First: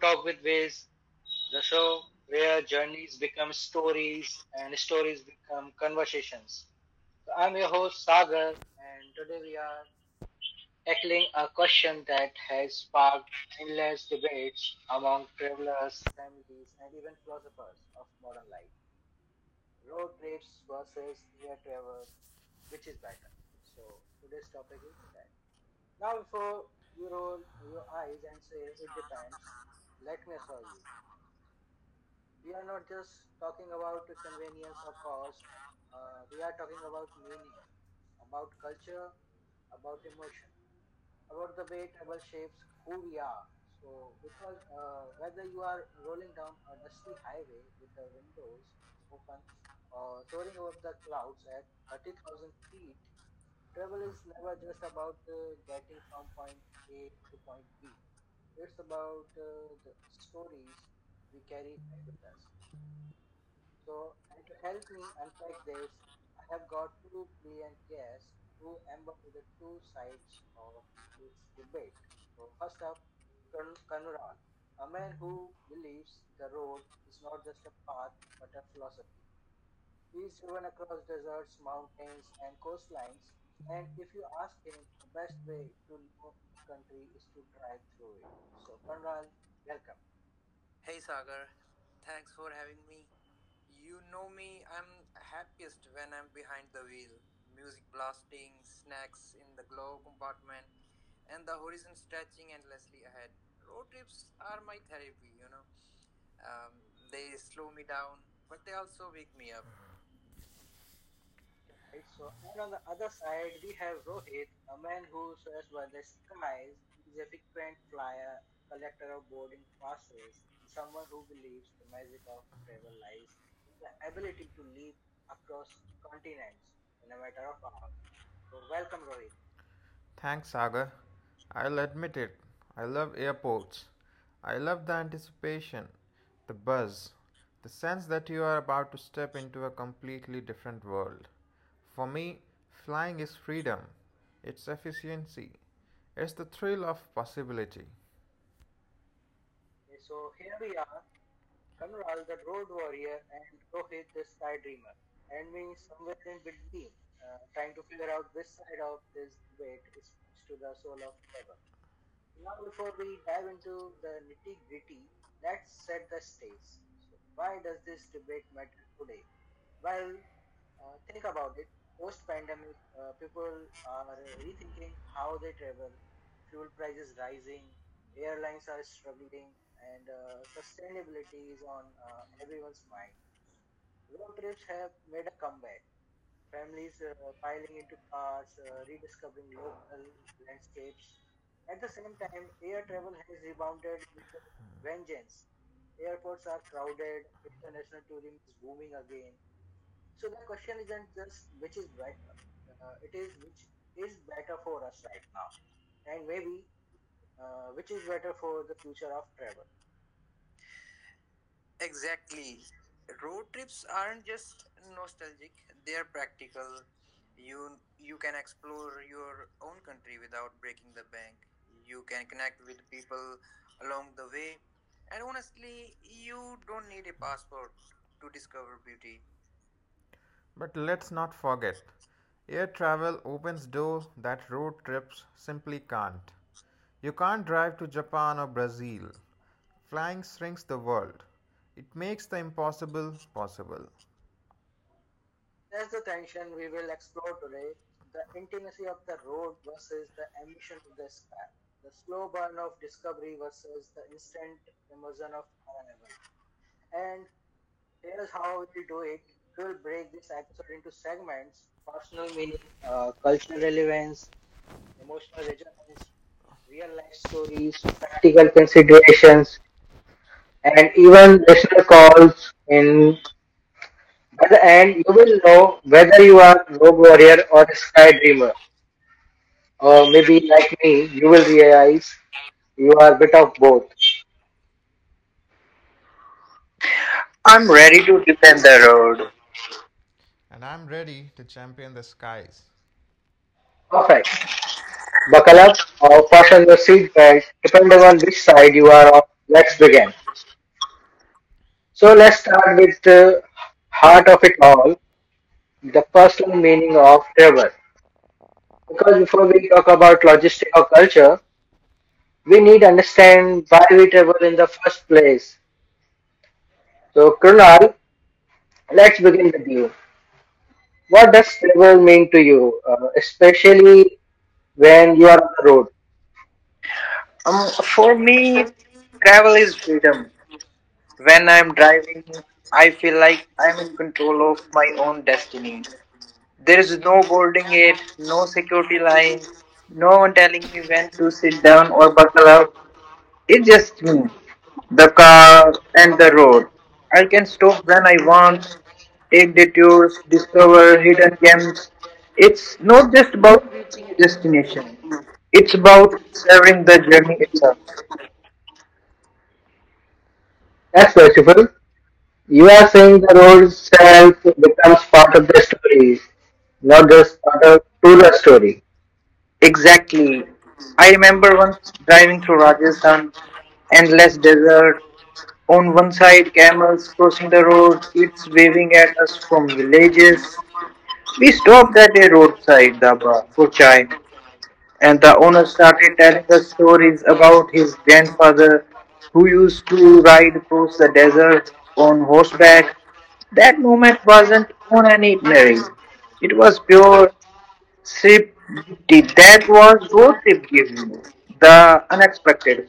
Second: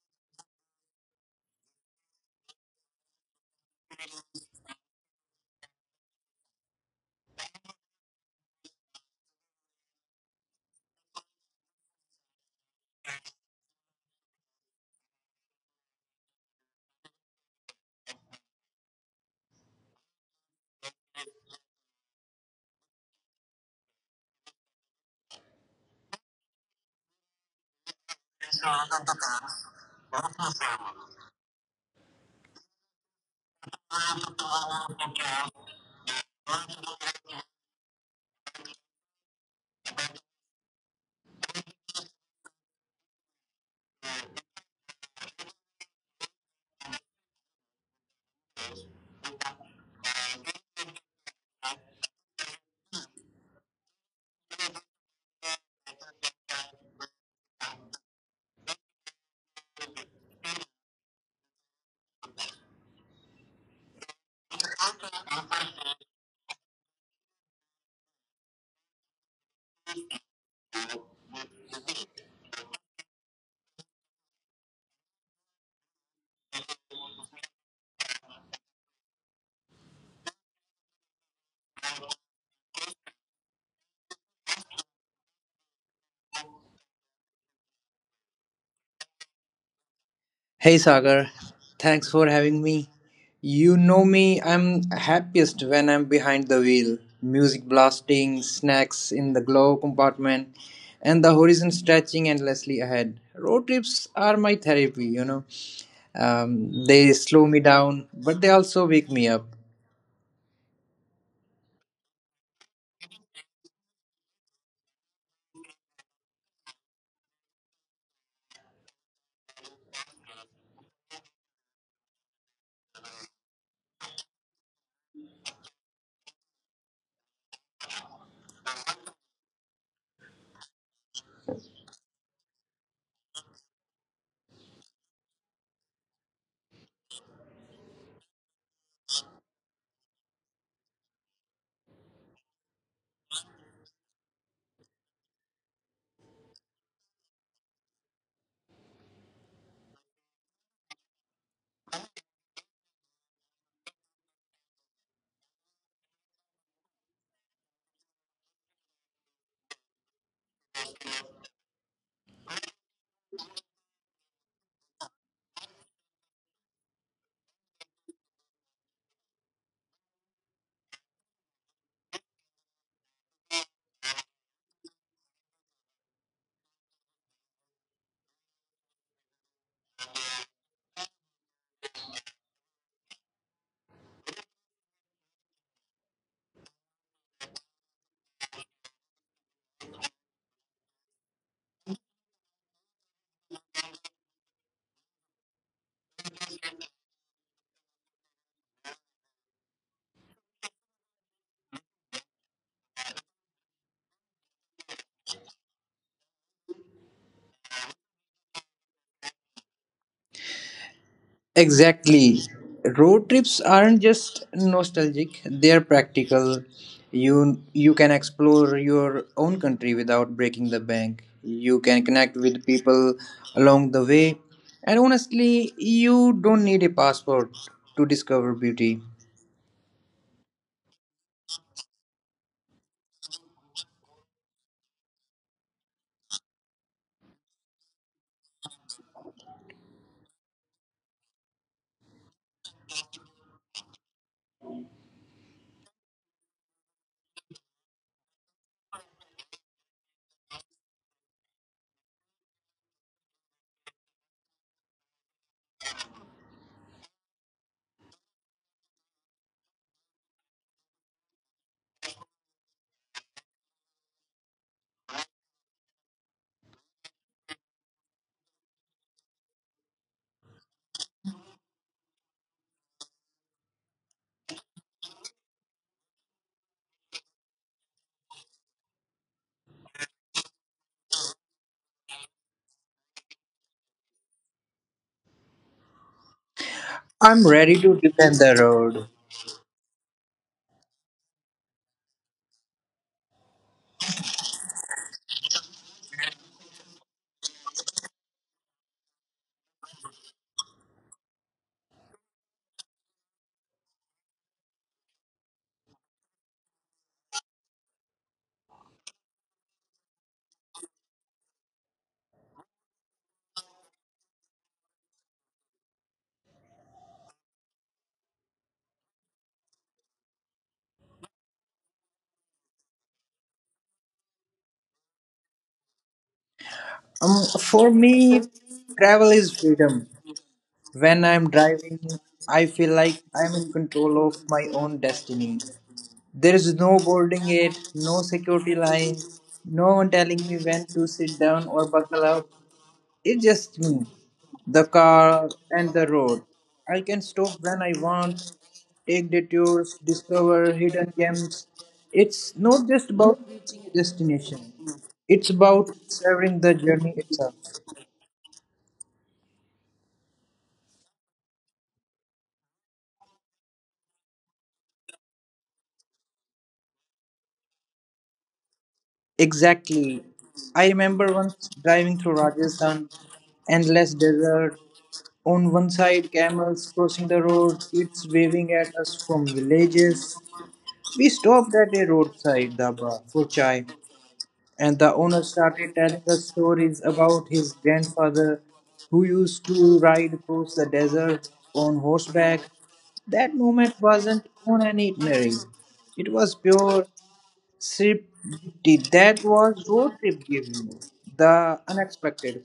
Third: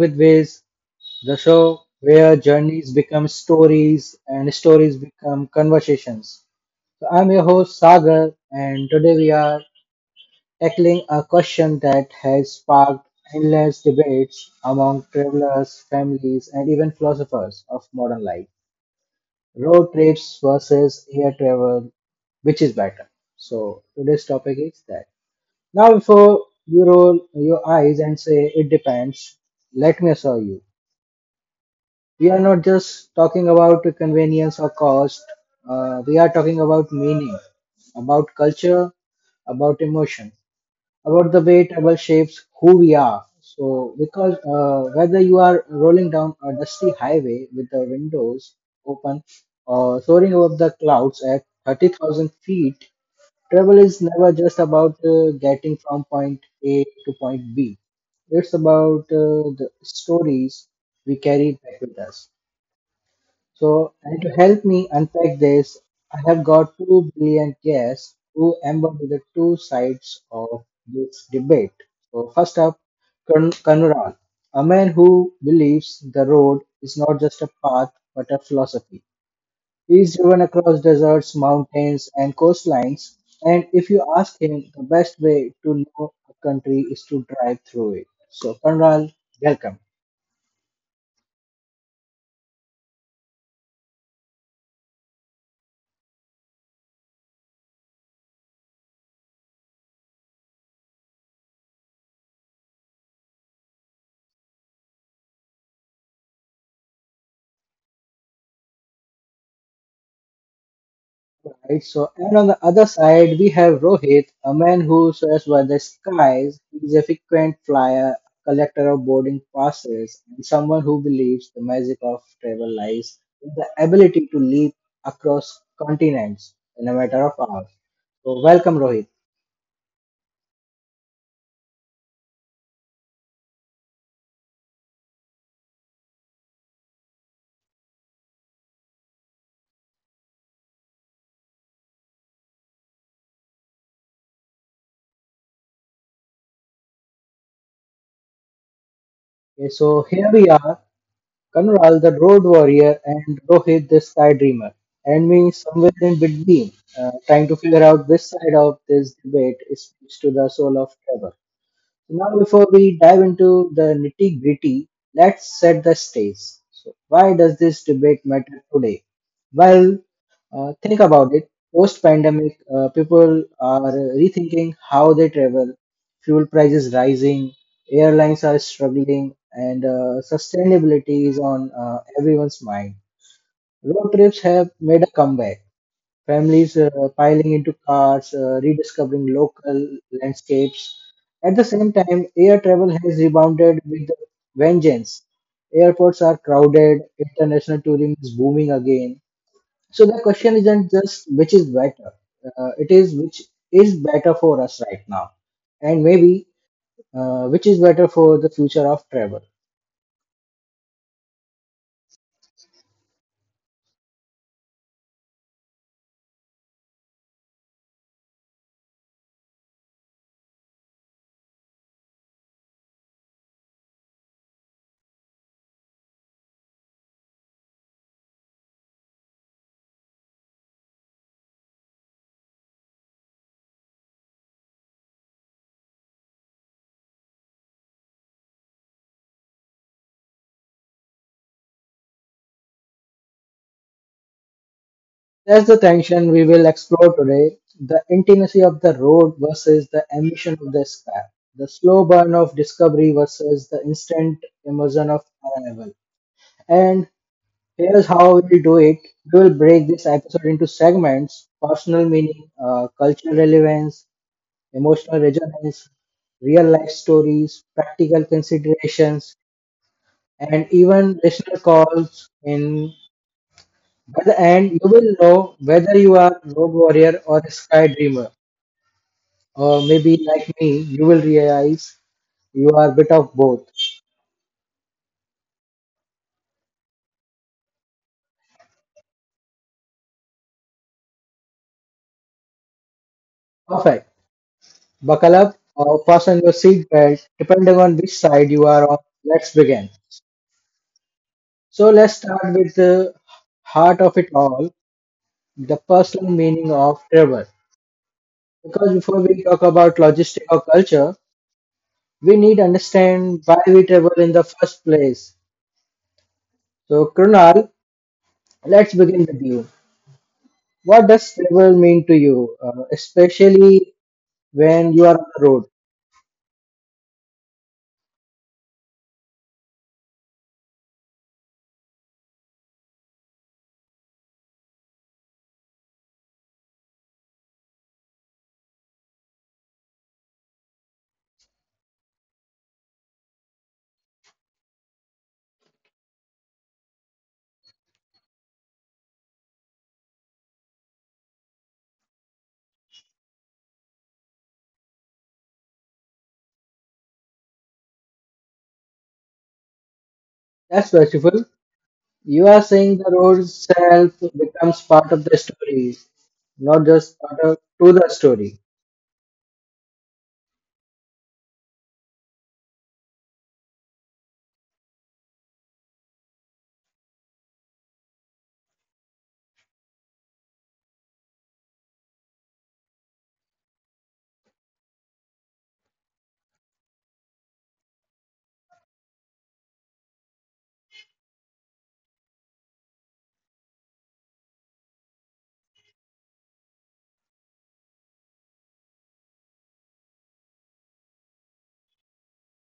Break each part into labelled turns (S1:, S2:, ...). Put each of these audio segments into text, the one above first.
S1: with
S2: Talk with
S1: Viz,
S2: Viz,
S1: the
S2: the
S1: show
S2: show
S1: where
S2: where
S1: journeys
S2: journeys
S1: become
S2: become
S1: stories
S2: stories
S1: and
S2: and
S1: stories
S2: stories
S1: become
S2: become
S1: conversations.
S2: conversations.
S1: So, I'm
S2: So
S1: your
S2: I'm your
S1: host
S2: host
S1: Sagar,
S2: Sagar,
S1: and
S2: and
S1: today we
S2: today we
S1: are
S2: are
S1: tackling a
S2: tackling a
S1: question
S2: question
S1: that
S2: that
S1: has
S2: has
S1: sparked
S2: sparked
S1: endless
S2: endless
S1: debates
S2: debates
S1: among
S2: among
S1: travelers,
S2: travelers and
S1: families, and even philosophers
S2: developers
S1: of
S2: of
S1: modern
S2: modern
S1: life:
S2: life.
S1: road trips versus air travel, which is better? So, today's topic is that. Now,
S2: Now,
S1: before
S2: before
S1: you roll your eyes and say it
S2: the time,
S1: depends, let me assure you we are not just talking about the convenience or cost. We are
S2: uh,
S1: talking about meaning, about culture, about emotion, about the way travel shapes who we
S2: we
S1: are.
S2: are
S1: So, because whether you
S2: you
S1: are
S2: are
S1: rolling
S2: rolling
S1: down
S2: down
S1: a dusty highway with the windows open or soaring above the clouds at 30,000 feet, travel is never just about getting from point A to point B. It's about the stories we carry back with us. So, and to help me unpack this, I have got two brilliant guests who embody the two sides of this debate. So, first up, Kanural,
S2: Anurag,
S1: a man who believes the road is not just a path but a
S2: path
S1: philosophy. He's driven across deserts, mountains, and coastlines, and if you
S2: you
S1: ask
S2: asked
S1: him, the best way to know a country is to drive through
S2: to
S1: it.
S2: it.
S1: So,
S2: So
S1: Kanural, welcome.
S3: Hey Sagar, thanks for having me. You know me, I'm happiest when I'm behind the wheel. Music blasting, snacks in the glove compartment,
S2: apartment
S3: and the
S2: and the
S3: horizon
S2: horizon
S3: stretching
S2: stretching
S3: endlessly
S2: endlessly
S3: ahead.
S2: ahead.
S3: Road
S2: Road
S3: trips
S2: trips
S3: are my therapy. They slow me down, but they also wake me up.
S2: me up.
S1: Right. So, and on the other side, we have Rohit, a man who swears by the skies.
S2: Guys
S1: He's a frequent
S2: fly
S1: flyer,
S2: a
S1: collector of
S2: sector of
S1: boarding
S2: boarding fast.
S1: passes, and someone who believes the magic of travel lies in the ability to leap across continents in a matter of hours. So, welcome, Rohit.
S2: Temporary. Thanks, Sagar. I'll admit it. I love airports. I love the anticipation, the buzz, the sense that you are about to step into a completely different world. For me, flying is freedom, it's efficiency, it's the thrill of possibility.
S1: Okay,
S2: Okay,
S1: so
S2: so
S1: here we are, Kanral,
S2: come
S1: the road warrior, and Rohit, the
S2: this
S1: sky
S2: sky
S1: dreamer,
S2: dreamer
S1: and
S2: and
S1: me somewhere in between, trying to
S2: uh,
S1: figure out which side of this debate speaks to the soul of travel. Now, before we dive into the nitty gritty, let's set the stage.
S2: so
S1: So, why
S2: why
S1: does
S2: the
S1: this debate matter today? Well,
S2: why
S1: think about it. Post pandemic, people
S2: are
S1: are rethinking how they
S2: how
S1: travel, fuel
S2: the.
S1: prices rising,
S2: Yeah,
S1: airlines are struggling, and sustainability is on everyone's
S2: uh,
S1: mind.
S2: smile.
S1: Road trips have made a comeback. Families piling into cars,
S2: Uh,
S1: rediscovering local landscapes. At the same time, air travel has rebounded with
S2: when
S1: vengeance.
S2: it's
S1: Airports are crowded, international tourism is booming again. So the
S2: uh,
S1: question isn't just which is better, it is which is better for
S2: for
S1: us
S2: us
S1: right
S2: right
S1: now,
S2: now,
S1: and
S2: and
S1: maybe which
S2: uh,
S1: is
S2: which
S1: better for the
S2: for the
S1: future of
S2: future of
S1: travel.
S2: travel.
S3: Exactly. Road trips
S2: So,
S3: aren't
S2: aren't
S3: just nostalgic, they're practical. You can
S2: you can explore
S3: explore your own country without breaking the bank. You can connect with people along the way. And
S2: and
S3: honestly,
S2: honestly
S3: you
S2: you
S3: don't need
S2: don't
S3: a
S2: need a
S3: passport
S2: passport
S3: to
S2: to
S3: discover
S2: discover
S3: beauty.
S2: beauty. But let's not forget, air travel opens doors that road trips simply can't. You can't drive to Japan or Brazil. Flying shrinks the world. It makes the impossible possible.
S1: That's the
S2: That's the
S1: tension we will explore today: the intimacy of the road
S2: road
S1: versus the ambition of
S2: mission
S1: the
S2: was
S1: sky,
S2: back.
S1: the slow
S2: No
S1: burn of
S2: burn of
S1: discovery versus the
S2: says
S1: instant
S2: distant
S1: immersion of
S2: version of
S1: arrival.
S2: carnival.
S1: And
S2: And
S1: here's
S2: here's
S1: how we
S2: how
S1: will do
S2: we do
S1: it.
S2: it
S1: We will break
S2: in
S1: this episode into segments:
S2: segments
S1: personal
S2: personal
S1: meaning,
S2: meaning,
S1: cultural
S2: cultural
S1: relevance,
S2: relevance,
S1: emotional
S2: emotional
S1: resonance, real
S2: real
S1: life
S2: life
S1: stories,
S2: stories,
S1: practical
S2: practical considerations,
S1: considerations,
S2: and
S1: and
S2: even
S1: even listener
S2: listener calls.
S1: calls in.
S2: In
S1: By
S2: by
S1: the
S2: the
S1: end,
S2: end,
S1: you
S2: you will
S1: will
S2: know
S1: know
S2: whether
S1: whether
S2: you
S1: you are
S2: are a
S1: road
S2: rogue warrior
S1: warrior
S2: or
S1: or a
S2: a
S1: sky
S2: sky dreamer,
S1: dreamer, or
S2: or maybe
S1: maybe like
S2: like
S1: me,
S2: me,
S1: you
S2: you will
S1: will
S2: realize
S1: realize you
S2: you are
S1: are
S2: a
S1: a
S2: bit
S1: bit
S2: of
S1: of both.
S2: both.
S3: I'm
S2: I'm
S3: ready
S2: ready
S3: to
S2: to
S3: defend
S2: defend
S3: the
S2: the
S3: road.
S2: road. And I'm ready to champion the skies.
S1: Perfect.
S2: Perfect. Buckle
S1: Buckle
S2: up
S1: up or
S2: or
S1: fasten
S2: fasten your
S1: your seat
S2: seatbelt,
S1: belt,
S2: depending
S1: depending
S2: on
S1: on
S2: which
S1: which side
S2: side you
S1: you
S2: are
S1: are on.
S2: on.
S1: Let's
S2: Let's
S1: begin.
S2: begin.
S1: So
S2: So
S1: let's
S2: let's
S1: start
S2: start
S1: with
S2: with
S1: the
S2: the
S1: heart of
S2: heart
S1: it
S2: of it
S1: all,
S2: all,
S1: the
S2: the
S1: personal
S2: personal
S1: meaning
S2: meaning
S1: of
S2: of
S1: travel.
S2: travel.
S1: Because
S2: Because
S1: before we
S2: before
S1: talk
S2: we talk
S1: about
S2: about
S1: logistics or
S2: logistics or
S1: culture,
S2: culture,
S1: we need
S2: we
S1: to
S2: need to
S1: understand why
S2: understand why
S1: we
S2: we
S1: travel
S2: travel
S1: in the
S2: in the
S1: first
S2: first
S1: place.
S2: place.
S1: So
S2: So,
S1: Krunal,
S2: Krunal,
S1: let's
S2: let's
S1: begin with
S2: begin with
S1: you.
S2: you.
S1: What
S2: What
S1: does
S2: does
S1: travel
S2: travel
S1: mean to
S2: mean to
S1: you,
S2: you,
S1: especially
S2: especially
S1: when you
S2: when
S1: are
S2: you
S1: on
S2: are on
S1: the
S2: the
S1: road?
S2: road? Um,
S3: For
S2: for
S3: me,
S2: me,
S3: travel
S2: travel is
S3: is freedom.
S2: freedom.
S3: When
S2: When I'm
S3: I'm driving,
S2: driving,
S3: I
S2: I
S3: feel
S2: feel
S3: like
S2: like
S3: I'm
S2: I'm
S3: in
S2: in
S3: control
S2: control
S3: of
S2: of my
S3: my own
S2: own
S3: destiny.
S2: destiny. There
S3: There
S2: is
S3: is
S2: no
S3: no
S2: boarding
S3: boarding
S2: gate,
S3: gate,
S2: no
S3: no
S2: security
S3: security
S2: line,
S3: line, no
S2: no one
S3: one
S2: telling
S3: telling
S2: me
S3: me
S2: when
S3: when
S2: to
S3: to
S2: sit
S3: sit
S2: down or buckle up. It's just me,
S3: me. The
S2: the
S3: car.
S2: car, and the road. I can stop when I want, take detours, discover hidden gems.
S3: It's
S2: It's
S3: not
S2: not just
S3: just about
S2: about
S3: reaching
S2: reaching
S3: a
S2: a
S3: destination.
S2: destination, it's
S3: It's about
S2: about savoring the journey
S3: journey itself.
S2: itself.
S1: That's
S2: That's merciful.
S1: beautiful.
S2: You
S1: You are
S2: are saying
S1: saying the
S2: the
S1: road
S2: road itself
S1: itself
S2: becomes
S1: becomes part
S2: part of
S1: of
S2: the
S1: the story,
S2: story,
S1: not
S2: not just
S1: just part
S2: part of
S1: of to
S2: to
S1: the
S2: the
S1: story.
S2: story. Exactly.
S3: Exactly.
S2: I
S3: I
S2: remember once
S3: driving
S2: driving
S3: through
S2: through
S3: Rajasthan,
S2: Rajasthan, endless
S3: endless
S2: desert,
S3: desert.
S2: on
S3: On
S2: one
S3: one
S2: side
S3: side,
S2: camels
S3: camels
S2: crossing
S3: crossing
S2: the
S3: the road.
S2: road, kids
S3: It's
S2: waving
S3: waving
S2: at
S3: at
S2: us
S3: us
S2: from
S3: from village.
S2: villages. We
S3: We spoke
S2: stopped at a roadside dhaba for chai, and the owner started telling us stories
S3: about
S2: about his
S3: his grandfather
S2: grandfather
S3: who
S2: who used
S3: used to
S2: to ride
S3: ride
S2: across the desert on
S3: horseback.
S2: horseback.
S3: That
S2: That
S3: moment,
S2: moment wasn't on
S3: on and
S2: an itinerary, it was pure
S3: did
S2: Sripti,
S3: that.
S2: that
S3: Road
S2: was Gossip
S3: trip give you?
S2: Giving,
S3: The
S2: the
S3: unexpected.
S2: unexpected,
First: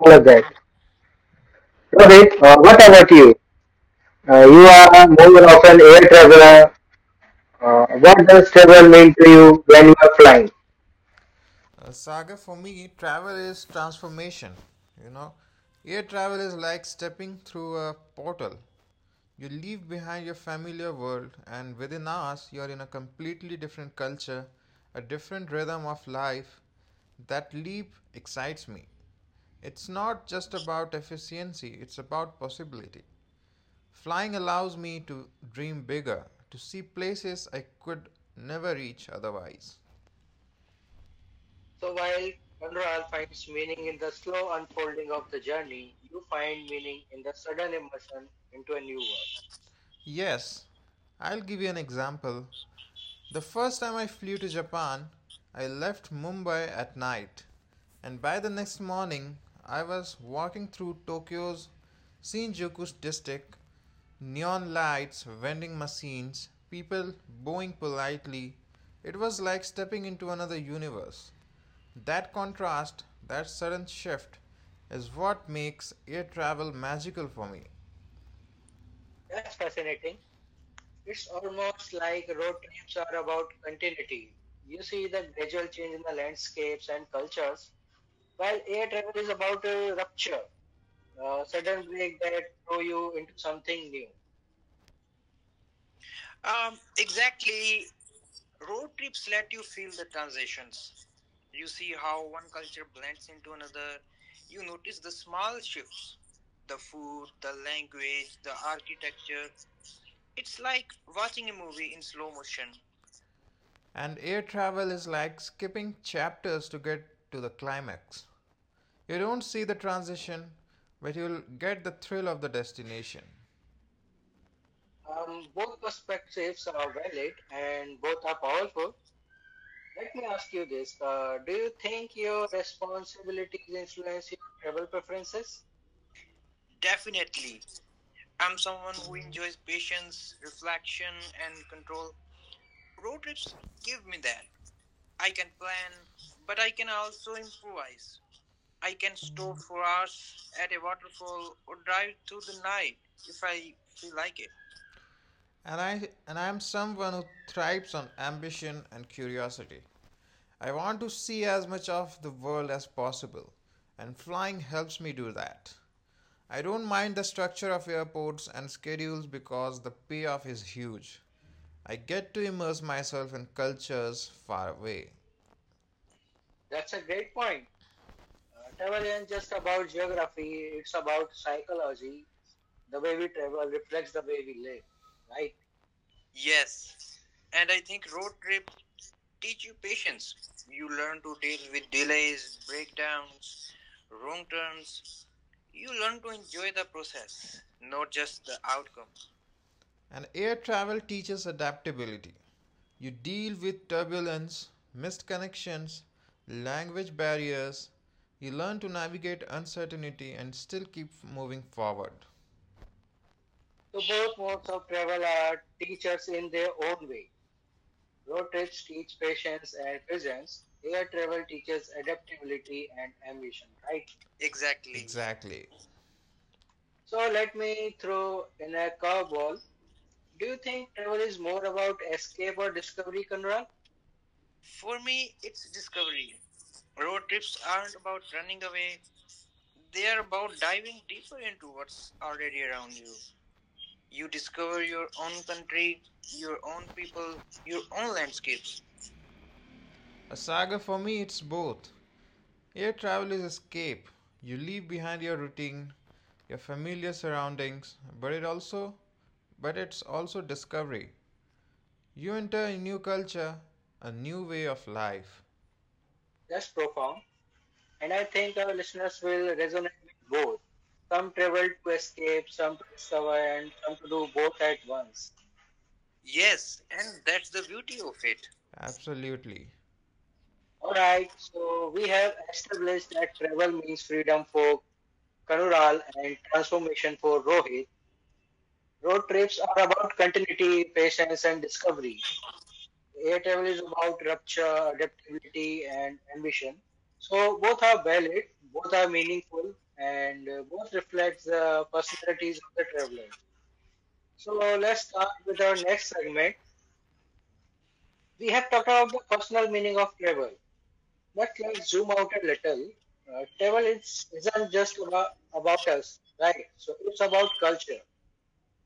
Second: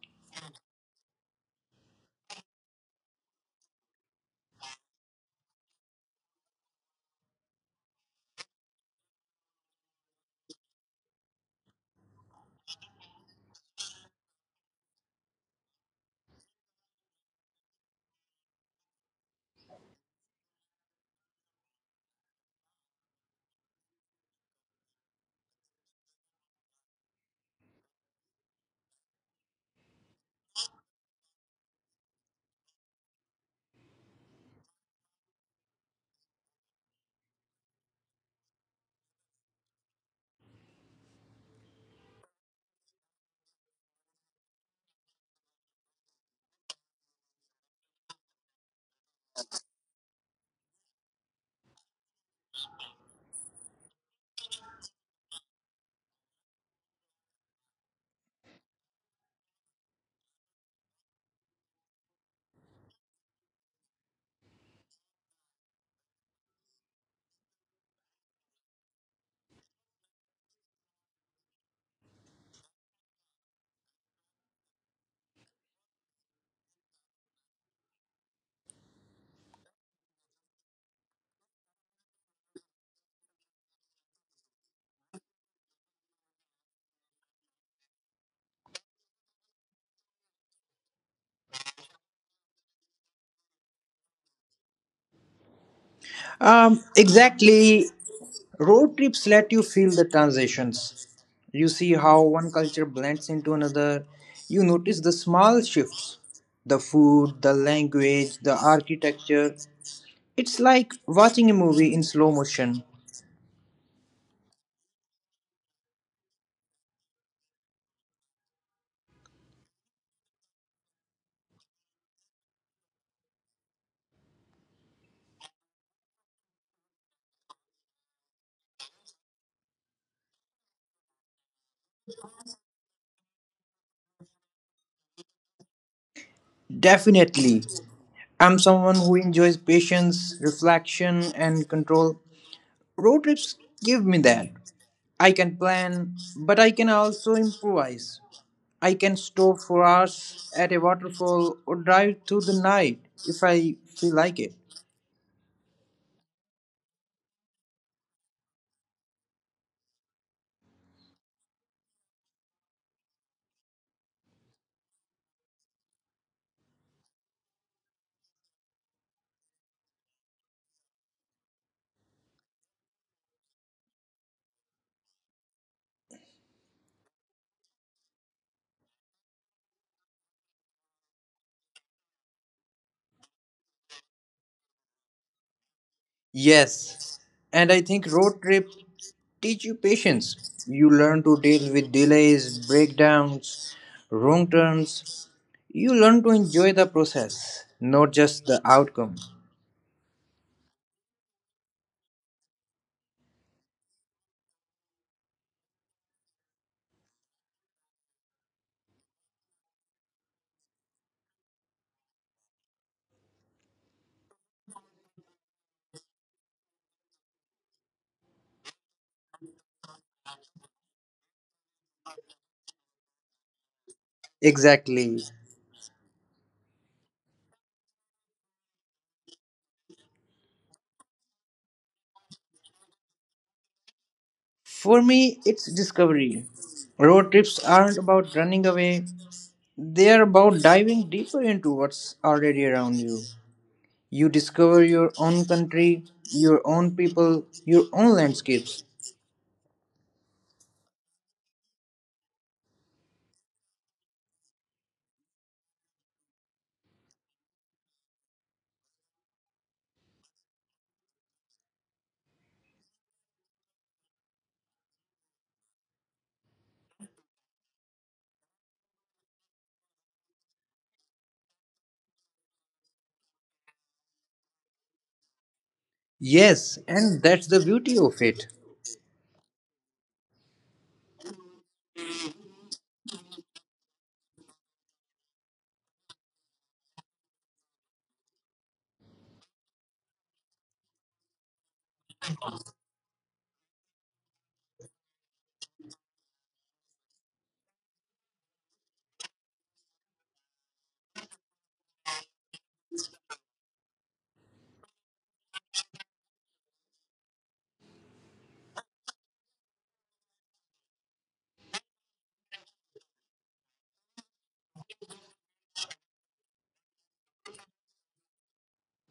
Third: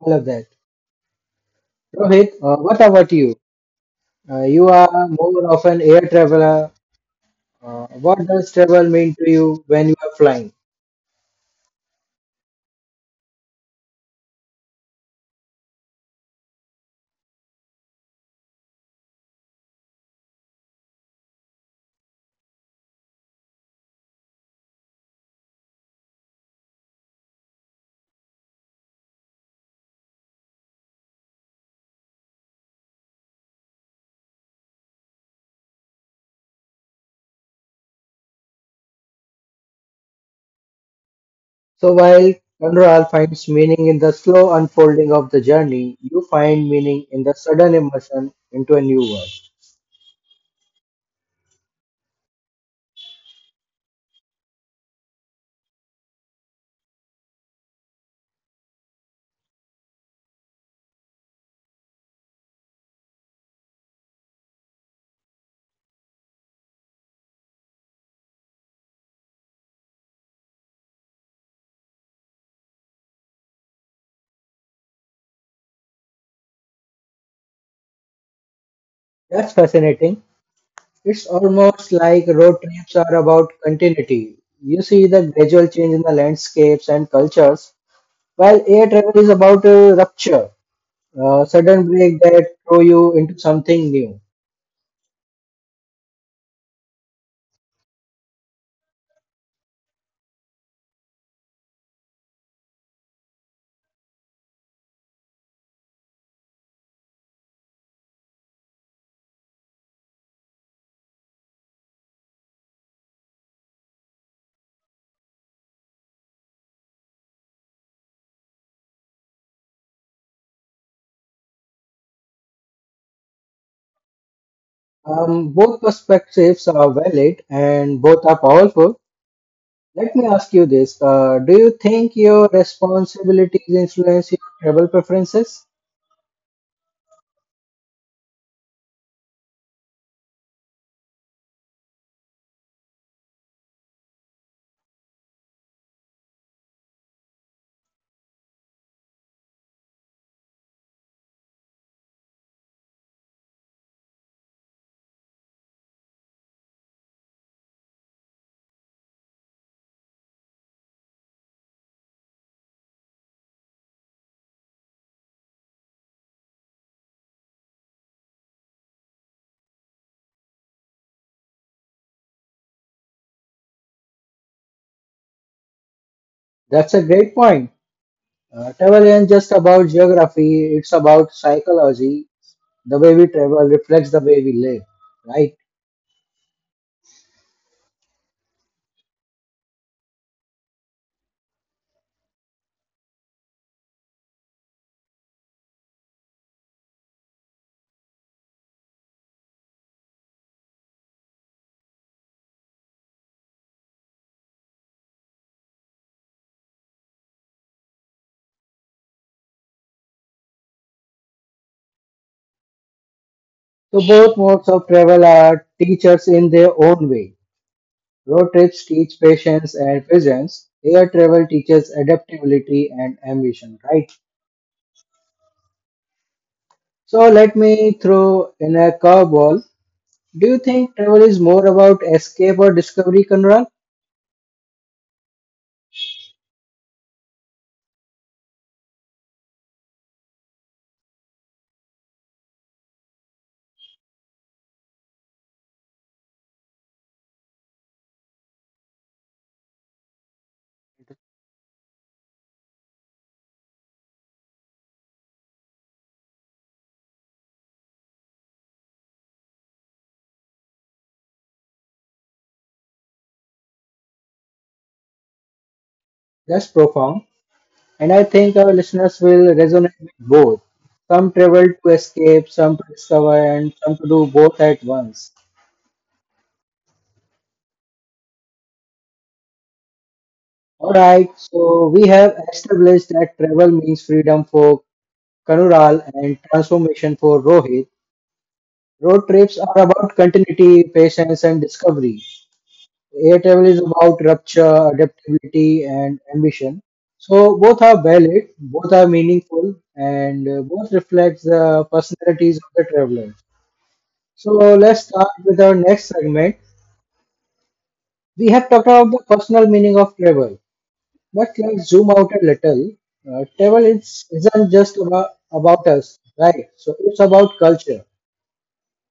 S1: All
S2: all of
S1: of
S2: that.
S1: that. Rohit,
S2: Rohit, what
S1: what
S2: about
S1: about you?
S2: you?
S1: Uh,
S2: You
S1: you are
S2: are
S1: more
S2: more
S1: of
S2: of
S1: an
S2: an
S1: air
S2: air
S1: traveler.
S2: traveler.
S1: What
S2: What does
S1: does travel
S2: travel mean
S1: mean
S2: to
S1: to
S2: you
S1: you when
S2: when you
S1: you
S2: are
S1: are
S2: flying?
S1: flying?
S2: Saga, for me, travel is transformation. You know, air travel is like stepping through a portal. You leave behind your familiar world, and within hours, you're in a completely different culture, a different rhythm of life. That leap excites me. It's not just about efficiency, it's about possibility. Flying allows me to dream bigger, to see places I could never reach otherwise.
S1: So while Conrad finds meaning in the slow unfolding of the journey, you find meaning in the sudden immersion into a new world.
S2: Yes, I'll give you an example. The first time I flew to Japan, I left Mumbai at night, and by the next morning, I was walking through Tokyo's Shinjuku district, neon lights, vending machines, people bowing politely. It was like stepping into another universe. That contrast, that sudden shift, is what makes air travel magical for me.
S1: That's
S2: That's
S1: fascinating.
S2: fascinating.
S1: It's
S2: It's
S1: almost
S2: almost
S1: like
S2: like
S1: road
S2: road
S1: trips are
S2: trips are
S1: about
S2: about
S1: continuity.
S2: continuity
S1: You see
S2: to
S1: the
S2: see the
S1: gradual change
S2: gradual
S1: in the
S2: change in the
S1: landscapes and
S2: landscapes and
S1: cultures,
S2: cultures,
S1: while
S2: while
S1: air
S2: air
S1: travel is
S2: travel is
S1: about
S2: about
S1: a
S2: a
S1: rupture,
S2: rupture,
S1: a sudden
S2: sudden
S1: break
S2: break
S1: that
S2: that
S1: throw
S2: throw
S1: you into
S2: you into
S1: something
S2: something
S1: new.
S2: new.
S3: Exactly.
S2: Exactly.
S3: Road
S2: Road
S3: trips let
S2: trips
S3: you
S2: let you
S3: feel the transitions.
S2: transitions.
S3: You
S2: You
S3: see
S2: see
S3: how
S2: how
S3: one
S2: one
S3: culture
S2: culture
S3: blends
S2: blends
S3: into
S2: into
S3: another.
S2: another.
S3: You
S2: You
S3: notice the small
S2: small
S3: shifts,
S2: shifts,
S3: the food, the
S2: the
S3: language, the
S2: language, the
S3: architecture.
S2: architecture.
S3: It's
S2: It's
S3: like
S2: like
S3: watching a
S2: watching a
S3: movie in
S2: movie in
S3: slow
S2: slow
S3: motion.
S2: motion. And air travel is like skipping chapters to get to the climax. You don't see the transition, but you'll get the thrill of the destination.
S1: Both
S2: Both
S1: perspectives are
S2: perspectives are
S1: valid
S2: valid
S1: and both
S2: and
S1: are
S2: both are
S1: powerful.
S2: powerful.
S1: Let me
S2: Let me
S1: ask you
S2: ask you
S1: this:
S2: this,
S1: Do you
S2: do you
S1: think
S2: think
S1: your
S2: your
S1: responsibilities
S2: responsibilities
S1: influence your
S2: influence your
S1: travel
S2: travel
S1: preferences?
S2: preferences?
S3: Definitely.
S2: Definitely.
S3: I'm
S2: I'm
S3: someone who
S2: someone
S3: enjoys
S2: with
S3: patience,
S2: patience,
S3: reflection,
S2: reflection,
S3: and
S2: and
S3: control.
S2: control.
S3: Road
S2: Road
S3: trips
S2: trips
S3: give me
S2: give me
S3: that.
S2: that.
S3: I
S2: I
S3: can
S2: can
S3: plan,
S2: plan,
S3: but I
S2: but
S3: can
S2: I can
S3: also
S2: also
S3: improvise.
S2: improvise.
S3: I can
S2: I can
S3: stop
S2: stop
S3: for
S2: for
S3: hours at
S2: hours
S3: a
S2: at a
S3: waterfall or
S2: waterfall or
S3: drive
S2: drive
S3: through the
S2: through the
S3: night
S2: night
S3: if
S2: if
S3: I
S2: I
S3: feel
S2: she
S3: like it.
S2: like it. And I'm someone who thrives on ambition and curiosity. I want to see as much of the world as possible, and flying helps me do that. I don't mind the structure of airports and schedules because the payoff is huge. I get to immerse myself in cultures far away.
S1: That's a
S2: That's a
S1: great
S2: great
S1: point.
S2: point.
S1: Uh, travel isn't
S2: Travel
S1: just
S2: isn't just
S1: about
S2: about
S1: geography;
S2: geography,
S1: it's
S2: it's
S1: about
S2: about
S1: psychology.
S2: psychology.
S1: The way
S2: The
S1: we
S2: way we
S1: travel
S2: travel
S1: reflects the
S2: reflects
S1: way
S2: the
S1: we
S2: way
S1: live,
S2: we live,
S1: right?
S2: right?
S3: Yes,
S2: Yes.
S3: and I
S2: And I
S3: think
S2: think
S3: road
S2: road
S3: trips
S2: trips
S3: teach you
S2: teach you patience.
S3: patience. You
S2: You
S3: learn to
S2: learn to
S3: deal
S2: deal
S3: with
S2: with
S3: delays,
S2: delays,
S3: breakdowns,
S2: breakdowns,
S3: wrong
S2: wrong
S3: turns.
S2: turns.
S3: You
S2: You
S3: learn to
S2: learn to
S3: enjoy the
S2: enjoy the
S3: process,
S2: process,
S3: not
S2: not
S3: just the
S2: just the
S3: outcome.
S2: outcome. And air travel teaches adaptability. You deal with turbulence, missed connections, language barriers. You learn to navigate uncertainty and still keep moving forward.
S1: So
S2: So
S1: both
S2: both
S1: modes of
S2: modes of
S1: travel
S2: travel
S1: are
S2: are
S1: teachers
S2: teachers
S1: in their
S2: in their
S1: own
S2: own
S1: way.
S2: way.
S1: Road
S2: Road
S1: trips
S2: trips
S1: teach
S2: teach
S1: patience
S2: patience
S1: and
S2: and
S1: visions.
S2: presence.
S1: Air
S2: Air
S1: travel
S2: travel
S1: teaches
S2: teaches
S1: adaptability
S2: adaptability
S1: and
S2: and
S1: ambition,
S2: ambition,
S1: right?
S2: right? Exactly.
S3: Exactly.
S2: Exactly.
S1: So
S2: So
S1: let
S2: let
S1: me
S2: me
S1: throw
S2: throw
S1: in a
S2: in a
S1: curveball.
S2: curveball.
S1: Do you
S2: Do you
S1: think
S2: think
S1: travel is
S2: travel is
S1: more
S2: more
S1: about
S2: about
S1: escape or
S2: escape or
S1: discovery,
S2: discovery,
S1: Conrad?
S2: Conrad?
S3: For
S2: For
S3: me,
S2: me,
S3: it's discovery.
S2: discovery.
S3: Road
S2: Road
S3: trips
S2: trips
S3: aren't
S2: aren't
S3: about
S2: about
S3: running
S2: running
S3: away,
S2: away.
S3: they are
S2: They are
S3: about
S2: about
S3: diving
S2: diving
S3: deeper
S2: deeper
S3: into
S2: into
S3: what's
S2: what's
S3: already
S2: already
S3: around
S2: around
S3: you.
S2: you.
S3: You
S2: You
S3: discover
S2: discover
S3: your
S2: your
S3: own
S2: own
S3: country,
S2: country,
S3: your
S2: your
S3: own
S2: own
S3: people,
S2: people,
S3: your
S2: your
S3: own
S2: own
S3: landscapes.
S2: landscapes. A saga for me, it's both. Air travel is escape. You leave behind your routine, your familiar surroundings, but it's also discovery. You enter a new culture, a new way of life.
S1: That's
S2: That's
S1: profound.
S2: profound,
S1: And I
S2: and I
S1: think our
S2: think our
S1: listeners
S2: listeners
S1: will
S2: will
S1: resonate with
S2: resonate with
S1: both.
S2: both.
S1: Some
S2: Some
S1: travel to
S2: travel to
S1: escape,
S2: escape,
S1: some to
S2: some to
S1: discover,
S2: discover,
S1: and
S2: and
S1: some to
S2: some
S1: do
S2: to do
S1: both at
S2: both at
S1: once.
S2: once.
S3: Yes,
S2: Yes,
S3: and
S2: and
S3: that's the
S2: that's the
S3: beauty of
S2: beauty of
S3: it.
S2: it. Absolutely. All
S1: Alright,
S2: right,
S1: so we
S2: so we
S1: have
S2: have
S1: established
S2: established
S1: that
S2: that
S1: travel
S2: travel
S1: means
S2: means
S1: freedom
S2: freedom
S1: for
S2: for
S1: Kanural
S2: Kanural
S1: and
S2: and
S1: transformation
S2: transformation
S1: for
S2: for
S1: Rohit.
S2: Rohit.
S1: Road
S2: Road
S1: trips are
S2: trips are
S1: about
S2: about
S1: continuity,
S2: continuity,
S1: patience, and
S2: patience, and
S1: discovery.
S2: discovery.
S1: Air travel
S2: Air
S1: is
S2: travel is
S1: about
S2: about
S1: rupture,
S2: rupture,
S1: adaptability,
S2: adaptability,
S1: and
S2: and
S1: ambition.
S2: ambition.
S1: So
S2: So
S1: both are
S2: both are
S1: valid,
S2: valid,
S1: both are
S2: both are
S1: meaningful,
S2: meaningful,
S1: and
S2: and
S1: both
S2: both
S1: reflect
S2: reflect
S1: the
S2: the
S1: personalities of
S2: personalities
S1: the
S2: of the
S1: traveler.
S2: traveler.
S1: So
S2: So
S1: let's start
S2: let's start
S1: with our
S2: with our
S1: next
S2: next
S1: segment.
S2: segment.
S1: We have
S2: We
S1: talked
S2: have
S1: about
S2: talked
S1: the
S2: about the
S1: personal
S2: personal
S1: meaning of
S2: meaning of
S1: travel.
S2: travel,
S1: But
S2: but
S1: let's zoom
S2: let's
S1: out
S2: zoom
S1: a
S2: out a
S1: little.
S2: little.
S1: Uh, travel
S2: Travel
S1: is,
S2: is,
S1: isn't just
S2: isn't just about,
S1: about
S2: about
S1: us,
S2: us,
S1: right?
S2: right?
S1: So it's
S2: So it's
S1: about
S2: about
S1: culture.
S2: culture.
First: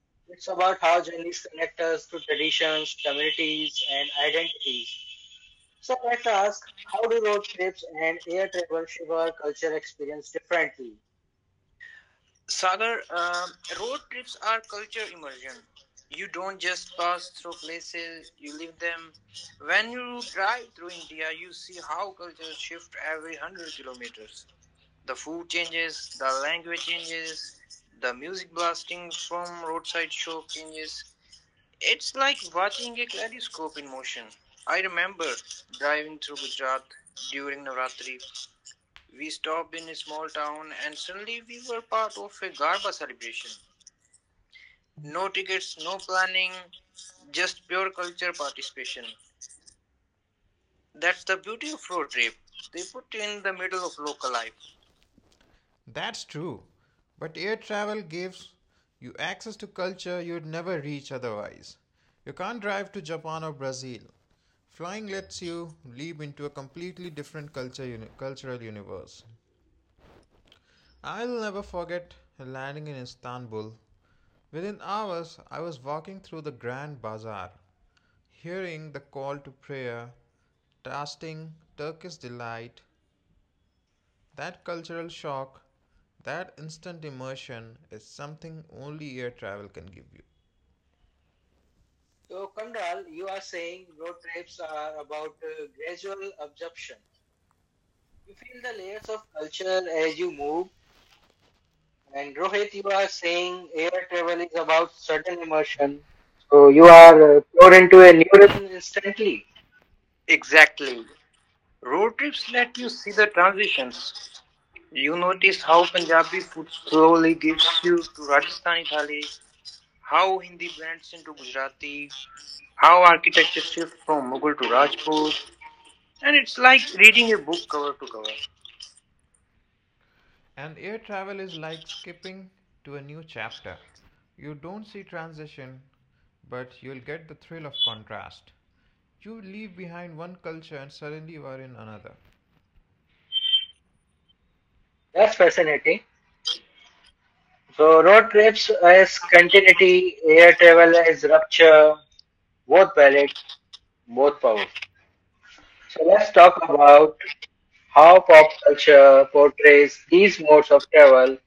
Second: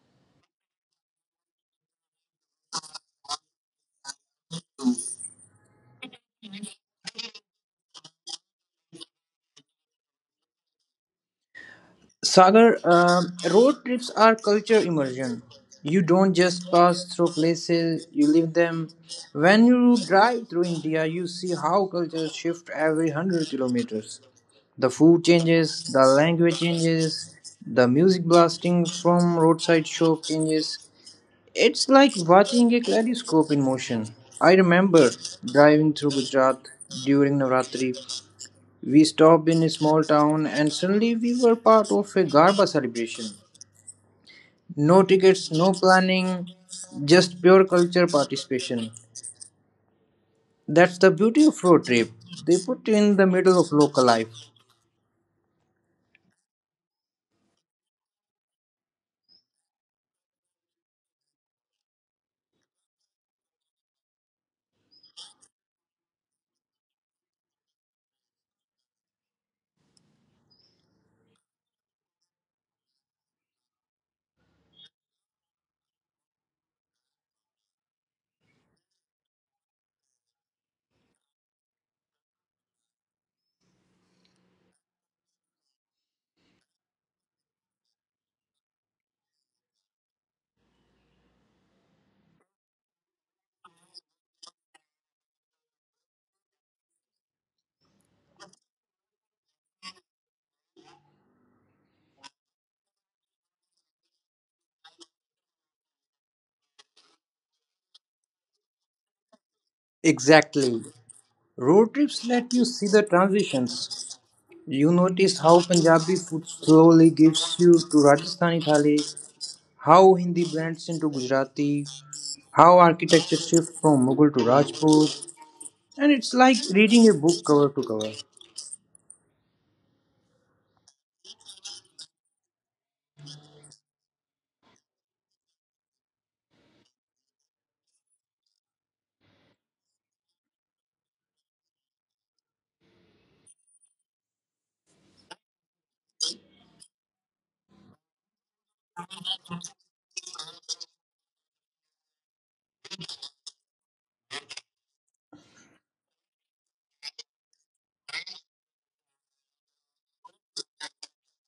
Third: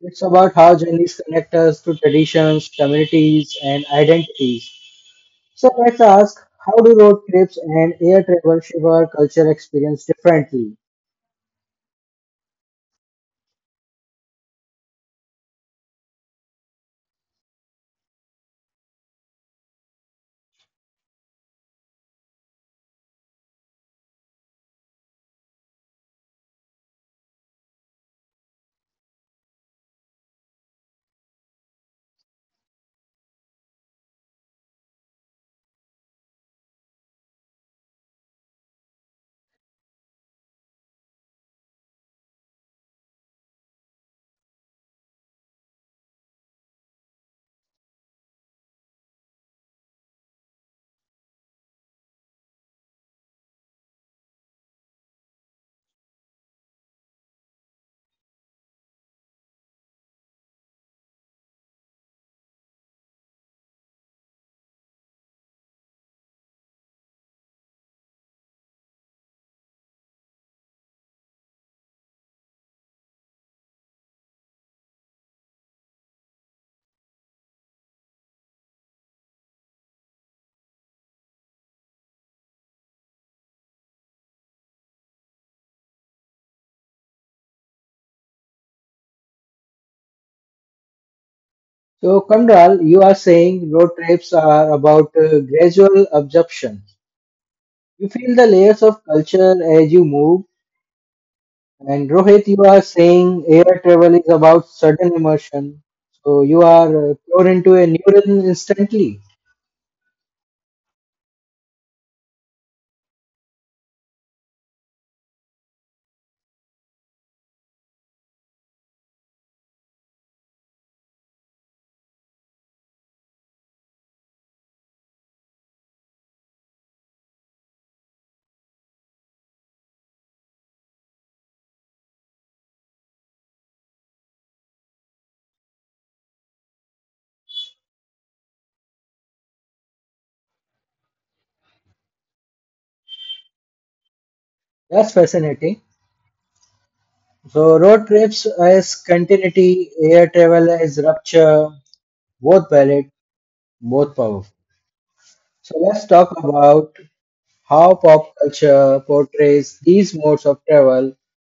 S1: It's
S2: It's
S1: about how
S2: about how
S1: journeys
S2: journeys
S1: connect
S2: connect
S1: us to
S2: us to
S1: traditions,
S2: traditions,
S1: communities,
S2: communities,
S1: and
S2: and
S1: identities.
S2: identities.
S1: So
S2: So
S1: let's
S2: let's
S1: ask,
S2: ask,
S1: how do
S2: how do
S1: road
S2: road
S1: trips
S2: trips
S1: and
S2: and
S1: air
S2: air
S1: travel
S2: travel
S1: shape our
S2: shape our
S1: culture
S2: culture
S1: experience
S2: experience
S1: differently?
S2: differently?
S3: Sagar,
S2: Sagar,
S3: road
S2: road
S3: trips are
S2: trips are
S3: culture
S2: culture
S3: immersion.
S2: immersion.
S3: You
S2: You
S3: don't
S2: don't
S3: just pass
S2: just
S3: through
S2: pass through
S3: places, you
S2: places,
S3: live
S2: you live
S3: them.
S2: them.
S3: When
S2: When
S3: you
S2: you
S3: drive through
S2: drive through
S3: India, you
S2: India, you
S3: see
S2: see
S3: how
S2: how
S3: cultures
S2: cultures
S3: shift
S2: shift
S3: every
S2: every
S3: 100
S2: 100
S3: kilometers.
S2: kilometers.
S3: The
S2: The
S3: food
S2: food
S3: changes, the
S2: changes, the
S3: language
S2: language
S3: changes,
S2: changes,
S3: the
S2: the
S3: music
S2: music
S3: blasting
S2: blasting
S3: from
S2: from
S3: roadside
S2: roadside
S3: shop
S2: shop
S3: changes.
S2: changes.
S3: It's like
S2: It's like
S3: watching a
S2: watching a
S3: kaleidoscope in
S2: kaleidoscope in
S3: motion.
S2: motion.
S3: I
S2: I
S3: remember
S2: remember
S3: driving through
S2: driving through
S3: Gujarat
S2: Gujarat
S3: during
S2: during
S3: Navratri.
S2: Navratri.
S3: We
S2: We
S3: stopped in a
S2: stopped in a
S3: small
S2: small
S3: town and
S2: town and
S3: suddenly we
S2: suddenly
S3: were
S2: we were
S3: part of
S2: part
S3: a
S2: of a
S3: Garba
S2: Garba
S3: celebration.
S2: celebration.
S3: No
S2: No
S3: tickets, no
S2: tickets, no
S3: planning,
S2: planning,
S3: just pure
S2: just pure
S3: culture
S2: culture
S3: participation.
S2: participation.
S3: That's the
S2: That's the
S3: beauty of
S2: beauty
S3: road
S2: of road
S3: trip.
S2: trip.
S3: They
S2: They
S3: put you
S2: put
S3: in
S2: you
S3: the
S2: in the
S3: middle of
S2: middle of
S3: local life.
S2: local life. That's true. But air travel gives you access to culture you'd never reach otherwise. You can't drive to Japan or Brazil. Flying lets you leap into a completely different culture cultural universe. I'll never forget landing in Istanbul. Within hours, I was walking through the Grand Bazaar, hearing the call to prayer, tasting Turkish delight. That cultural shock, that instant immersion, is something only air travel can give you.
S1: So,
S2: So,
S1: Kandral, you
S2: Kamral,
S1: are
S2: you are
S1: saying
S2: saying
S1: road
S2: road
S1: trips
S2: trips
S1: are
S2: are
S1: about
S2: about
S1: gradual
S2: gradual
S1: absorption.
S2: adoption
S1: You feel the layers of
S2: of
S1: culture
S2: culture
S1: as you
S2: as you
S1: move.
S2: move,
S1: And
S2: and
S1: Rohit, you
S2: Rohit,
S1: are
S2: you are
S1: saying
S2: saying
S1: air
S2: air
S1: travel is
S2: travel is
S1: about
S2: about
S1: sudden
S2: sudden
S1: immersion.
S2: immersion.
S1: So you
S2: So, you
S1: are
S2: are
S1: thrown into
S2: thrown
S1: a new
S2: into a new
S1: neuron
S2: rhythm
S1: instantly.
S2: instantly.
S3: Exactly.
S2: Exactly.
S3: Road
S2: Road
S3: trips
S2: trips
S3: let you
S2: let
S3: see
S2: you
S3: the
S2: see the
S3: transitions.
S2: transitions.
S3: You
S2: You
S3: notice how
S2: notice how
S3: Punjabi
S2: Punjabi
S3: food
S2: food
S3: slowly
S2: slowly
S3: gives
S2: gives
S3: you
S2: you
S3: to
S2: to
S3: Rajasthani
S2: Rajasthani
S3: thali,
S2: thali,
S3: how
S2: how
S3: Hindi
S2: Hindi
S3: blends into
S2: blends into
S3: Gujarati,
S2: Gujarati,
S3: how
S2: how
S3: architecture
S2: architecture
S3: shifts
S2: shifts
S3: from Mughal
S2: from
S3: to
S2: Mughal to
S3: Rajput,
S2: Rajput,
S3: and it's
S2: and
S3: like
S2: it's like
S3: reading a
S2: reading a
S3: book
S2: book
S3: cover to
S2: cover to
S3: cover.
S2: cover. And air travel is like skipping to a new chapter. You don't see transition, but you'll get the thrill of contrast. You leave behind one culture and suddenly you are in another.
S1: That's
S2: That's
S1: fascinating.
S2: fascinating.
S1: So
S2: So
S1: road
S2: road
S1: trips
S2: trips
S1: as
S2: as
S1: continuity,
S2: continuity,
S1: air
S2: air
S1: travel
S2: travel
S1: as
S2: as
S1: rupture,
S2: rupture,
S1: both
S2: both
S1: valid,
S2: valid,
S1: both
S2: both
S1: powerful.
S2: powerful.
S1: So
S2: So
S1: let's
S2: let's
S1: talk
S2: talk
S1: about
S2: about
S1: how
S2: how
S1: pop
S2: pop
S1: culture
S2: culture
S1: portrays
S2: portrays
S1: these
S2: these
S1: modes of
S2: modes of
S1: travel.
S2: travel.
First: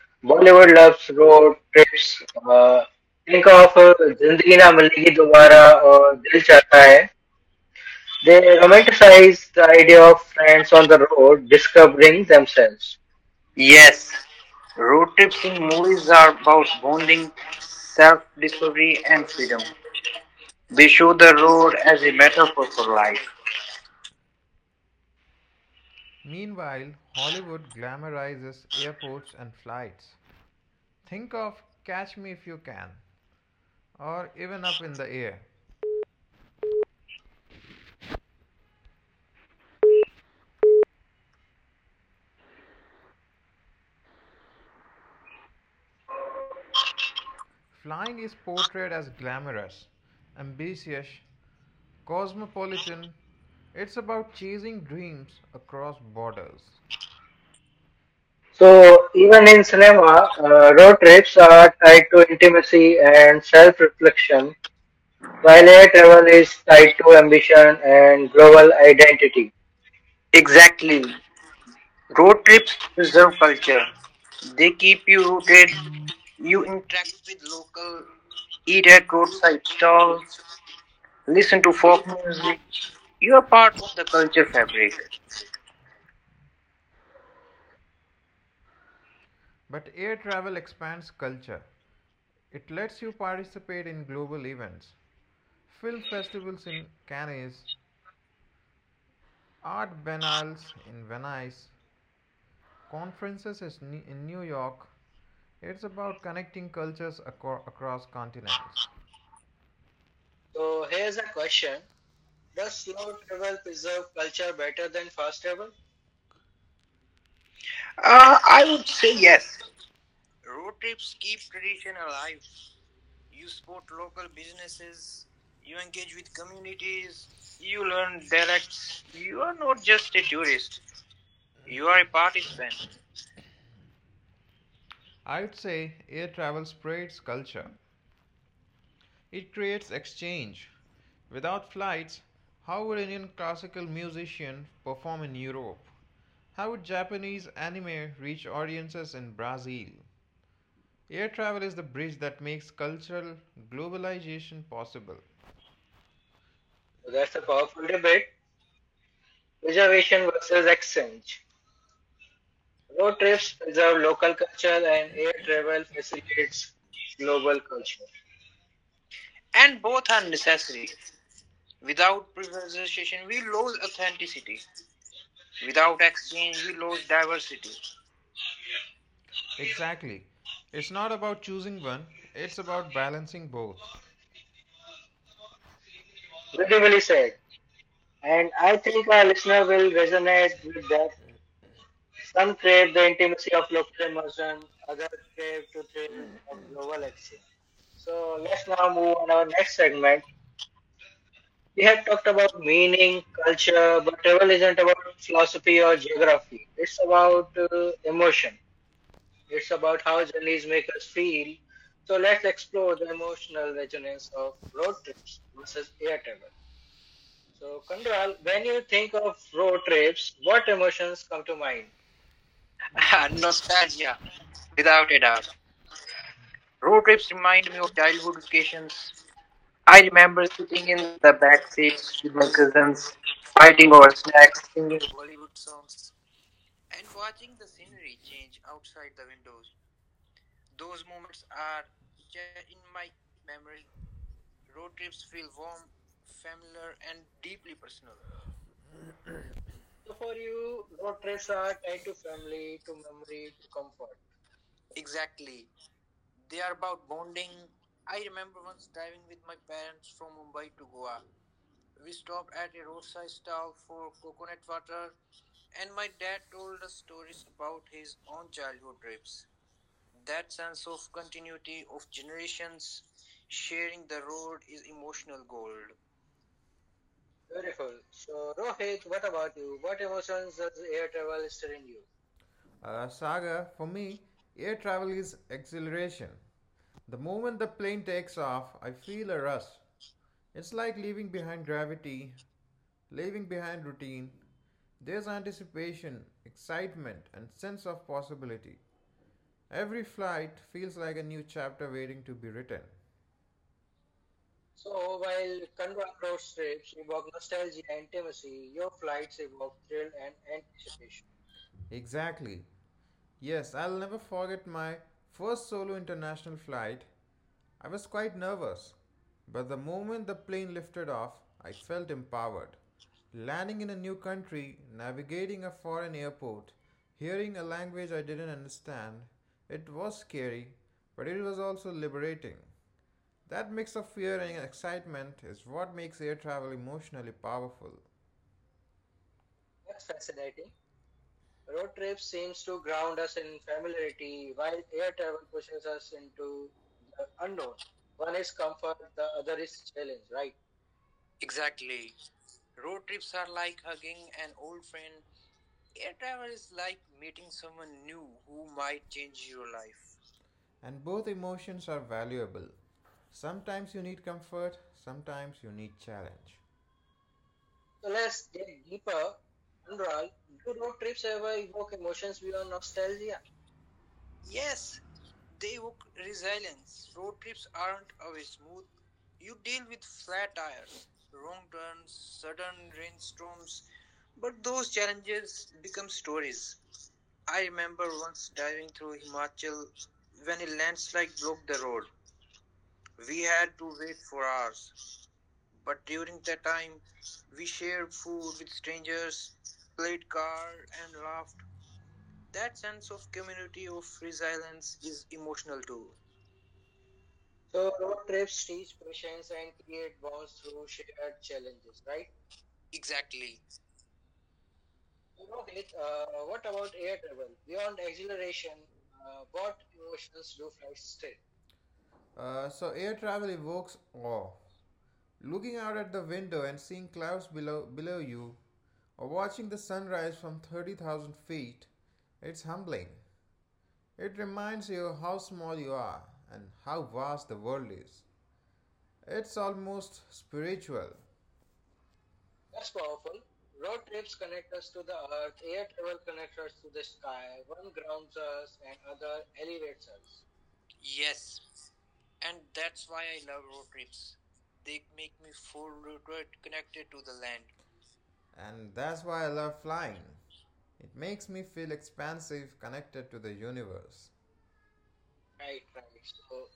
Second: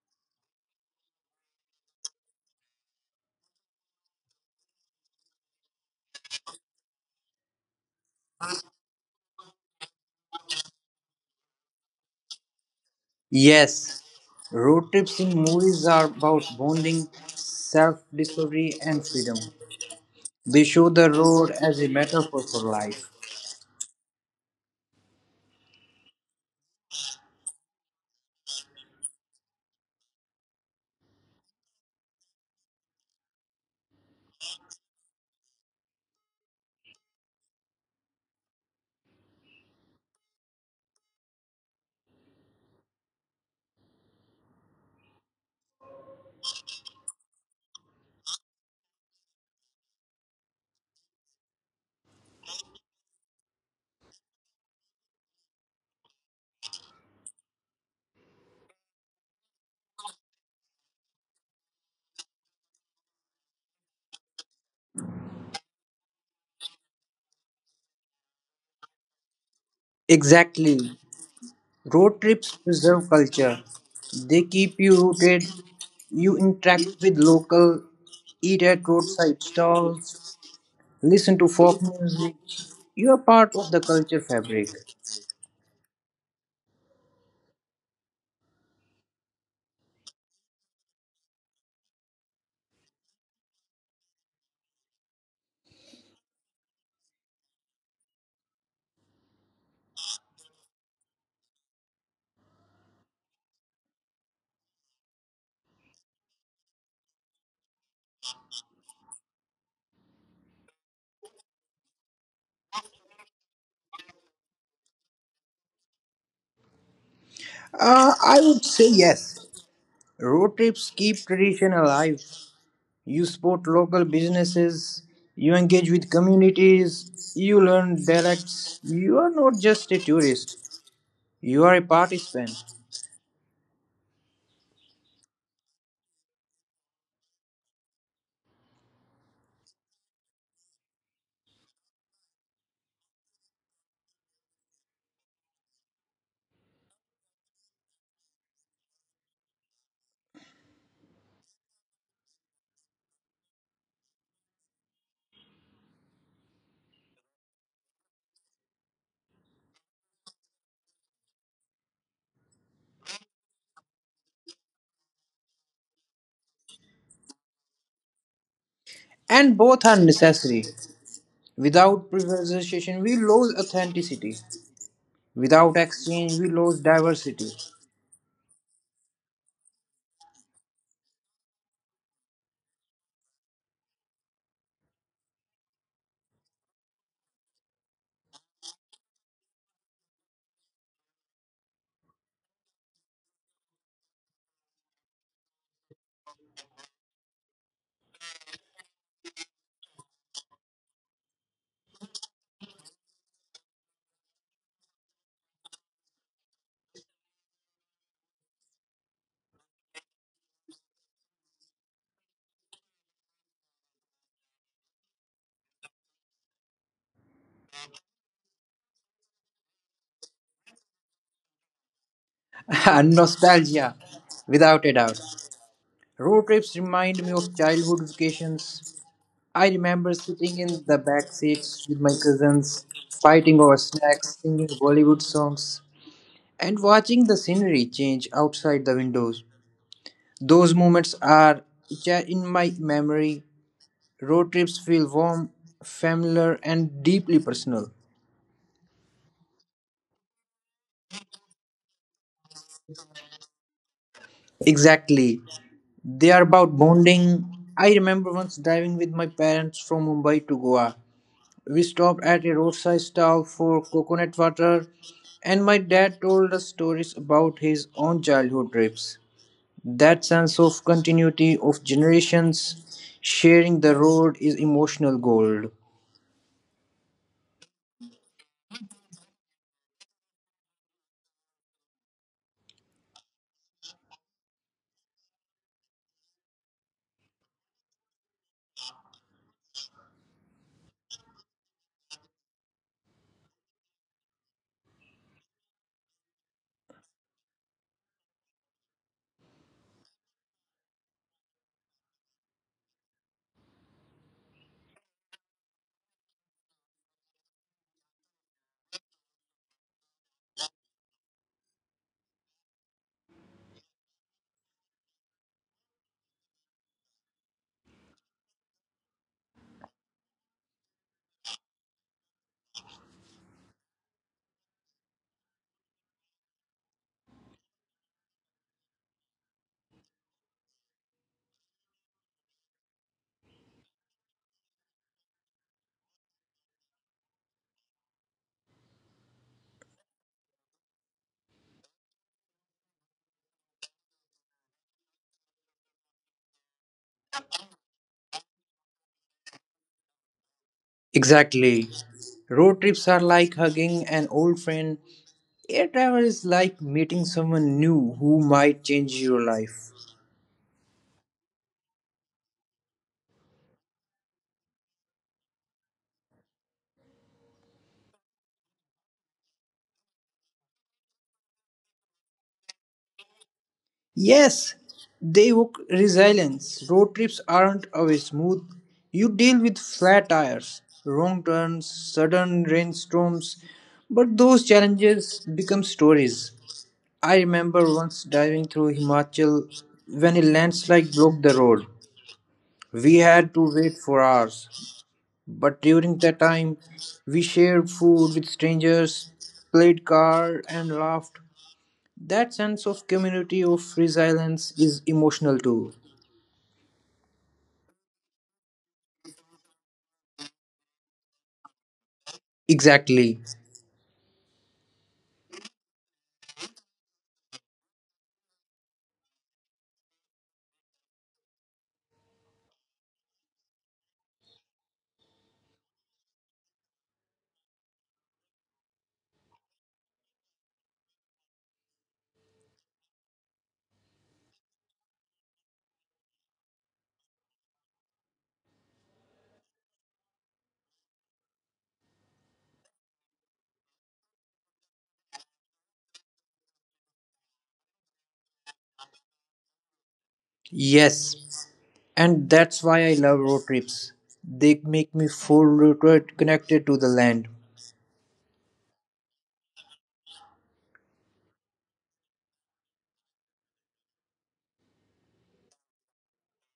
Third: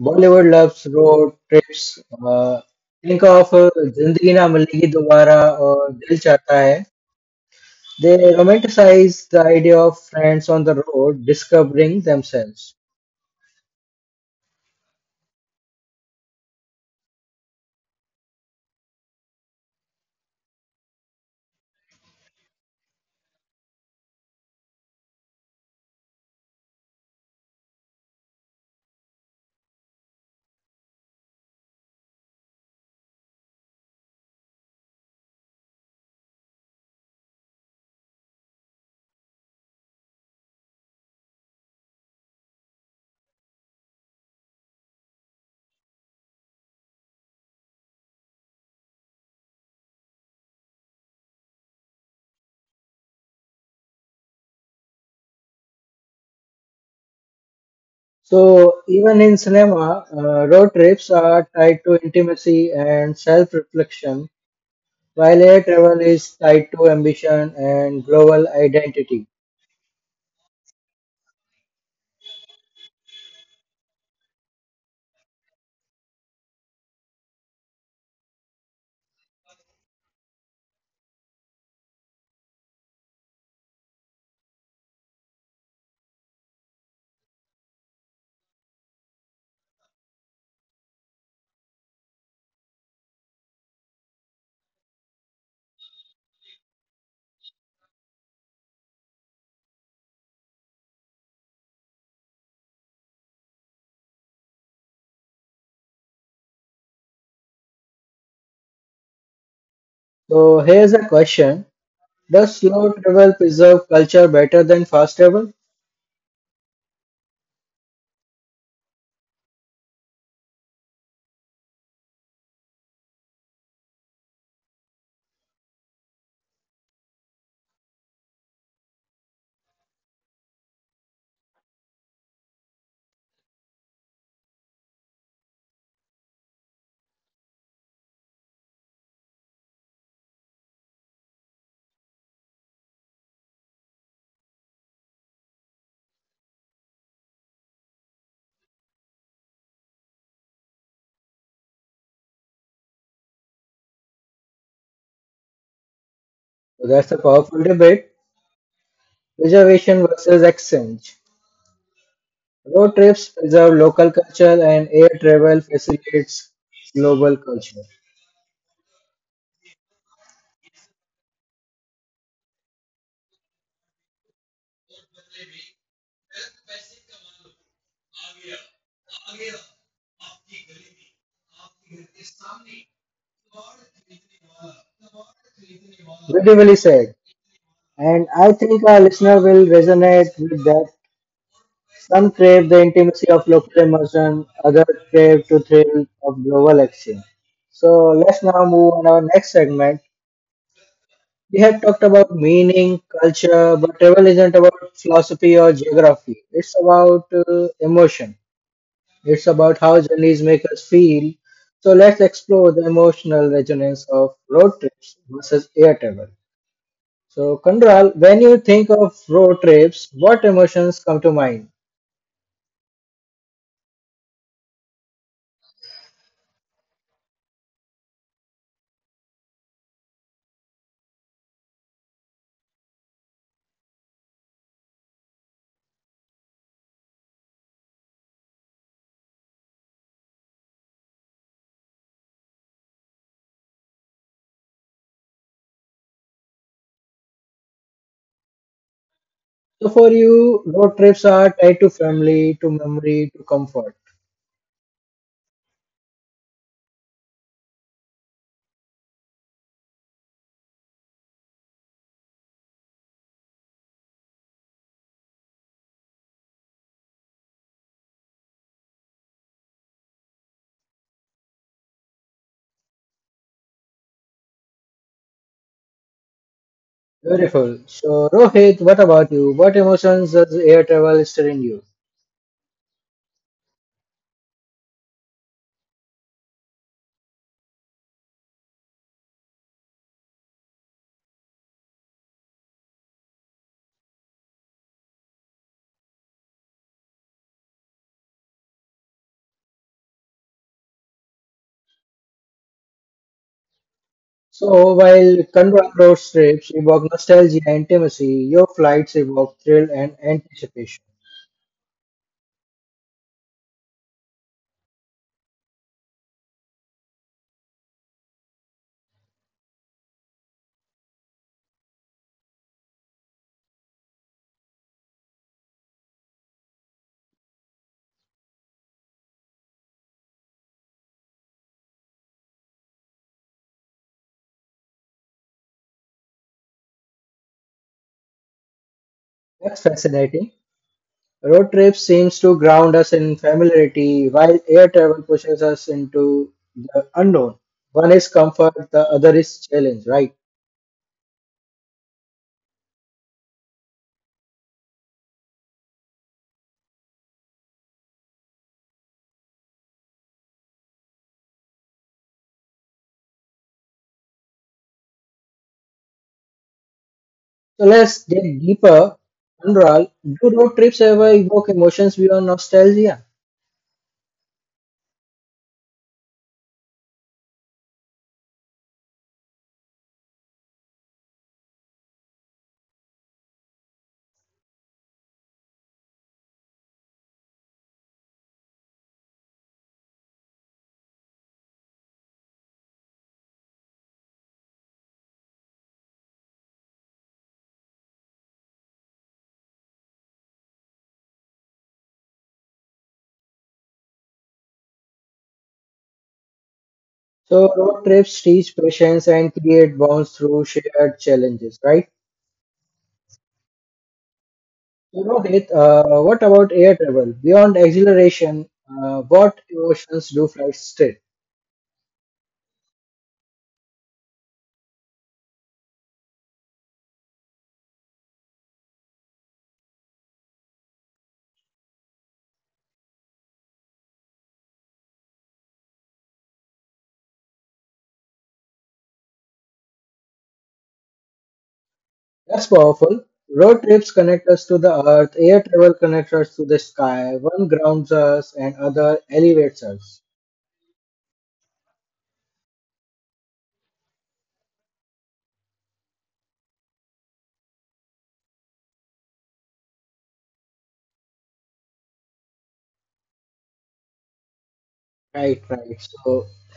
S1: Bollywood
S2: Bollywood
S1: loves
S2: loves
S1: road
S2: road
S1: trips.
S2: trips.
S1: Uh,
S2: Uh,
S1: think of
S2: think of
S1: Zindagi Na
S2: Zindagi Na
S1: Milegi
S2: Milegi
S1: Dobara
S2: Dobara
S1: or Dil
S2: or Dil
S1: Chahta
S2: Chahta
S1: Hai.
S2: Hai.
S1: They
S2: They
S1: romanticize the
S2: romanticize the
S1: idea of
S2: idea of
S1: friends on
S2: friends
S1: the
S2: on the
S1: road
S2: road
S1: discovering
S2: discovering
S1: themselves.
S2: themselves.
S3: Yes,
S2: Yes,
S3: road
S2: road
S3: trips in
S2: trips in
S3: movies are
S2: movies are
S3: about
S2: about
S3: bonding,
S2: bonding,
S3: self
S2: self
S3: discovery, and
S2: discovery, and
S3: freedom.
S2: freedom.
S3: They
S2: They
S3: show the
S2: show the
S3: road
S2: road
S3: as a
S2: as a
S3: metaphor for
S2: metaphor for
S3: life.
S2: life. Meanwhile, Hollywood glamorizes airports and flights. Think of Catch Me If You Can, or even Up in the Air. Flying is portrayed as glamorous, ambitious, cosmopolitan. It's about chasing dreams across borders.
S1: So,
S2: So
S1: even in
S2: even in
S1: cinema,
S2: cinema,
S1: road
S2: road
S1: trips
S2: trips
S1: are
S2: are
S1: tied to
S2: tied to
S1: intimacy
S2: intimacy
S1: and
S2: and
S1: self reflection,
S2: self-reflection,
S1: while air
S2: while air
S1: travel
S2: travel
S1: is
S2: is
S1: tied to
S2: tied to
S1: ambition
S2: ambition
S1: and
S2: and
S1: global
S2: global
S1: identity.
S2: identity.
S3: Exact
S2: Exactly.
S3: road
S2: Road
S3: trips
S2: trips
S3: preserve
S2: preserve
S3: culture,
S2: culture.
S3: they
S2: They
S3: keep you
S2: keep you
S3: rooted.
S2: rooted.
S3: You
S2: You
S3: interact with
S2: interact with
S3: local,
S2: local,
S3: eat at
S2: eat at
S3: roadside
S2: roadside
S3: stalls,
S2: stalls,
S3: listen to
S2: listen to
S3: folk
S2: folk
S3: music.
S2: music.
S3: You are
S2: You are
S3: part of the
S2: part of the
S3: culture.
S2: culture fabric. But air travel expands culture. It lets you participate in global events, film festivals in Cannes, art biennales in Venice, conferences in New York. It's about connecting cultures across continents.
S1: So,
S2: So
S1: here's a
S2: here's a
S1: question:
S2: question.
S1: Does
S2: Does
S1: slow
S2: slow
S1: travel
S2: travel
S1: preserve
S2: preserve
S1: culture
S2: culture
S1: better than
S2: better than
S1: fast
S2: fast
S1: travel?
S2: travel?
S3: I
S2: Uh,
S3: would
S2: I
S3: say
S2: would say
S3: yes.
S2: yes.
S3: Road
S2: Road
S3: trips keep
S2: trips keep
S3: tradition
S2: tradition
S3: alive.
S2: alive.
S3: You
S2: You
S3: support local businesses,
S2: sports,
S3: you engage with
S2: it
S3: communities,
S2: is
S3: you
S2: you
S3: learn
S2: learn
S3: dialects.
S2: dialects.
S3: You are
S2: You are
S3: not
S2: not
S3: just a
S2: just a
S3: tourist,
S2: tourist.
S3: you are a
S2: You are a
S3: participant.
S2: participant. I would say air travel spreads culture. It creates exchange. Without flights, how would Indian classical musician perform in Europe? How would Japanese anime reach audiences in Brazil? Air travel is the bridge that makes cultural globalization possible.
S1: So, that's
S2: So
S1: a
S2: that's a
S1: powerful
S2: powerful
S1: debate.
S2: debate.
S1: Preservation
S2: Reservation
S1: versus
S2: versus
S1: exchange.
S2: exchange.
S1: Road
S2: Road
S1: trips
S2: trips
S1: preserve
S2: preserve
S1: local
S2: local
S1: culture,
S2: culture and
S1: and air
S2: air
S1: travel
S2: travel
S1: facilitates
S2: facilitates
S1: global
S2: global
S1: culture.
S2: culture.
S3: And
S2: And
S3: both are
S2: both are
S3: necessary.
S2: necessary.
S3: Without
S2: Without
S3: privatization, we
S2: preservation, we
S3: lose
S2: lose
S3: authenticity.
S2: authenticity.
S3: Without
S2: Without
S3: exchange, we
S2: exchange, we
S3: lose
S2: lose
S3: diversity.
S2: diversity. Exactly. It's not about choosing one, it's about balancing both.
S1: Beautifully
S2: Beautifully
S1: said.
S2: said.
S1: And
S2: And
S1: I
S2: I
S1: think our
S2: think our
S1: listener will
S2: listener will
S1: resonate with
S2: resonate with
S1: that.
S2: that.
S1: Some
S2: Some
S1: crave the
S2: crave the
S1: intimacy of
S2: intimacy of
S1: local
S2: local
S1: immersion,
S2: immersion,
S1: others
S2: others
S1: crave to
S2: crave to
S1: thrill
S2: thrill
S1: of
S2: of
S1: global
S2: global
S1: action.
S2: exchange.
S1: So
S2: So
S1: let's now
S2: let's
S1: move
S2: now
S1: on
S2: move
S1: our
S2: on our
S1: next
S2: next
S1: segment.
S2: segment,
S1: We have
S2: we
S1: talked
S2: have talked
S1: about
S2: about
S1: meaning,
S2: meaning,
S1: culture, but
S2: culture, but
S1: travel
S2: travel
S1: isn't about
S2: isn't about
S1: philosophy or
S2: philosophy or
S1: geography.
S2: geography.
S1: It's
S2: It's
S1: about
S2: about
S1: emotion.
S2: emotion.
S1: It's
S2: It's
S1: about how
S2: about how
S1: journeys make
S2: journeys
S1: us
S2: make us
S1: feel.
S2: feel.
S1: So
S2: So
S1: let's
S2: let's
S1: explore the
S2: explore the
S1: emotional
S2: emotional
S1: resonance
S2: resonance
S1: of
S2: of
S1: road
S2: road
S1: trips
S2: trips,
S1: versus
S2: with
S1: air
S2: air
S1: travel.
S2: travel.
S1: So,
S2: So
S1: Kandral,
S2: Kandral,
S1: when you
S2: when you
S1: think of
S2: think of
S1: road
S2: road
S1: trips,
S2: trips,
S1: what
S2: what
S1: emotions come
S2: emotions
S1: to
S2: come to
S1: mind?
S2: mind?
S3: And nostalgia,
S2: Nostalgia,
S3: without a
S2: without
S3: doubt.
S2: a doubt.
S3: Road trips
S2: Road
S3: remind me
S2: trips
S3: of
S2: remind me of
S3: childhood
S2: childhood
S3: vacations.
S2: vacations.
S3: I
S2: I
S3: remember
S2: remember
S3: sitting in
S2: sitting in
S3: the
S2: the
S3: back
S2: back
S3: seats with my
S2: seats with my
S3: cousins,
S2: cousins,
S3: fighting over
S2: fighting over
S3: snacks,
S2: snacks,
S3: singing
S2: singing
S3: Bollywood songs, and watching the scenery change outside the windows. Those moments are etched in
S2: picture
S3: my
S2: in my
S3: memory.
S2: memory.
S3: Road trips
S2: Road
S3: feel
S2: trips feel
S3: warm,
S2: warm.
S3: familiar, and deeply personal.
S1: So, for you,
S2: You
S1: road
S2: are
S1: trips are tied to
S2: family
S1: family, to
S2: to
S1: memory, to
S2: memory to
S1: comfort.
S2: comfort.
S3: Exactly. They are
S2: They are
S3: about
S2: about
S3: bonding. I remember once driving with my parents from
S2: parents
S3: Mumbai to Goa.
S2: who are
S3: We stopped at a roadside
S2: pissed
S3: stall for coconut water, and my
S2: and
S3: dad
S2: dad
S3: told us stories about his own childhood trips.
S2: trips.
S3: That
S2: That
S3: sense
S2: sense
S3: of continuity of generations sharing the
S2: sharing the
S3: road
S2: road
S3: is
S2: is
S3: emotional
S2: emotional
S3: gold.
S2: gold.
S1: Beautiful.
S2: Beautiful.
S1: So,
S2: So
S1: Rohit, what
S2: Rohit, what
S1: about you?
S2: about
S1: What
S2: you? What
S1: emotions does
S2: emotions does
S1: air
S2: air
S1: travel
S2: travel
S1: stir in
S2: stir
S1: you?
S2: in you? Saga, for me, air travel is exhilaration. The moment the plane takes off, I feel a rush. It's like leaving behind gravity, leaving behind routine. There's anticipation, excitement, and sense of possibility. Every flight feels like a new chapter waiting to be written.
S1: So,
S2: So
S1: while
S2: while
S1: Kandral road
S2: convert road
S1: trips
S2: trips
S1: evoke
S2: evoke
S1: nostalgia and
S2: nostalgia and
S1: intimacy, your
S2: intimacy,
S1: flights
S2: flights
S1: evoke thrill
S2: thrill
S1: and
S2: and
S1: anticipation.
S2: anticipation. Exactly. Yes, I'll never forget my first solo international flight. I was quite nervous, but the moment the plane lifted off, I felt empowered. Landing in a new country, navigating a foreign airport, hearing a language I didn't understand, it was scary, but it was also liberating. That mix of fear and excitement is what makes air travel emotionally powerful.
S1: That's
S2: Air travel
S1: fascinating. Road trips seems to
S2: seems to
S1: ground us
S2: ground
S1: in
S2: us in
S1: familiarity,
S2: familiarity,
S1: while
S2: while
S1: air
S2: air
S1: travel
S2: travel
S1: pushes
S2: pushes
S1: us
S2: us
S1: into
S2: into
S1: the unknown.
S2: unknown.
S1: One is
S2: One is
S1: comfort,
S2: comfort,
S1: the
S2: the
S1: other
S2: other
S1: is
S2: is
S1: challenge,
S2: challenge,
S1: right?
S2: right?
S3: Exactly.
S2: Exactly.
S3: Road trips are
S2: Are
S3: like
S2: like a
S3: hugging an old friend.
S2: friend,
S3: Air travel is
S2: whatever is
S3: like
S2: like
S3: meeting someone new who might
S2: my
S3: change your life.
S2: life. And both emotions are valuable. Sometimes you need comfort, sometimes you need challenge.
S1: So
S2: So
S1: let's
S2: let's
S1: dig
S2: dig
S1: deeper.
S2: deeper.
S1: Anral,
S2: Anurag,
S1: do road trips
S2: road trips
S1: ever
S2: ever
S1: evoke
S2: evolves
S1: emotions beyond
S2: beyond
S1: nostalgia?
S2: nostalgia.
S3: Yes,
S2: Yes,
S3: they evoke resilience.
S2: resilience.
S3: Road
S2: Road
S3: trips
S2: trips
S3: aren't
S2: aren't
S3: always smooth. You deal with flat
S2: flat
S3: tires,
S2: tires,
S3: wrong turns, sudden
S2: turns,
S3: rainstorms,
S2: storms,
S3: but
S2: but
S3: those
S2: those
S3: challenges
S2: challenges
S3: become
S2: become
S3: stories.
S2: stories.
S3: I
S2: I
S3: remember
S2: remember
S3: once
S2: once
S3: driving
S2: driving
S3: through
S2: through
S3: Himachal
S2: Himachal.
S3: when a
S2: The
S3: landslide
S2: landslide
S3: blocked the
S2: broke the
S3: road.
S2: road.
S3: We
S2: We
S3: had to
S2: had to
S3: wait
S2: wait
S3: for
S2: for
S3: hours,
S2: hours.
S3: but during that
S2: During that
S3: time,
S2: time,
S3: we
S2: we
S3: shared
S2: shared
S3: food with
S2: with
S3: strangers,
S2: strangers,
S3: played
S2: played
S3: cards, and
S2: cards, and
S3: laughed.
S2: laughed.
S3: That
S2: That
S3: sense of
S2: sense of
S3: community
S2: community
S3: of resilience
S2: resilience
S3: is
S2: is
S3: emotional
S2: emotional
S3: too.
S2: too.
S1: So
S2: So
S1: road
S2: road
S1: trips
S2: trips
S1: teach patience and create bonds
S2: was
S1: through
S2: through
S1: shared challenges, right?
S3: Exactly.
S1: So Rohit, what
S2: uh,
S1: about air travel? Beyond exhilaration,
S2: operation,
S1: what
S2: what
S1: emotions do flights stir?
S2: still? So air travel evokes awe. Looking out at the window and seeing clouds below you, or watching the sunrise from 30,000 feet, it's humbling. It reminds you how small you are and how vast the world is. It's almost spiritual.
S1: That's
S2: That's
S1: powerful.
S2: powerful.
S1: Road trips connect us to
S2: To
S1: the
S2: the
S1: earth,
S2: earth,
S1: air travel connects us to the sky,
S2: sky,
S1: one
S2: one
S1: grounds
S2: grounds
S1: us and
S2: us,
S1: other
S2: other
S1: elevates us.
S2: anchors. Yes.
S3: Yes. And that's
S2: That's
S3: why I
S2: why
S3: love
S2: I
S3: road trips.
S2: lives.
S3: They make me feel rooted, connected to the land.
S2: And that's why I love flying. It makes me feel expansive, connected to the universe.
S1: Right,
S2: Right,
S1: right.
S2: right.
S1: So
S2: So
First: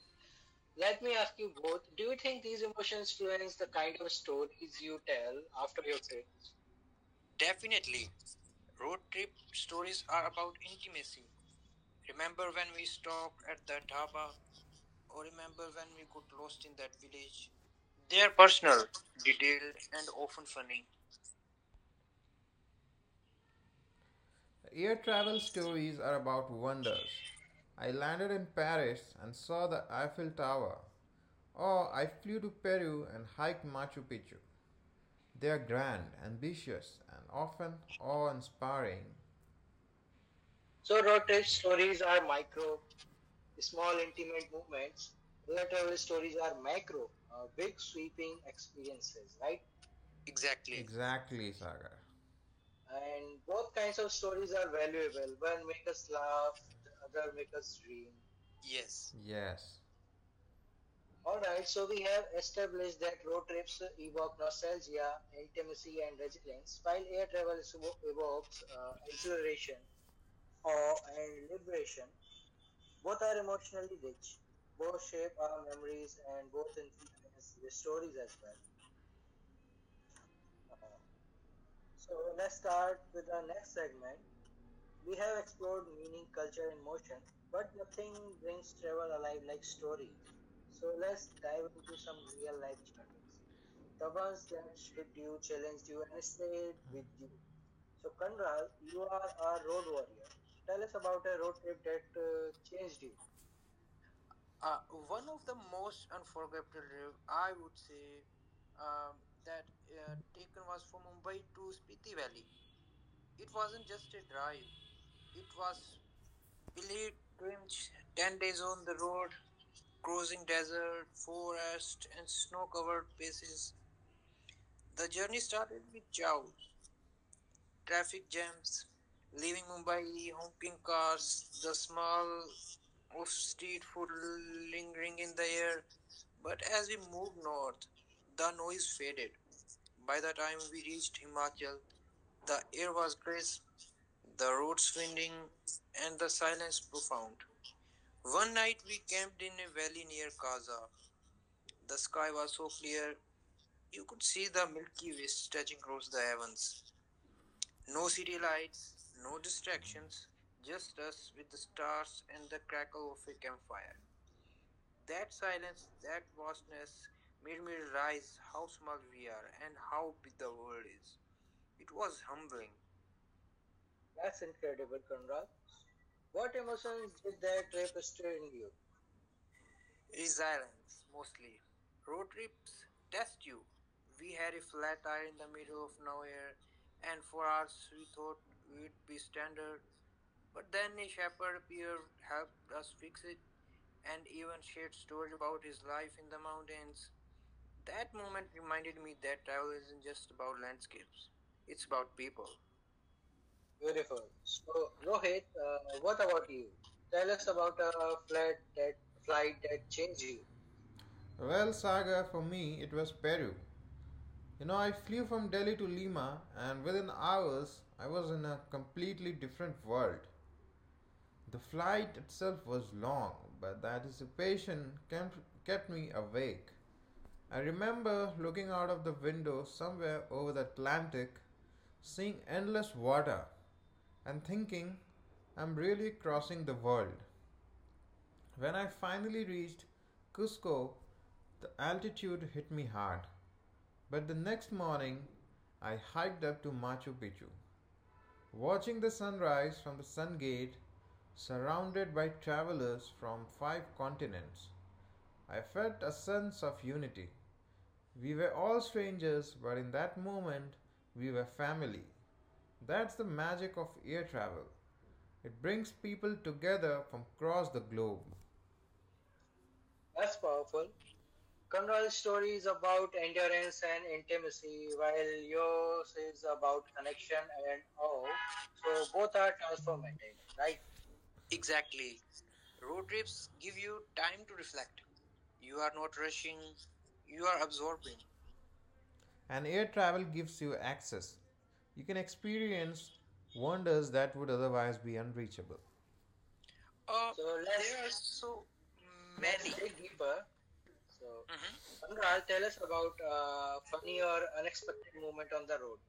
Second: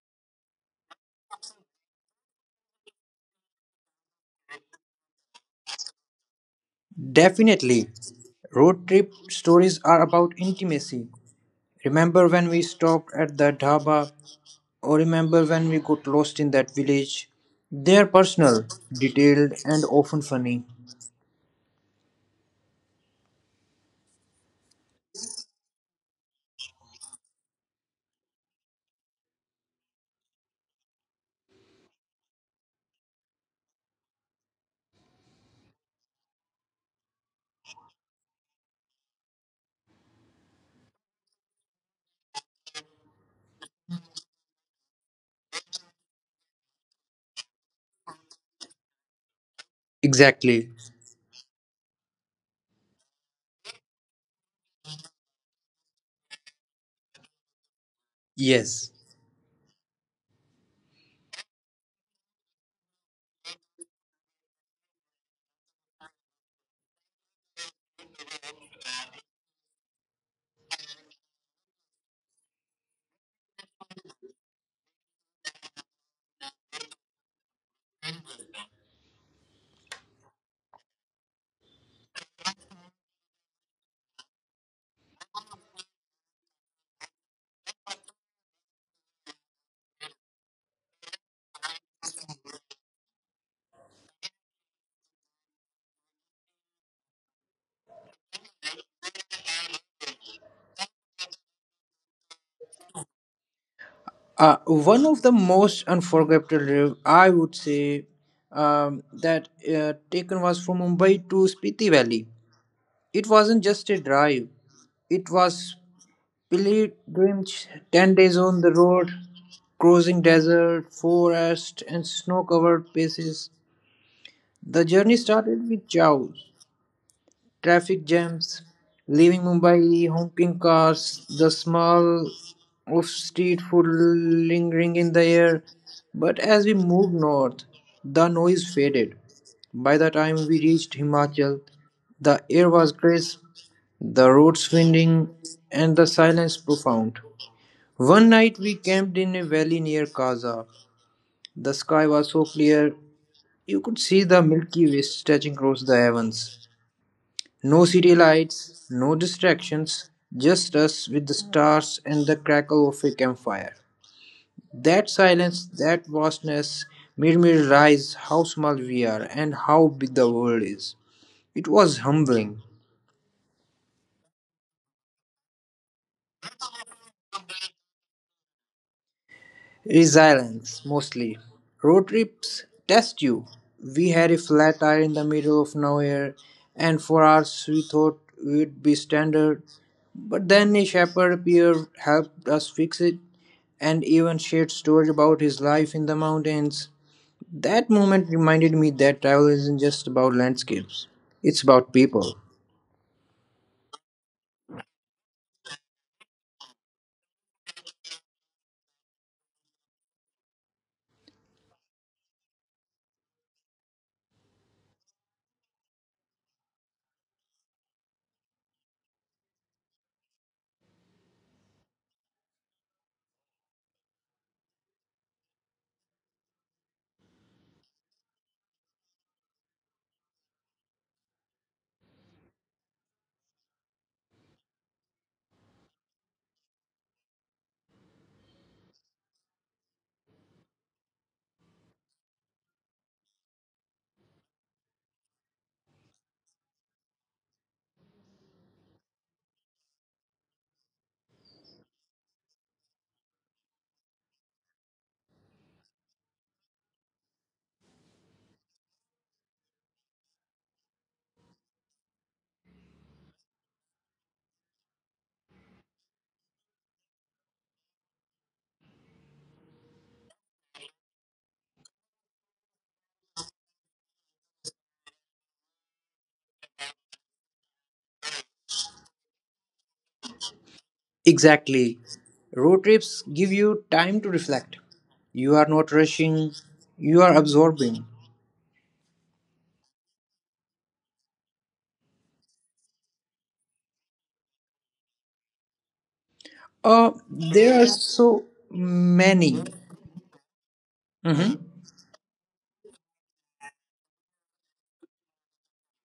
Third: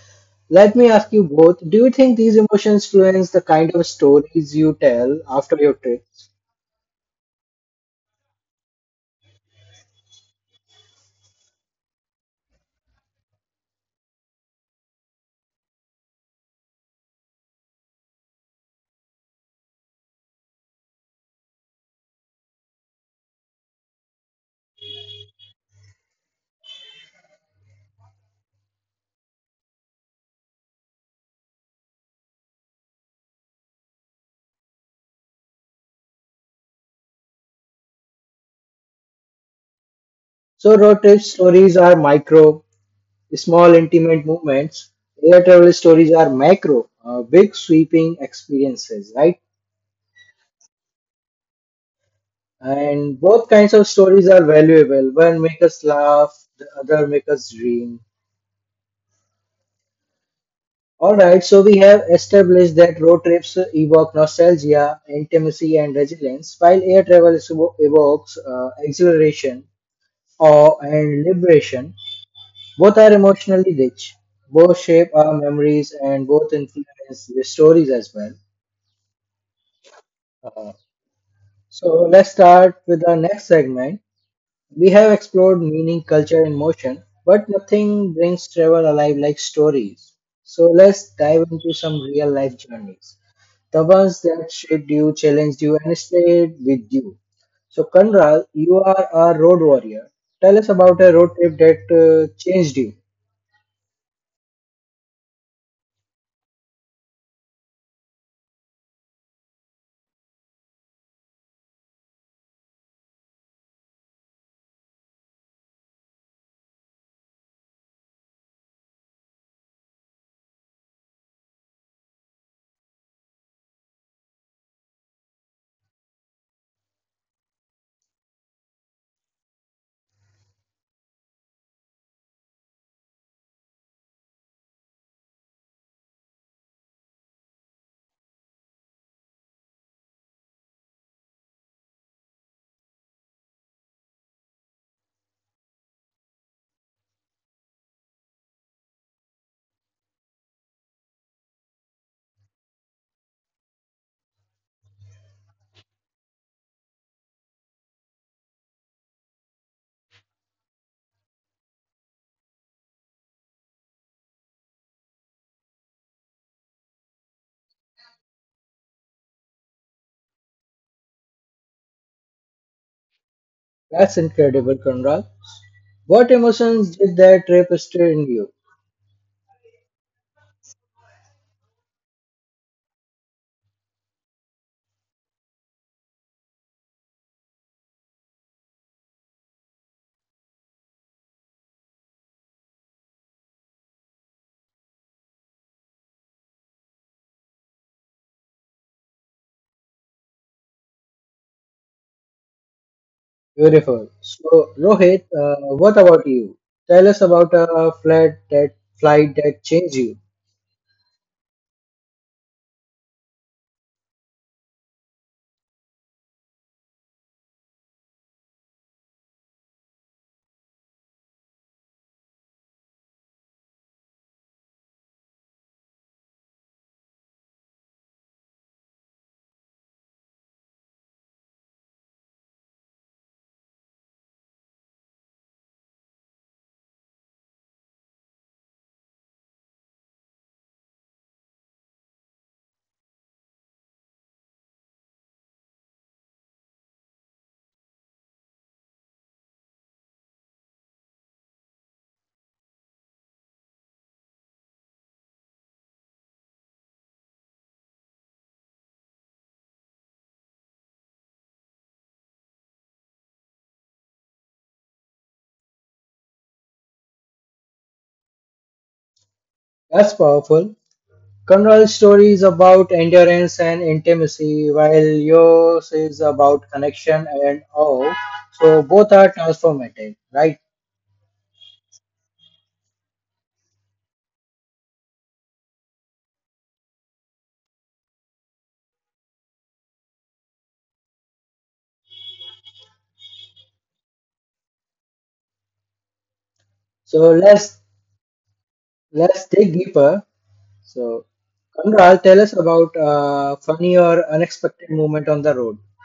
S1: let me
S2: let
S1: ask
S2: me
S1: you
S2: ask you:
S1: both, do you
S2: do
S1: think
S2: you
S1: these
S2: think
S1: emotions
S2: oceans
S1: influence the
S2: influence the
S1: kind of
S2: kind of story
S1: stories you
S2: you
S1: tell
S2: tell
S1: after your
S2: after
S1: trips?
S2: death?
S3: Definitely. Road trip stories are
S2: Stories are
S3: about
S2: about
S3: intimacy.
S2: intimacy.
S3: Remember
S2: Remember
S3: when we
S2: when we
S3: stopped at
S2: stopped
S3: the
S2: at the
S3: dhaba,
S2: dhaba,
S3: or
S2: or
S3: remember when
S2: remember
S3: we
S2: when we
S3: got
S2: got
S3: lost in
S2: lost in
S3: that
S2: that
S3: village?
S2: village?
S3: They are
S2: They are
S3: personal,
S2: personal,
S3: detailed,
S2: detailed,
S3: and
S2: and
S3: often
S2: often
S3: funny.
S2: funny. Air travel stories are about wonders. I landed in Paris and saw the Eiffel Tower. Or I flew to Peru and hiked Machu Picchu. They are grand, ambitious, and often awe inspiring.
S1: So road
S2: So
S1: trip
S2: road trip
S1: stories are
S2: stories are
S1: micro,
S2: micro
S1: small intimate movements.
S2: moments.
S1: Air travel stories are
S2: These are
S1: macro,
S2: uh,
S1: big sweeping
S2: building.
S1: experiences, right?
S3: Exactly.
S2: Exactly. Exactly, Sagar.
S1: And
S2: And
S1: both kinds of stories are valuable,
S2: well,
S1: one make
S2: one
S1: us
S2: makes
S1: laugh,
S2: laugh,
S1: the other make
S2: other
S1: us dream.
S3: Yes.
S2: makes. Yes.
S1: Alright, so we have established that road trips evoke nostalgia,
S2: Yeah, and
S1: intimacy, and resilience, while air
S2: while it
S1: travel is- evokes
S2: evokes
S1: exhilaration,
S2: exhilaration,
S1: awe,
S2: or
S1: and liberation. Both are emotionally rich. Both shape our
S2: um,
S1: memories and both influence the stories as well. Uh, so let's start
S2: start
S1: with our next segment. We have
S2: we have
S1: explored meaning, culture, and motion, but nothing brings
S2: brings
S1: travel
S2: to
S1: alive like
S2: alive like so
S1: stories. So let's dive
S2: dive
S1: into some real life journeys, the
S2: the
S1: ones
S2: ones
S1: that
S2: that
S1: shaped
S2: should
S1: you,
S2: challenge
S1: challenged you, and stayed with you.
S2: you
S1: So, Kanral, you
S2: who
S1: are a
S2: are our
S1: road
S2: role
S1: warrior. Tell us about a road trip that changed you.
S3: One of the most unforgettable, trip, I would say, that taken was from Mumbai to Spiti Valley. It wasn't just a drive; it was pilgrimage. 10 days on the road, crossing desert,
S2: desert,
S3: forest, and
S2: forest, and snow
S3: snow-covered
S2: covered.
S3: places. The journey
S2: We
S3: started
S2: started
S3: with chow,
S2: Chow,
S3: traffic
S2: traffic
S3: jams,
S2: jams,
S3: leaving Mumbai, honking cars,
S2: cars,
S3: the
S2: the small
S3: smell of
S2: of
S3: street
S2: steam
S3: food lingering in the
S2: in the
S3: air.
S2: air.
S3: But
S2: But
S3: as we
S2: as we
S3: moved
S2: moved
S3: north,
S2: north,
S3: the noise faded. By the time
S2: that time
S3: we reached Himachal,
S2: Machair
S3: the air was
S2: was.
S3: crisp, the
S2: The
S3: roads
S2: roads
S3: winding, and the
S2: and the
S3: silence
S2: silence.
S3: profound. One
S2: One
S3: night we
S2: night we
S3: camped in a
S2: camped
S3: valley near
S2: near
S3: Kaza.
S2: Gaza.
S3: The
S2: The
S3: sky was
S2: sky
S3: so
S2: was
S3: clear
S2: clear.
S3: you could see the
S2: See the
S3: Milky Way
S2: Milky Way
S3: stretching
S2: stretched
S3: across the
S2: to the
S3: heavens.
S2: heavens.
S3: No city
S2: We
S3: lights,
S2: light
S3: no distractions, just us with the stars and the crackle of a campfire.
S2: fire.
S3: That silence, that vastness made me realize how small we are and
S2: And
S3: how big
S2: how,
S3: the world is. It was humbling.
S1: That's incredible, Kanral.
S2: Conrad?
S1: What emotions did that trip stir in you?
S3: Resilience, mostly. Road trips test you. We had a flat tire in the middle of nowhere, and for
S2: For
S3: hours
S2: our
S3: we thought we'd be standard. But then a shepherd appeared, helped us fix it, and even shared stories about his life in the mountains. That moment reminded me that travel isn't just about landscapes, it's about people.
S2: people.
S1: Beautiful. So,
S2: So,
S1: Rohit,
S2: Rohit,
S1: what
S2: what
S1: about
S2: about
S1: you?
S2: you?
S1: Tell us
S2: Tell us
S1: about
S2: about
S1: a
S2: a flight that
S1: flight
S2: flight
S1: that
S2: that
S1: changed you.
S2: changed you. Well, Sagar, for me, it was Peru. You know, I flew from Delhi to Lima, and within hours, I was in a completely different world. The flight itself was long, but the anticipation kept me awake. I remember looking out of the window somewhere over the Atlantic, seeing endless water, and thinking, I'm really crossing the world. When I finally reached Cusco, the altitude hit me hard. But the next morning, I hiked up to Machu Picchu. Watching the sunrise from the Sun Gate, surrounded by travelers from five continents, I felt a sense of unity. We were all strangers, but in that moment, we were family. That's the magic of air travel. It brings people together from across the globe.
S1: That's
S2: That's
S1: powerful.
S2: powerful.
S1: Conrad's story is
S2: Conversation
S1: about
S2: about
S1: endurance
S2: endurance,
S1: and
S2: and
S1: intimacy, while
S2: while
S1: yours
S2: yours
S1: is
S2: is
S1: about
S2: about
S1: connection
S2: connection
S1: and
S2: and
S1: awe.
S2: all.
S1: So
S2: So
S1: both are
S2: both are
S1: transformative,
S2: transformative,
S1: right?
S2: right?
S3: Exactly.
S2: Exactly.
S3: Road trips give you time to
S2: Time
S3: reflect. You are not rushing, you are
S2: you are observing.
S3: absorbing.
S2: And air travel gives you access. You can experience wonders that would otherwise be unreachable. Oh,
S1: So let's
S3: There are
S2: so
S3: so
S2: so
S1: let's
S3: many.
S2: many
S1: dig deeper.
S2: people. So
S1: So
S3: Mhm.
S1: Conrad, tell
S2: Anurag,
S1: us
S2: tell us
S1: about
S2: about
S1: a funny
S2: funny
S1: or
S2: or
S1: unexpected
S2: unexpected
S1: moment on
S2: moves
S1: the
S2: on the
S1: road.
S2: road.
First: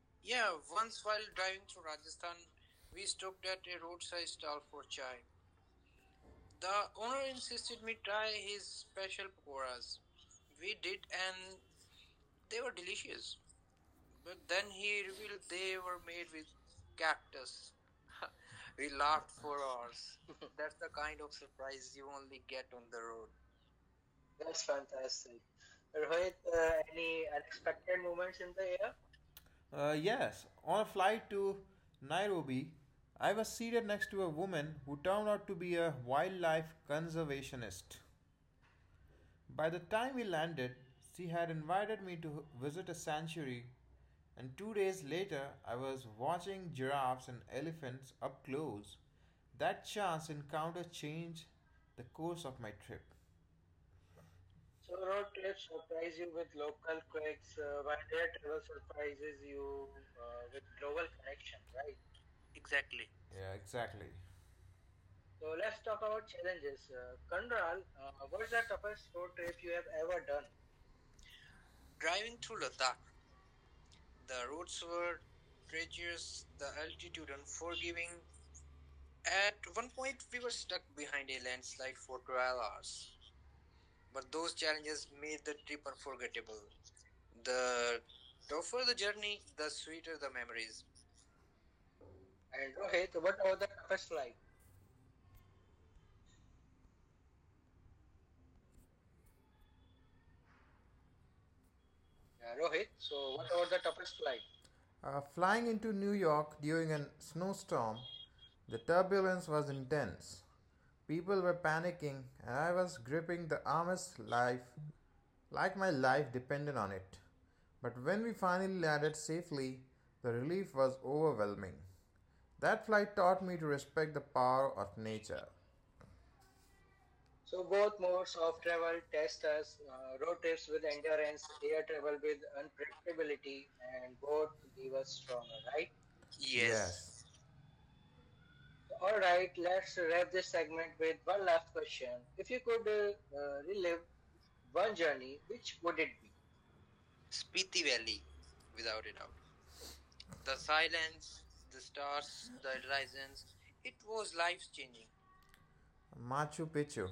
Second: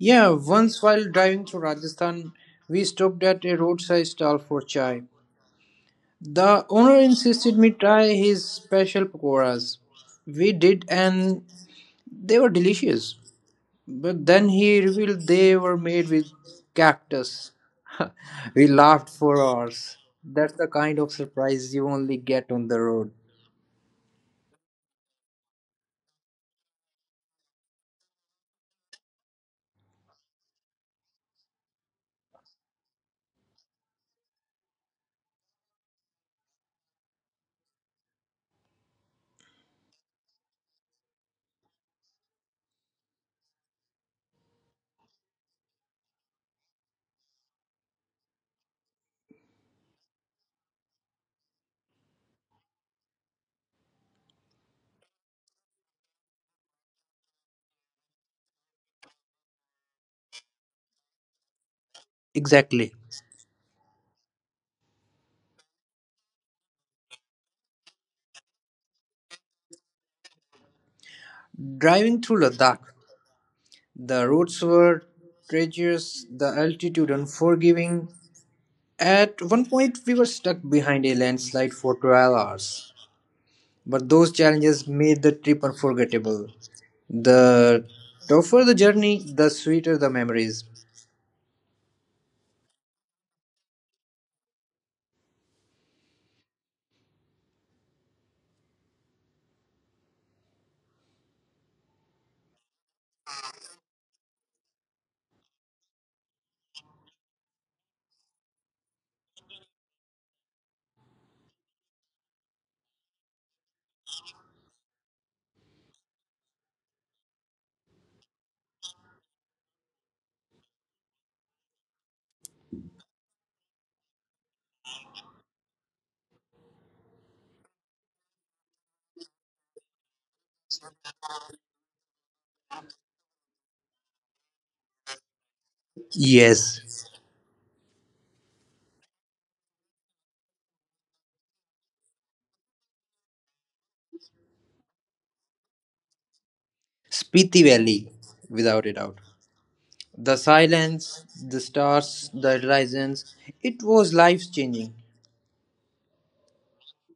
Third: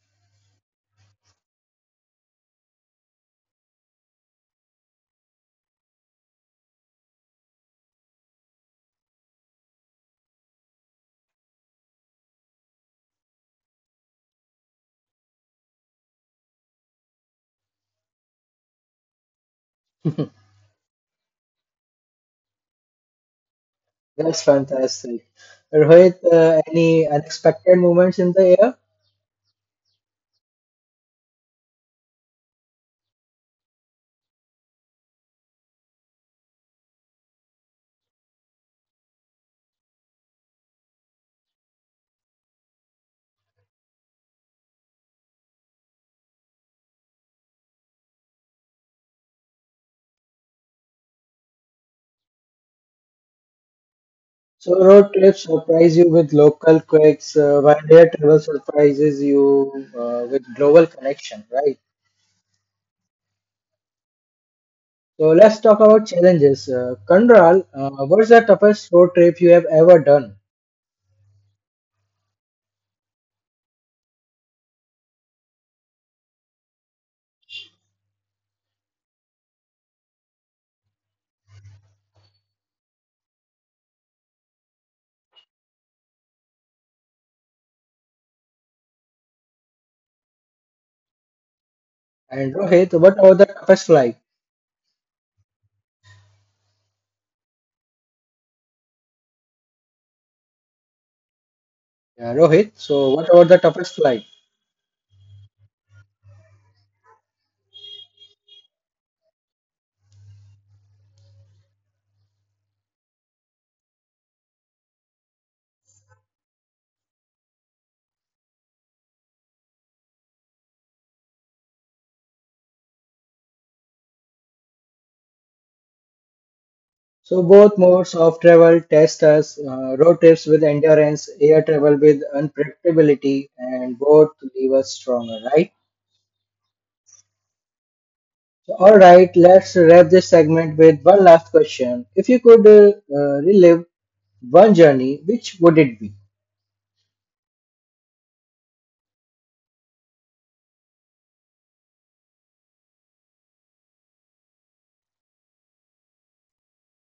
S3: Yeah, once while driving through
S2: Driving
S3: Rajasthan, we stopped at a roadside stall for chai. The owner insisted me
S2: insisted me
S3: try
S2: try
S3: his
S2: his
S3: special
S2: special
S3: pakoras.
S2: pakoras.
S3: We
S2: We
S3: did,
S2: did,
S3: and
S2: and
S3: they were
S2: they were
S3: delicious.
S2: delicious,
S3: But
S2: but
S3: then
S2: then
S3: he
S2: he
S3: revealed
S2: revealed
S3: they were
S2: they were
S3: made with
S2: made with
S3: cactus.
S2: cactus.
S3: We
S2: We
S3: laughed
S2: laughed
S3: for
S2: for
S3: hours.
S2: hours.
S3: That's the
S2: That's the
S3: kind of
S2: kind of.
S3: surprise you only get on the road.
S1: That's
S2: That's
S1: fantastic.
S2: fantastic.
S1: Rohit,
S2: Rohit,
S1: any
S2: any
S1: unexpected
S2: unexpected,
S1: moments in the air?
S2: yeah? Yes, on a flight to Nairobi, I was seated next to a woman who turned out to be a wildlife conservationist. By the time we landed, she had invited me to visit a sanctuary, and 2 days later, I was watching giraffes and elephants up close. That chance encounter changed the course of my trip.
S1: So road trips surprise you with local quirks, while
S2: By,
S1: air travel surprises you with
S2: uh, with
S1: global connection,
S2: action.
S1: right?
S3: Exactly.
S2: Yeah, exactly.
S1: So let's talk about challenges. Kandral, what's the toughest road trip you have
S2: I've
S1: ever
S2: ever
S1: done?
S2: done.
S3: Driving
S2: Driving
S3: through Ladakh, the
S2: the
S3: roads
S2: road
S3: were treacherous, the
S2: treacherous
S3: altitude unforgiving. At
S2: and
S3: one point, we were stuck behind a landslide for 12 hours.
S2: trailers.
S3: But those challenges made the trip unforgettable. The
S2: The
S3: tougher the
S2: the
S3: journey,
S2: journey,
S3: the
S2: the
S3: sweeter the
S2: sweeter the
S3: memories.
S2: memories.
S1: And
S2: And
S1: Rohit,
S2: okay,
S1: what
S2: so
S1: about
S2: what
S1: the
S2: was the
S1: toughest
S2: toughest
S1: flight?
S2: like?
S1: Yeah,
S2: Yeah,
S1: Rohit,
S2: Rohit,
S1: so what
S2: so
S1: about
S2: what
S1: the
S2: about the
S1: toughest
S2: toughest
S1: flight?
S2: flight? Flying into New York during a snowstorm, the turbulence was intense. People were panicking, and I was gripping the arm's life like my life depended on it. But when we finally landed safely, the relief was overwhelming. That flight taught me to respect the power of nature.
S1: So
S2: So
S1: both
S2: both
S1: modes
S2: modes
S1: of
S2: of
S1: travel
S2: travel
S1: test
S2: test
S1: us,
S2: us.
S1: road
S2: Road
S1: trips with
S2: with
S1: endurance,
S2: endurance,
S1: air
S2: air
S1: travel
S2: travel
S1: with
S2: with,
S1: unpredictability, and
S2: and
S1: both
S2: both
S1: leave us stronger,
S2: stronger,
S1: right?
S2: right? Yes.
S3: Yes,
S2: Yes.
S1: So, all
S2: All
S1: right,
S2: right,
S1: let's
S2: let's
S1: wrap this
S2: wrap this
S1: segment
S2: segment
S1: with
S2: with
S1: one
S2: one
S1: last
S2: last
S1: question.
S2: question.
S1: If you could
S2: The uh,
S1: relive one
S2: one
S1: journey,
S2: journey.
S1: which would it be?
S3: Spiti
S2: Speak
S3: Valley, without
S2: with
S3: a doubt. The
S2: the
S3: silence,
S2: silence,
S3: the stars,
S2: stars,
S3: the
S2: the horizon.
S3: horizons, it was life changing.
S2: Machu Picchu.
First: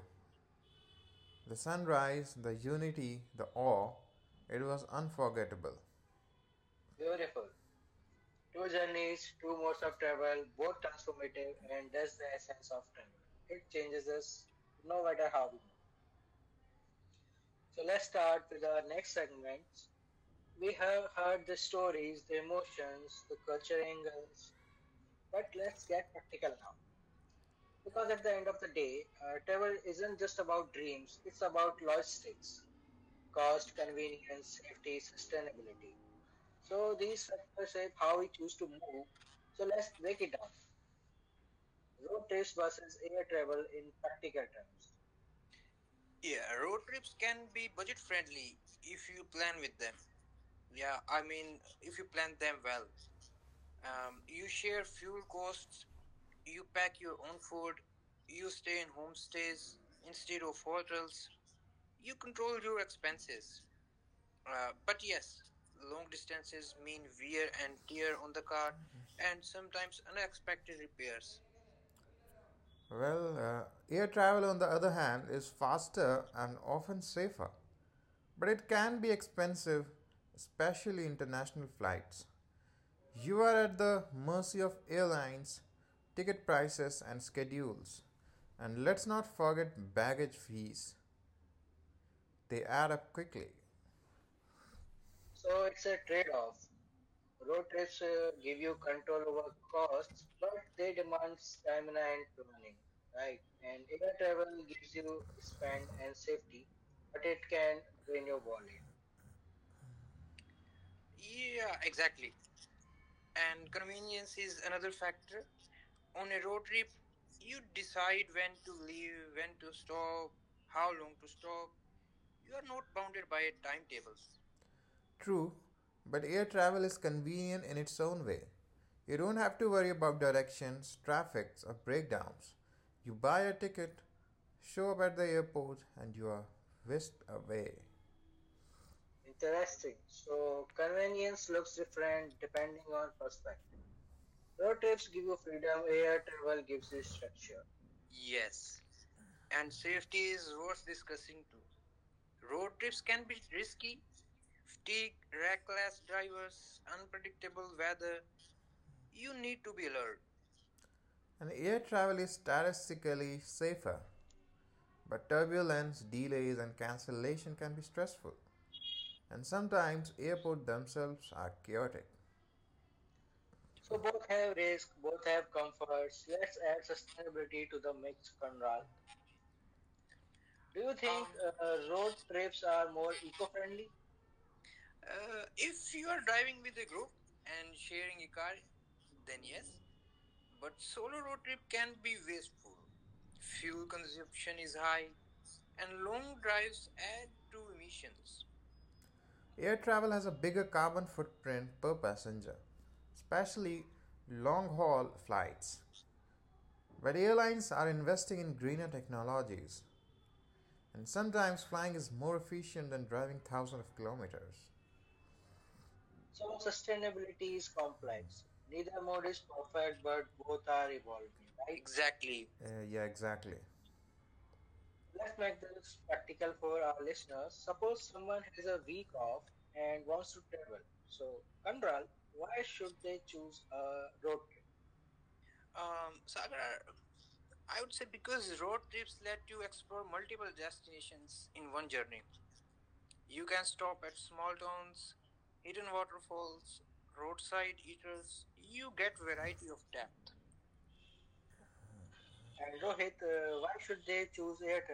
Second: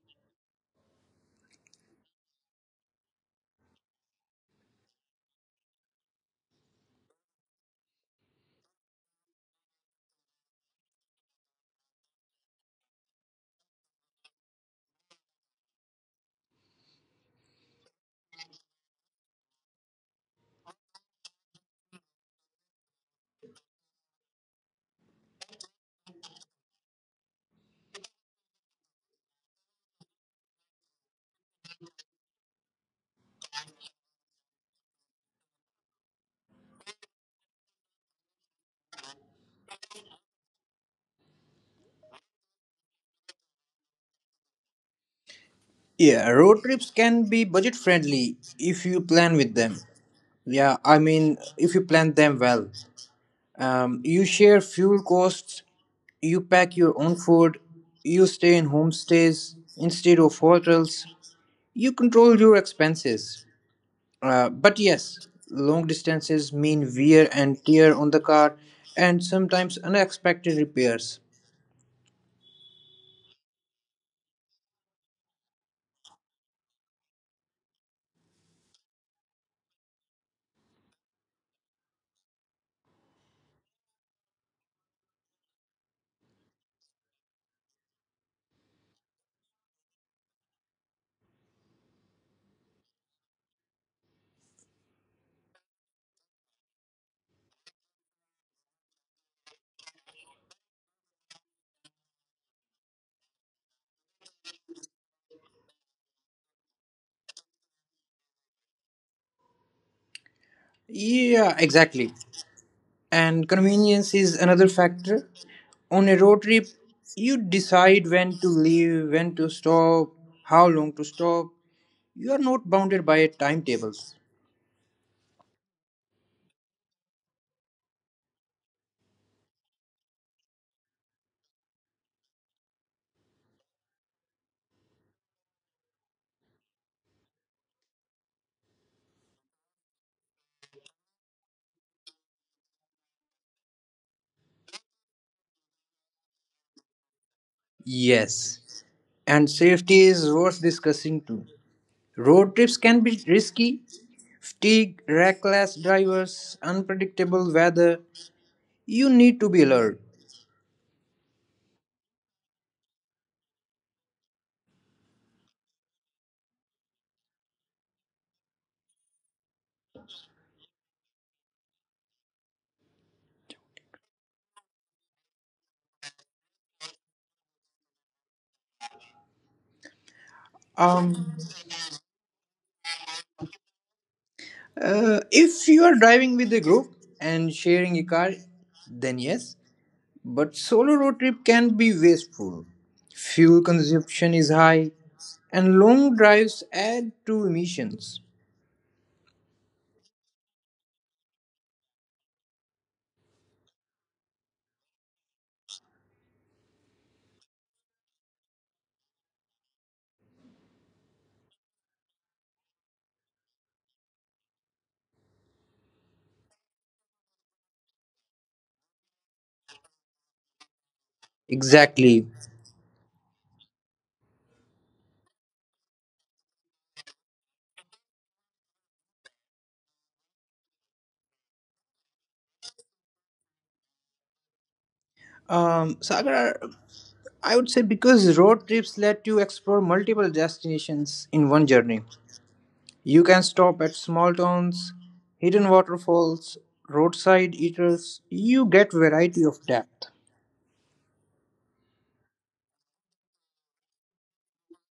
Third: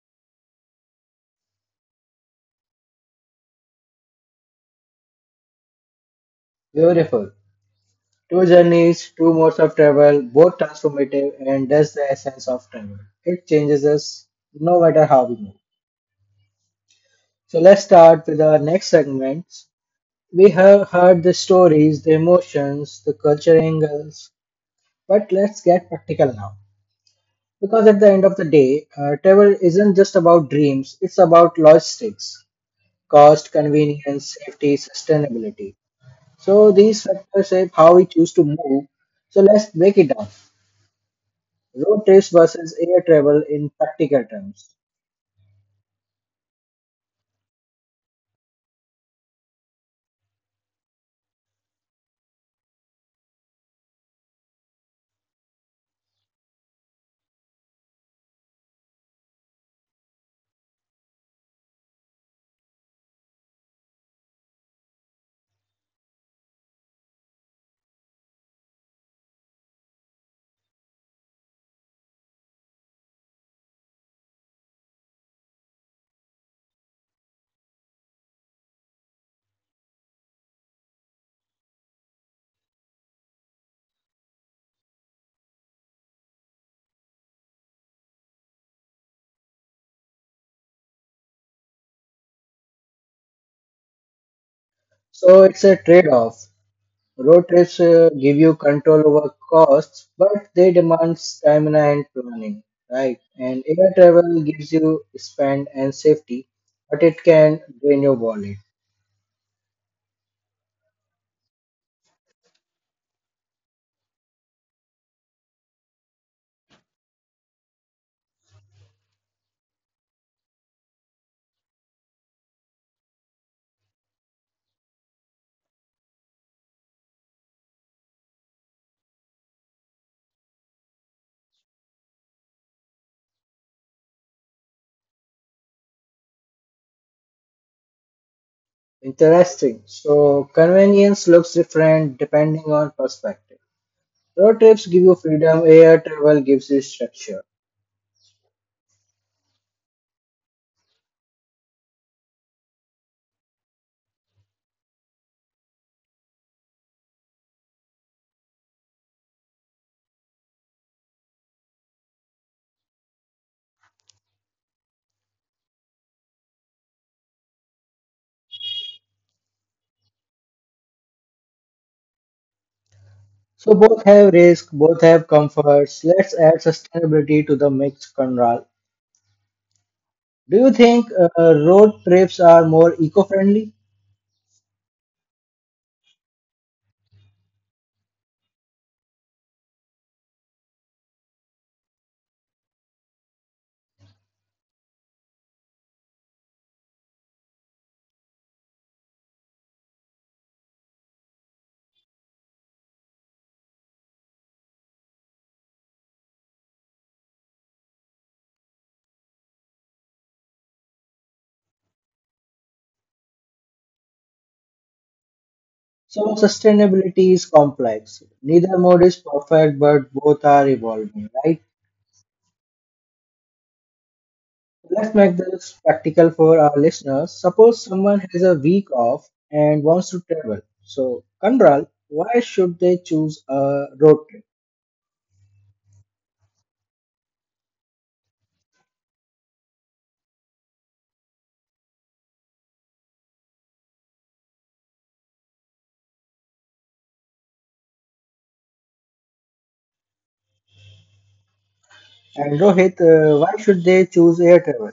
S2: The sunrise, the unity, the awe. It was unforgettable.
S1: Beautiful.
S2: Beautiful.
S1: Two journeys, two
S2: Journeys, two
S1: modes of
S2: modes of
S1: travel,
S2: travel,
S1: both
S2: both
S1: transformative,
S2: transformative,
S1: and
S2: and
S1: that's the
S2: that's the
S1: essence of
S2: essence of
S1: travel.
S2: travel.
S1: It changes
S2: This
S1: us
S2: is
S1: no
S2: no
S1: matter how
S2: matter
S1: we
S2: how.
S1: move.
S2: Let
S1: So let's start with
S2: start
S1: our
S2: with our
S1: next
S2: next
S1: segment.
S2: segment,
S1: We
S2: we
S1: have
S2: have
S1: heard the
S2: heard the
S1: stories, the
S2: story,
S1: emotions,
S2: questions,
S1: the
S2: the
S1: culture
S2: culture
S1: angles,
S2: angles.
S1: but
S2: But
S1: let's
S2: let's
S1: get practical now. Because at the
S2: at
S1: end
S2: the
S1: of the
S2: end of
S1: day, travel
S2: table
S1: isn't
S2: is
S1: just about
S2: about
S1: dreams, it's about
S2: about
S1: logistics,
S2: logistics,
S1: cost,
S2: cost,
S1: convenience,
S2: convenience,
S1: safety,
S2: safety,
S1: sustainability.
S2: sustainability.
S1: So
S2: So
S1: these
S2: these
S1: factors shape
S2: shape
S1: how we
S2: how we.
S1: choose to move. So
S2: So
S1: let's
S2: let's
S1: break it
S2: break
S1: down.
S2: it down.
S1: Road trips versus
S2: Versus
S1: air
S2: a
S1: travel
S2: travel
S1: in
S2: in
S1: practical
S2: practice.
S1: terms.
S3: Yeah,
S2: Yeah,
S3: road trips
S2: roads
S3: can
S2: can.
S3: be budget friendly if you plan with them. Yeah,
S2: Yeah,
S3: I
S2: I
S3: mean,
S2: mean,
S3: if you plan them well.
S2: well. Um,
S3: You share fuel costs, you pack your
S2: Pack
S3: own
S2: your
S3: food, you stay in homestays instead of hotels, you control your expenses.
S2: uh,
S3: But yes, long distances mean wear and tear on the
S2: the
S3: car
S2: car,
S3: and
S2: and
S3: sometimes
S2: sometimes.
S3: unexpected repairs.
S2: Well, air travel, on the other hand, is faster and often safer, but it can be expensive, especially international flights. You are at the mercy of airlines, ticket prices, and schedules. And let's not forget baggage fees, they add up quickly.
S1: So
S2: So
S1: it's a
S2: it's a
S1: trade-off.
S2: trade-off.
S1: Road trips
S2: It's
S1: give you
S2: give you
S1: control
S2: control
S1: over
S2: over
S1: costs,
S2: costs,
S1: but
S2: but
S1: they
S2: they
S1: demand
S2: demand
S1: stamina
S2: stamina
S1: and
S2: and
S1: planning, right?
S2: right.
S1: And
S2: And
S1: air
S2: air
S1: travel
S2: travel
S1: gives
S2: gives you
S1: you spend
S2: span
S1: and
S2: and
S1: safety, but it
S2: it
S1: can
S2: can
S1: drain your
S2: win your
S1: wallet.
S2: wallet.
S3: Yeah,
S2: Yeah,
S3: exactly.
S2: exactly.
S3: And
S2: And
S3: convenience is another factor. On a road trip,
S2: poetry
S3: you decide
S2: decide
S3: when to
S2: when,
S3: leave, when to stop, how
S2: how
S3: long to
S2: long,
S3: stop. You are not bounded by a
S2: by a time.
S3: timetable.
S2: True, but air travel is convenient in its own way. You don't have to worry about directions, traffics, or breakdowns. You buy a ticket, show up at the airport, and you are whisked away.
S1: Interesting.
S2: Interesting.
S1: So
S2: So
S1: convenience
S2: convenience
S1: looks
S2: is
S1: different
S2: different
S1: depending
S2: depending
S1: on
S2: on
S1: perspective. Road
S2: road
S1: trips give
S2: trips,
S1: you freedom,
S2: freedom,
S1: air
S2: air
S1: travel
S2: travel
S1: gives you structure.
S2: structure. Yes.
S3: Yes, and
S2: And
S3: safety is worth discussing too. Road trips can be risky, fatigue, reckless
S2: reckless
S3: drivers, unpredictable weather.
S2: weather,
S3: You
S2: you
S3: need to
S2: need
S3: be
S2: to be
S3: alert.
S2: alert. And air travel is statistically safer, but turbulence, delays, and cancellation can be stressful. And sometimes airports themselves are chaotic.
S1: So both
S2: Both
S1: have
S2: have
S1: risk,
S2: risks,
S1: both
S2: both
S1: have
S2: have
S1: comforts.
S2: comforts.
S1: Let's add
S2: Let's add
S1: sustainability to
S2: sustainability
S1: the mix, Conrad.
S2: on.
S1: Do you
S2: Do you
S1: think
S2: think
S3: Um,
S1: road
S2: road
S1: trips
S2: trips
S1: are
S2: are
S1: more
S2: more.
S1: eco-friendly?
S3: if you
S2: If
S3: are
S2: you are
S3: driving with
S2: driving
S3: a
S2: with a
S3: group
S2: group
S3: and
S2: and
S3: sharing a
S2: your
S3: car,
S2: car.
S3: then yes. But solo road trip can be wasteful. Fuel
S2: Fuel
S3: consumption is
S2: consumption is
S3: high,
S2: high,
S3: and
S2: and
S3: long
S2: long
S3: drives
S2: drives
S3: add
S2: add
S3: to
S2: to
S3: emissions.
S2: emissions. Air travel has a bigger carbon footprint per passenger, especially long haul flights. But airlines are investing in greener technologies, and sometimes flying is more efficient than driving thousands of kilometers.
S1: So
S2: So it's
S1: sustainability is complex.
S2: complex.
S1: Neither mode is
S2: It's
S1: perfect,
S2: perfect,
S1: but
S2: but
S1: both
S2: both
S1: are
S2: are evolving,
S1: evolving, right?
S2: right?
S3: Exactly.
S2: Exactly. Yeah, exactly.
S1: Let's make
S2: Let's make
S1: this practical for our
S2: for our
S1: listeners.
S2: listeners.
S1: Suppose
S2: Suppose
S1: someone
S2: someone
S1: has a week
S2: speak
S1: off
S2: of
S1: and
S2: and
S1: wants to
S2: wants to
S1: travel.
S2: travel.
S1: So,
S2: So,
S1: Conrad,
S2: Kanral,
S1: why
S2: why
S1: should
S2: should
S1: they choose a road
S2: uh,
S1: trip?
S3: Sagar,
S2: Sagar,
S3: I would say because road trips let you explore multiple destinations in one journey. You can stop at small towns, hidden waterfalls, roadside
S2: side
S3: eaters. You get variety of depth.
S1: And
S2: and
S1: Rohit,
S2: Rohit,
S1: why
S2: why
S1: should
S2: should
S1: they
S2: they.
S1: choose air travel?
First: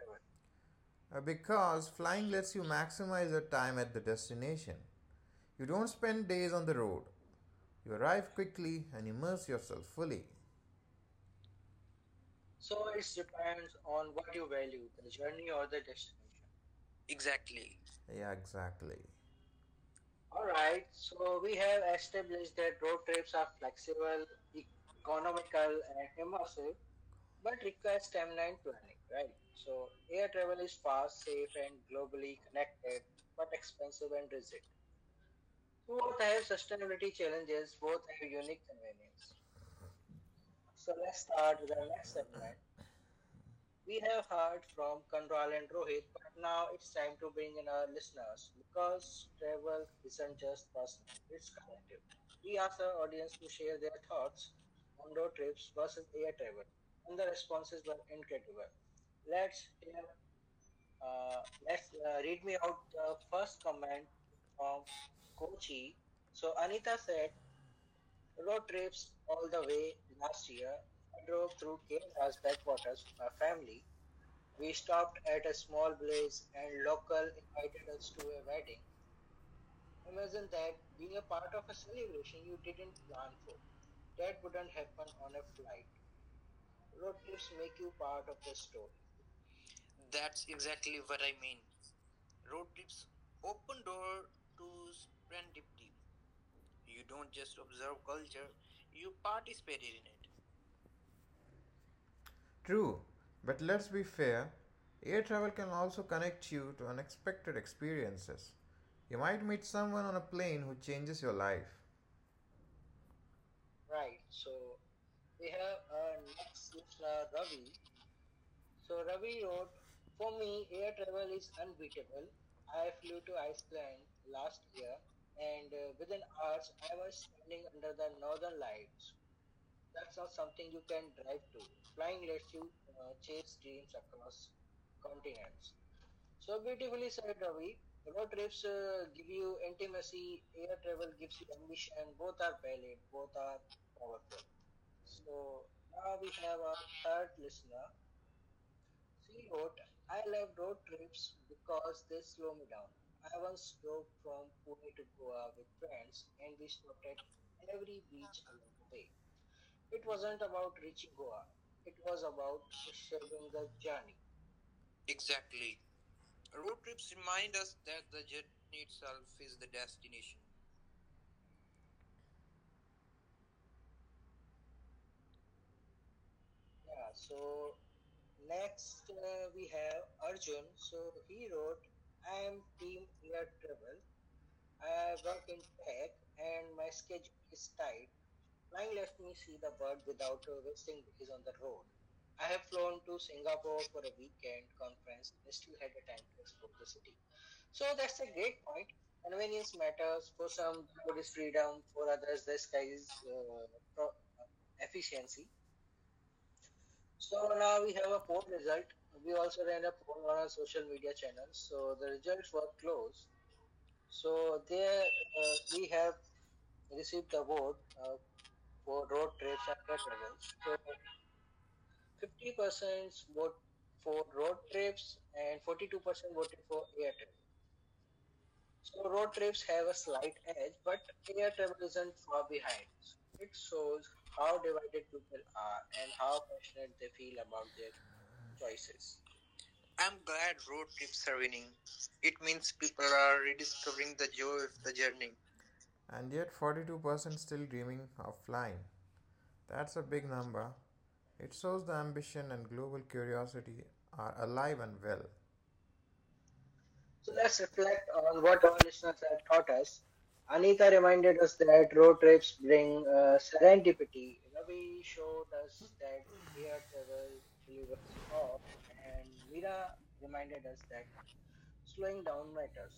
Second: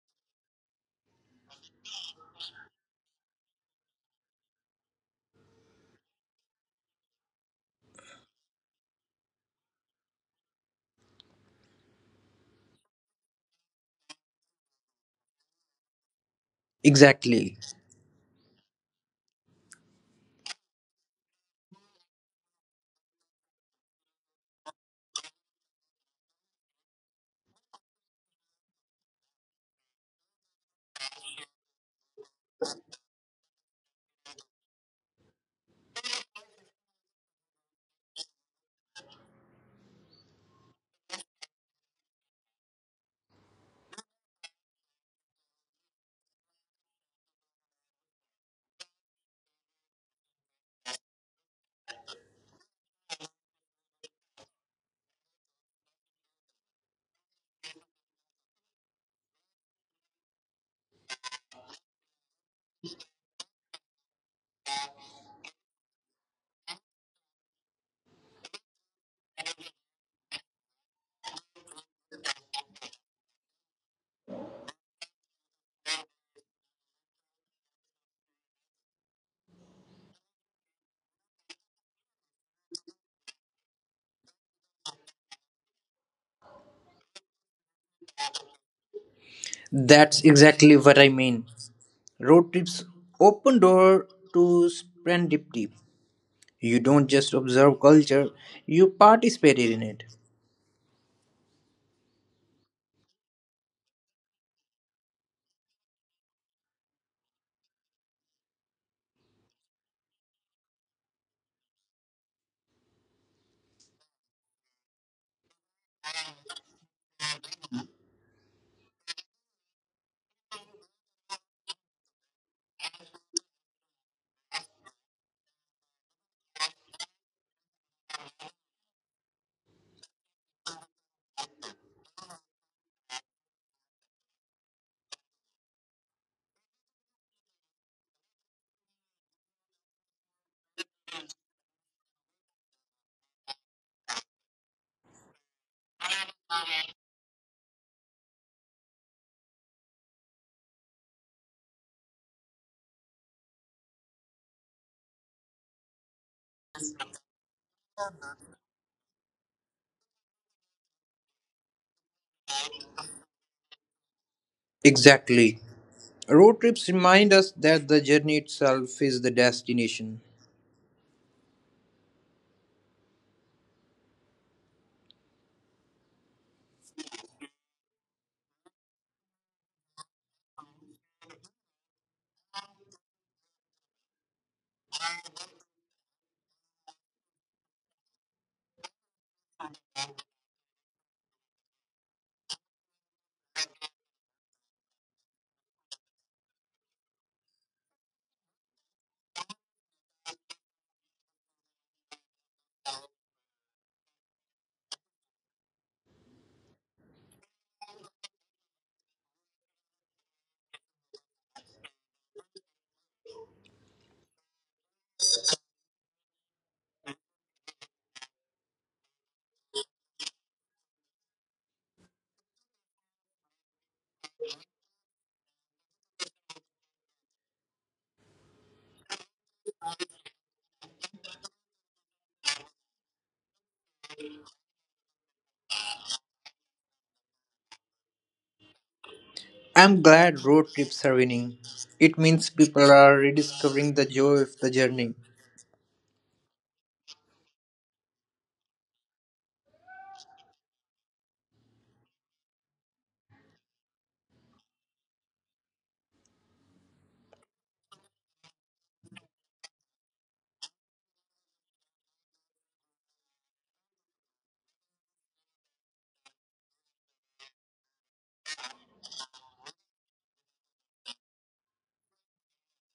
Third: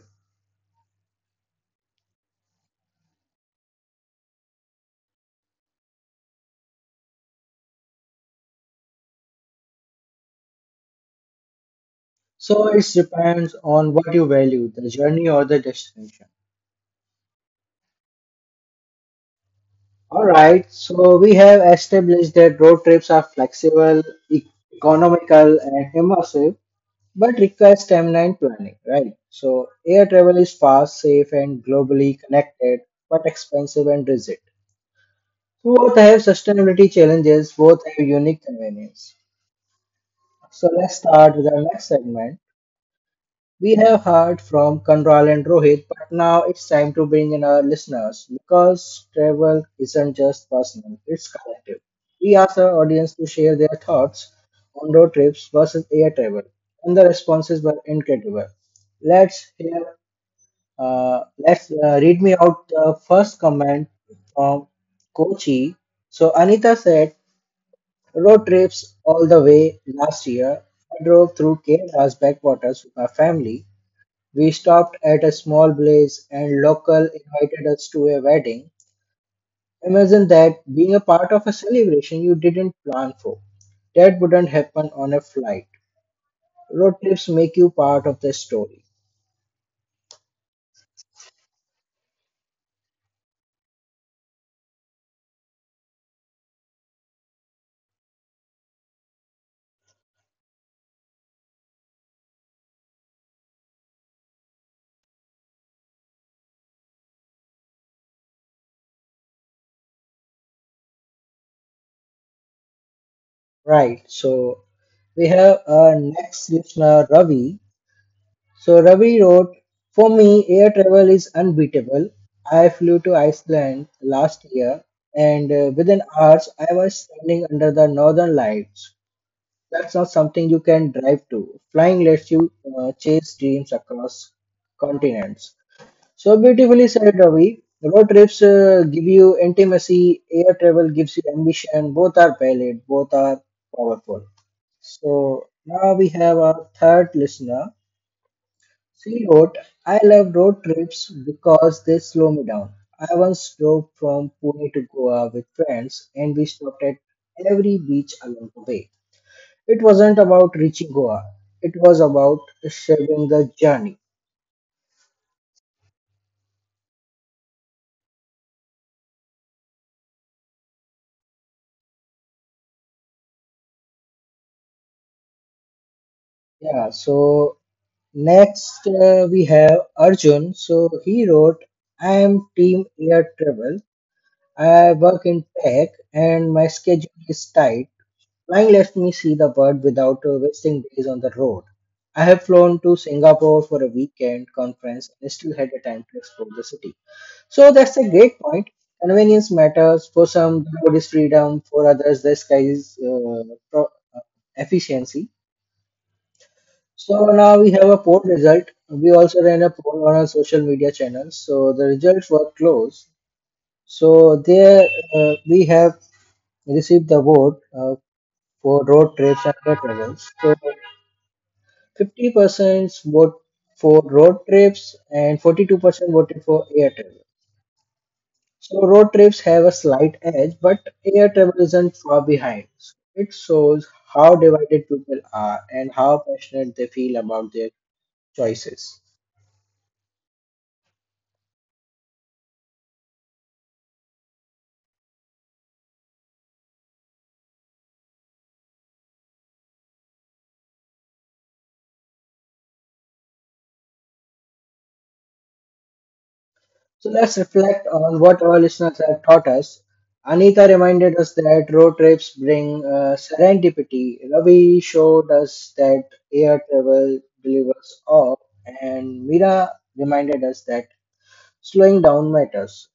S2: Because flying lets you maximize your time at the destination. You don't spend days on the road. You arrive quickly and immerse yourself fully.
S1: So
S2: So
S1: it
S2: it
S1: depends
S2: depends
S1: on what
S2: on
S1: you
S2: what you
S1: value,
S2: value,
S1: the
S2: the
S1: journey or
S2: journey
S1: the
S2: or the destination.
S1: destination.
S3: Exactly.
S2: Yeah, exactly.
S1: Alright,
S2: Alright,
S1: so we
S2: so we
S1: have
S2: have astro
S1: established that road trips are
S2: trips are
S1: flexible,
S2: flexible
S1: e- economical,
S2: economical,
S1: and
S2: and
S1: immersive,
S2: immersive
S1: but require timeline
S2: timeline.
S1: planning, right?
S2: Right.
S1: So
S2: So
S1: air
S2: air
S1: travel is
S2: travel is
S1: fast,
S2: fast,
S1: safe,
S2: safe,
S1: and
S2: and
S1: globally
S2: globally
S1: connected,
S2: connected,
S1: but
S2: but
S1: expensive
S2: expensive
S1: and
S2: and
S1: rigid.
S2: rigid.
S1: So,
S2: So
S1: both
S2: both
S1: have
S2: have
S1: sustainability
S2: sustainability
S1: challenges,
S2: challenges.
S1: both
S2: Both.
S1: have unique convenience.
S2: Ways.
S1: So
S2: So
S1: let's
S2: let's
S1: start with
S2: start
S1: our
S2: with our
S1: next
S2: next
S1: segment.
S2: segment.
S1: We
S2: We
S1: have
S2: have
S1: heard
S2: heard
S1: from
S2: from
S1: Kanral and
S2: Kanral and
S1: Rohit,
S2: Rohit,
S1: but
S2: but
S1: now
S2: now
S1: it's
S2: it's
S1: time to
S2: time to
S1: bring in
S2: bring
S1: our
S2: in our
S1: listeners
S2: listeners
S1: because
S2: because
S1: travel
S2: travel
S1: isn't
S2: isn't
S1: just
S2: just
S1: personal,
S2: personal.
S1: it's collective. We asked
S2: Ask
S1: our
S2: our
S1: audience to
S2: audience to
S1: share
S2: share
S1: their
S2: their
S1: thoughts
S2: thoughts
S1: on road trips versus
S2: on
S1: air
S2: air
S1: travel,
S2: travel.
S1: and the responses were incredible. Let's
S2: Let's.
S1: hear, uh,
S2: Uh,
S1: let's
S2: let's
S1: uh,
S2: uh,
S1: read me
S2: read me
S1: out
S2: out
S1: the
S2: the
S1: first
S2: first
S1: comment
S2: comment
S1: from
S2: from coach.
S1: Kochi. So,
S2: So
S1: Anita
S2: Anita
S1: said,
S2: said,
S1: road trips all the
S2: all the
S1: way
S2: way
S1: last
S2: last
S1: year.
S2: year,
S1: I
S2: I
S1: drove
S2: drove
S1: through Kerala's
S2: us
S1: backwaters with
S2: backwaters
S1: my
S2: with my
S1: family.
S2: family.
S1: We
S2: We
S1: stopped
S2: stopped
S1: at a
S2: at a
S1: small
S2: small
S1: place
S2: place
S1: and
S2: and
S1: local
S2: local
S1: invited
S2: invited
S1: us to a wedding. Imagine that being a part of a celebration you didn't plan for. That wouldn't happen on a flight. Road trips make you
S2: to
S1: part of
S2: part
S1: the story.
S3: That's exactly what I mean. Road trips open door to serendipity. You don't just observe
S2: observe
S3: culture,
S2: culture,
S3: you
S2: you
S3: participate in
S2: participated
S3: it.
S2: in it. True, but let's be fair air travel can also connect you to unexpected experiences. You might meet someone on a plane who changes your life.
S1: Right, so
S2: So
S1: we have our next listener, Ravi. So Ravi wrote, for me, air travel is unbeatable. I
S2: I
S1: flew to Iceland last year, and within hours, I was standing under the northern lights. That's not something you can drive to. Flying lets you chase dreams across continents. So beautifully said, Ravi. Road trips give you intimacy, air travel gives you ambition. Both are valid, both are powerful. So
S2: so
S1: now we
S2: now we
S1: have
S2: have
S1: our
S2: our
S1: third
S2: third
S1: listener. She wrote, I love
S2: island
S1: road trips
S2: trips.
S1: because they slow me down. I
S2: I
S1: once
S2: was
S1: drove from Pune to Goa with friends and we stopped at every
S2: every
S1: beach
S2: beach
S1: along the way.
S2: alone.
S1: It wasn't about reaching Goa. It was about
S2: It's
S1: sharing the
S2: a
S1: journey.
S2: journey.
S3: Exactly.
S2: Exactly.
S3: Road
S2: Road
S3: trips
S2: trips
S3: remind us
S2: remind us
S3: that the
S2: that the
S3: journey
S2: journey
S3: itself is
S2: itself
S3: the
S2: is the
S3: destination.
S2: destination.
S1: Yeah, so
S2: Yes.
S1: next we have Arjun. So he wrote, I am team air travel. I
S2: I
S1: work in tech and my schedule is tight. Flying lets me see the world without
S2: without
S1: wasting days on the road. I
S2: I
S1: have
S2: have
S1: flown to Singapore for a weekend
S2: weekend
S1: conference and still had the time to explore
S2: time.
S1: the city. So
S2: So
S1: that's a great
S2: the
S1: point.
S2: point
S1: Convenience matters. For
S2: matters for
S1: some, the
S2: some
S1: road is
S2: what is
S1: freedom.
S2: freedom
S1: For
S2: for
S1: others, the
S2: others
S1: sky is
S2: is
S1: pro-
S2: pro-.
S1: uh, efficiency. So
S2: So
S1: now we
S2: now
S1: have
S2: we
S1: a
S2: have
S1: poll result. We also
S2: also
S1: ran a
S2: ran a
S1: poll on
S2: poll
S1: our
S2: on our
S1: social
S2: students.
S1: media channels. So the
S2: So the
S1: results
S2: results
S1: were
S2: were
S1: close.
S2: close.
S1: So
S2: So
S1: there
S2: there
S1: we
S2: we
S1: have
S2: have
S1: received the
S2: the
S1: vote
S2: vote
S1: for
S2: for
S1: road
S2: road
S1: trips and
S2: trips and
S1: air
S2: bus
S1: travels. So
S2: travels. So
S1: 50%
S2: 50%
S1: vote for road trips
S2: trips
S1: and
S2: and
S1: 42% voted for
S2: for
S1: air
S2: air
S1: travel.
S2: trips.
S1: So
S2: So
S1: road
S2: road
S1: trips
S2: trips
S1: have a
S2: have a
S1: slight
S2: slight
S1: edge,
S2: edge,
S1: but
S2: but
S1: air
S2: air
S1: travel
S2: trips
S1: isn't far
S2: far
S1: behind.
S2: behind.
S1: So, it
S2: So it
S1: shows
S2: shows
S1: how
S2: how
S1: divided
S2: divided
S1: people
S2: they
S1: are
S2: are
S1: and
S2: and
S1: how
S2: how
S1: passionate they
S2: passionate
S1: feel
S2: they are
S1: about
S2: about
S1: their
S2: their
S1: choices.
S2: choices.
S3: I'm
S2: I'm
S3: glad
S2: glad
S3: road trips are
S2: it's
S3: winning.
S2: winning.
S3: It means
S2: Its
S3: people
S2: people
S3: are
S2: are
S3: rediscovering the
S2: rediscovering the
S3: joy
S2: joy
S3: of the
S2: of the
S3: journey.
S2: journey. And yet, 42% still dreaming of flying. That's a big number. It shows the ambition and global curiosity are alive and well.
S1: So
S2: So
S1: let's
S2: let's
S1: reflect
S2: reflect
S1: on
S2: on
S1: what our
S2: what our
S1: listeners
S2: listeners
S1: have
S2: have
S1: taught
S2: taught
S1: us.
S2: us.
S1: Anita
S2: Anita
S1: reminded us
S2: reminded us
S1: that
S2: that
S1: road
S2: road
S1: trips
S2: trips
S1: bring
S2: bring
S1: serendipity.
S2: serendipity.
S1: Ravi
S2: Ravi
S1: showed
S2: showed
S1: us
S2: us
S1: that
S2: that
S1: air
S2: air
S1: travel
S2: travel
S1: delivers
S2: delivers
S1: awe,
S2: awe,
S1: and
S2: and
S1: Mira
S2: Mira
S1: reminded us
S2: reminded us
S1: that
S2: that
S1: slowing
S2: slowing
S1: down
S2: down
S1: matters.
S2: matters.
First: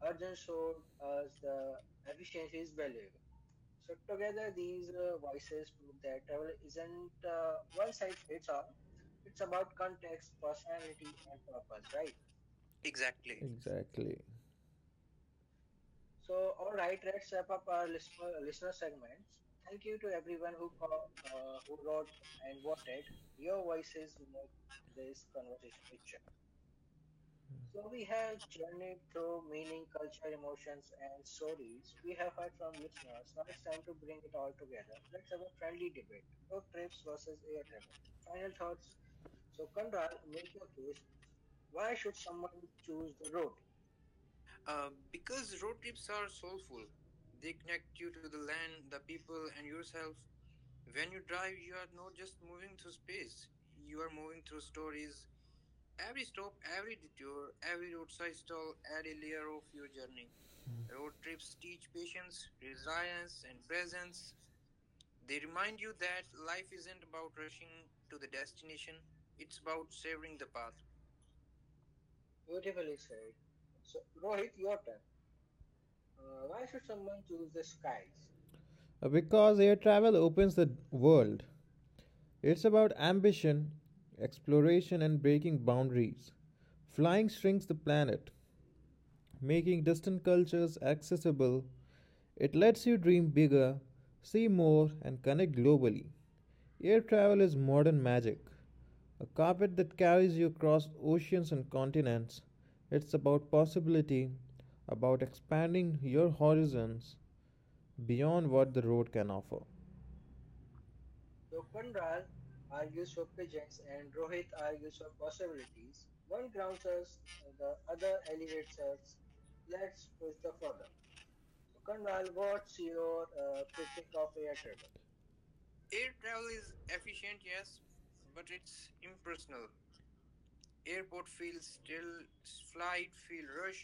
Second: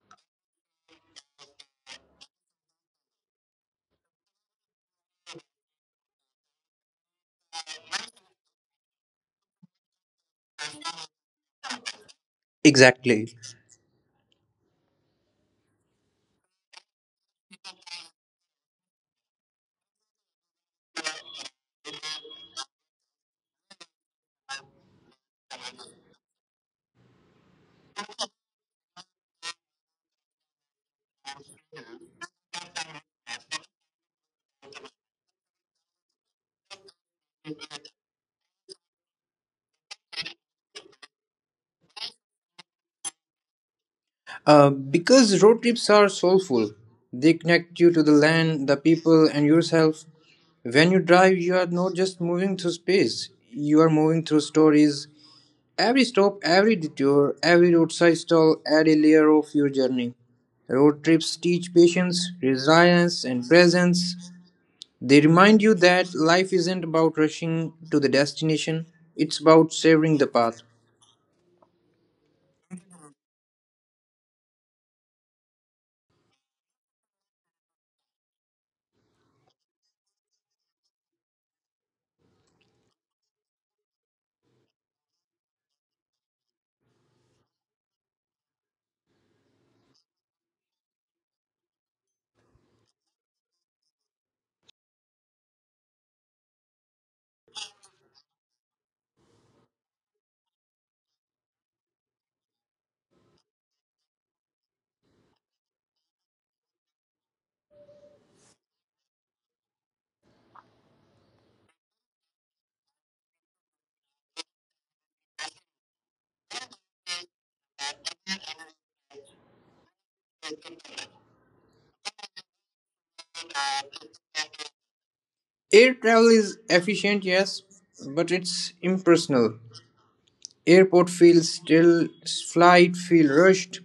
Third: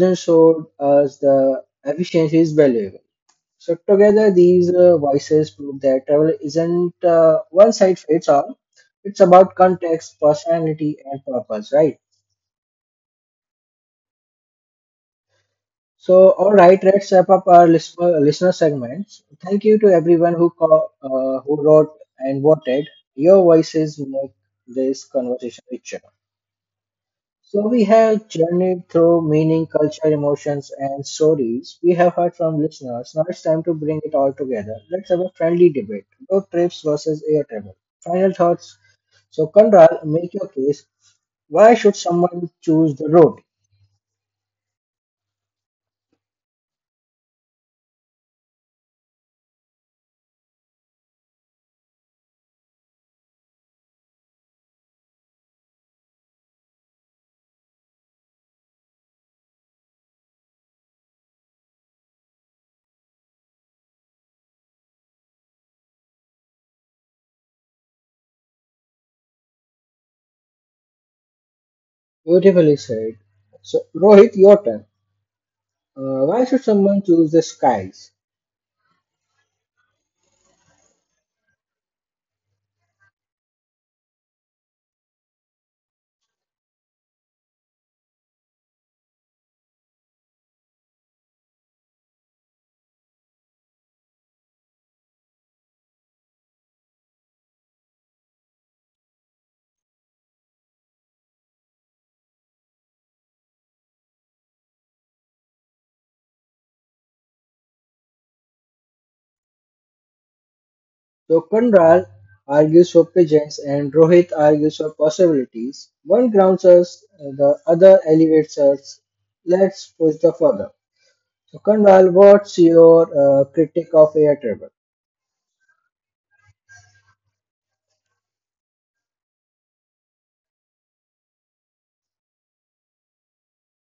S2: Uh,
S1: showed us
S2: uh,
S1: the efficiency is valuable. So together, these voices prove that travel isn't
S2: so,
S1: one
S2: uh,
S1: size fits
S2: it's
S1: all.
S2: all,
S1: It's
S2: it's
S1: about context, personality, and
S2: all
S1: purpose, right?
S2: right.
S3: Exactly.
S2: Exactly. Exactly.
S1: So, all
S2: So,
S1: right, let's wrap up our listener segments. Thank you to everyone who
S2: uh,
S1: who
S2: uh,
S1: wrote and
S2: and
S1: voted. Your voices make this conversation richer. So we
S2: so we
S1: have
S2: have
S1: journeyed through meaning, culture, emotions, and
S2: and
S1: stories we have heard from listeners. Now it's time to bring
S2: so
S1: it all
S2: it all.
S1: together. Let's have a friendly debate: road trips versus air travel. Final thoughts. So Kanral, make your case. Why should someone choose the road?
S3: Because road trips are soulful, they
S2: They
S3: connect you to
S2: you
S3: the
S2: to the
S3: land, the
S2: land, the
S3: people, and
S2: people, and
S3: yourself.
S2: yourself.
S3: When you
S2: When you
S3: drive,
S2: drive
S3: you are not just moving through space, you are moving through stories. Every
S2: that
S3: stop, every detour, every roadside stall adds a layer of your journey. Road
S2: road,
S3: trips teach patience, resilience, and presence. They
S2: they
S3: remind you that life
S2: life
S3: isn't
S2: isn't
S3: about
S2: about rushing
S3: rushing to the
S2: to the
S3: destination,
S2: destination,
S3: it's
S2: it's
S3: about
S2: about
S3: savoring the
S2: savoring the
S3: path.
S2: path.
S1: Beautifully said. So Rohit, your turn. Why should someone choose the skies?
S2: Skies. Because air travel opens the world. It's about ambition, exploration, and breaking boundaries. Flying shrinks the planet, making distant cultures accessible. It lets you dream bigger, see more, and connect globally. Air travel is modern magic, a carpet that carries you across oceans and continents. It's about possibility, about expanding your horizons beyond what the road can offer.
S1: So Kundral
S2: I
S1: argues for pigeons
S2: guess,
S1: and
S2: and
S1: Rohit
S2: with I
S1: argues for possibilities, one grounds us, the other elevates
S2: the itself,
S1: us. Let's
S2: let's
S1: push the further. So, Kundral, what's your
S2: talk about,
S1: critic of air travel?
S3: Air travel is efficient, yes, but it's impersonal. Airport feels still, flight feel rushed.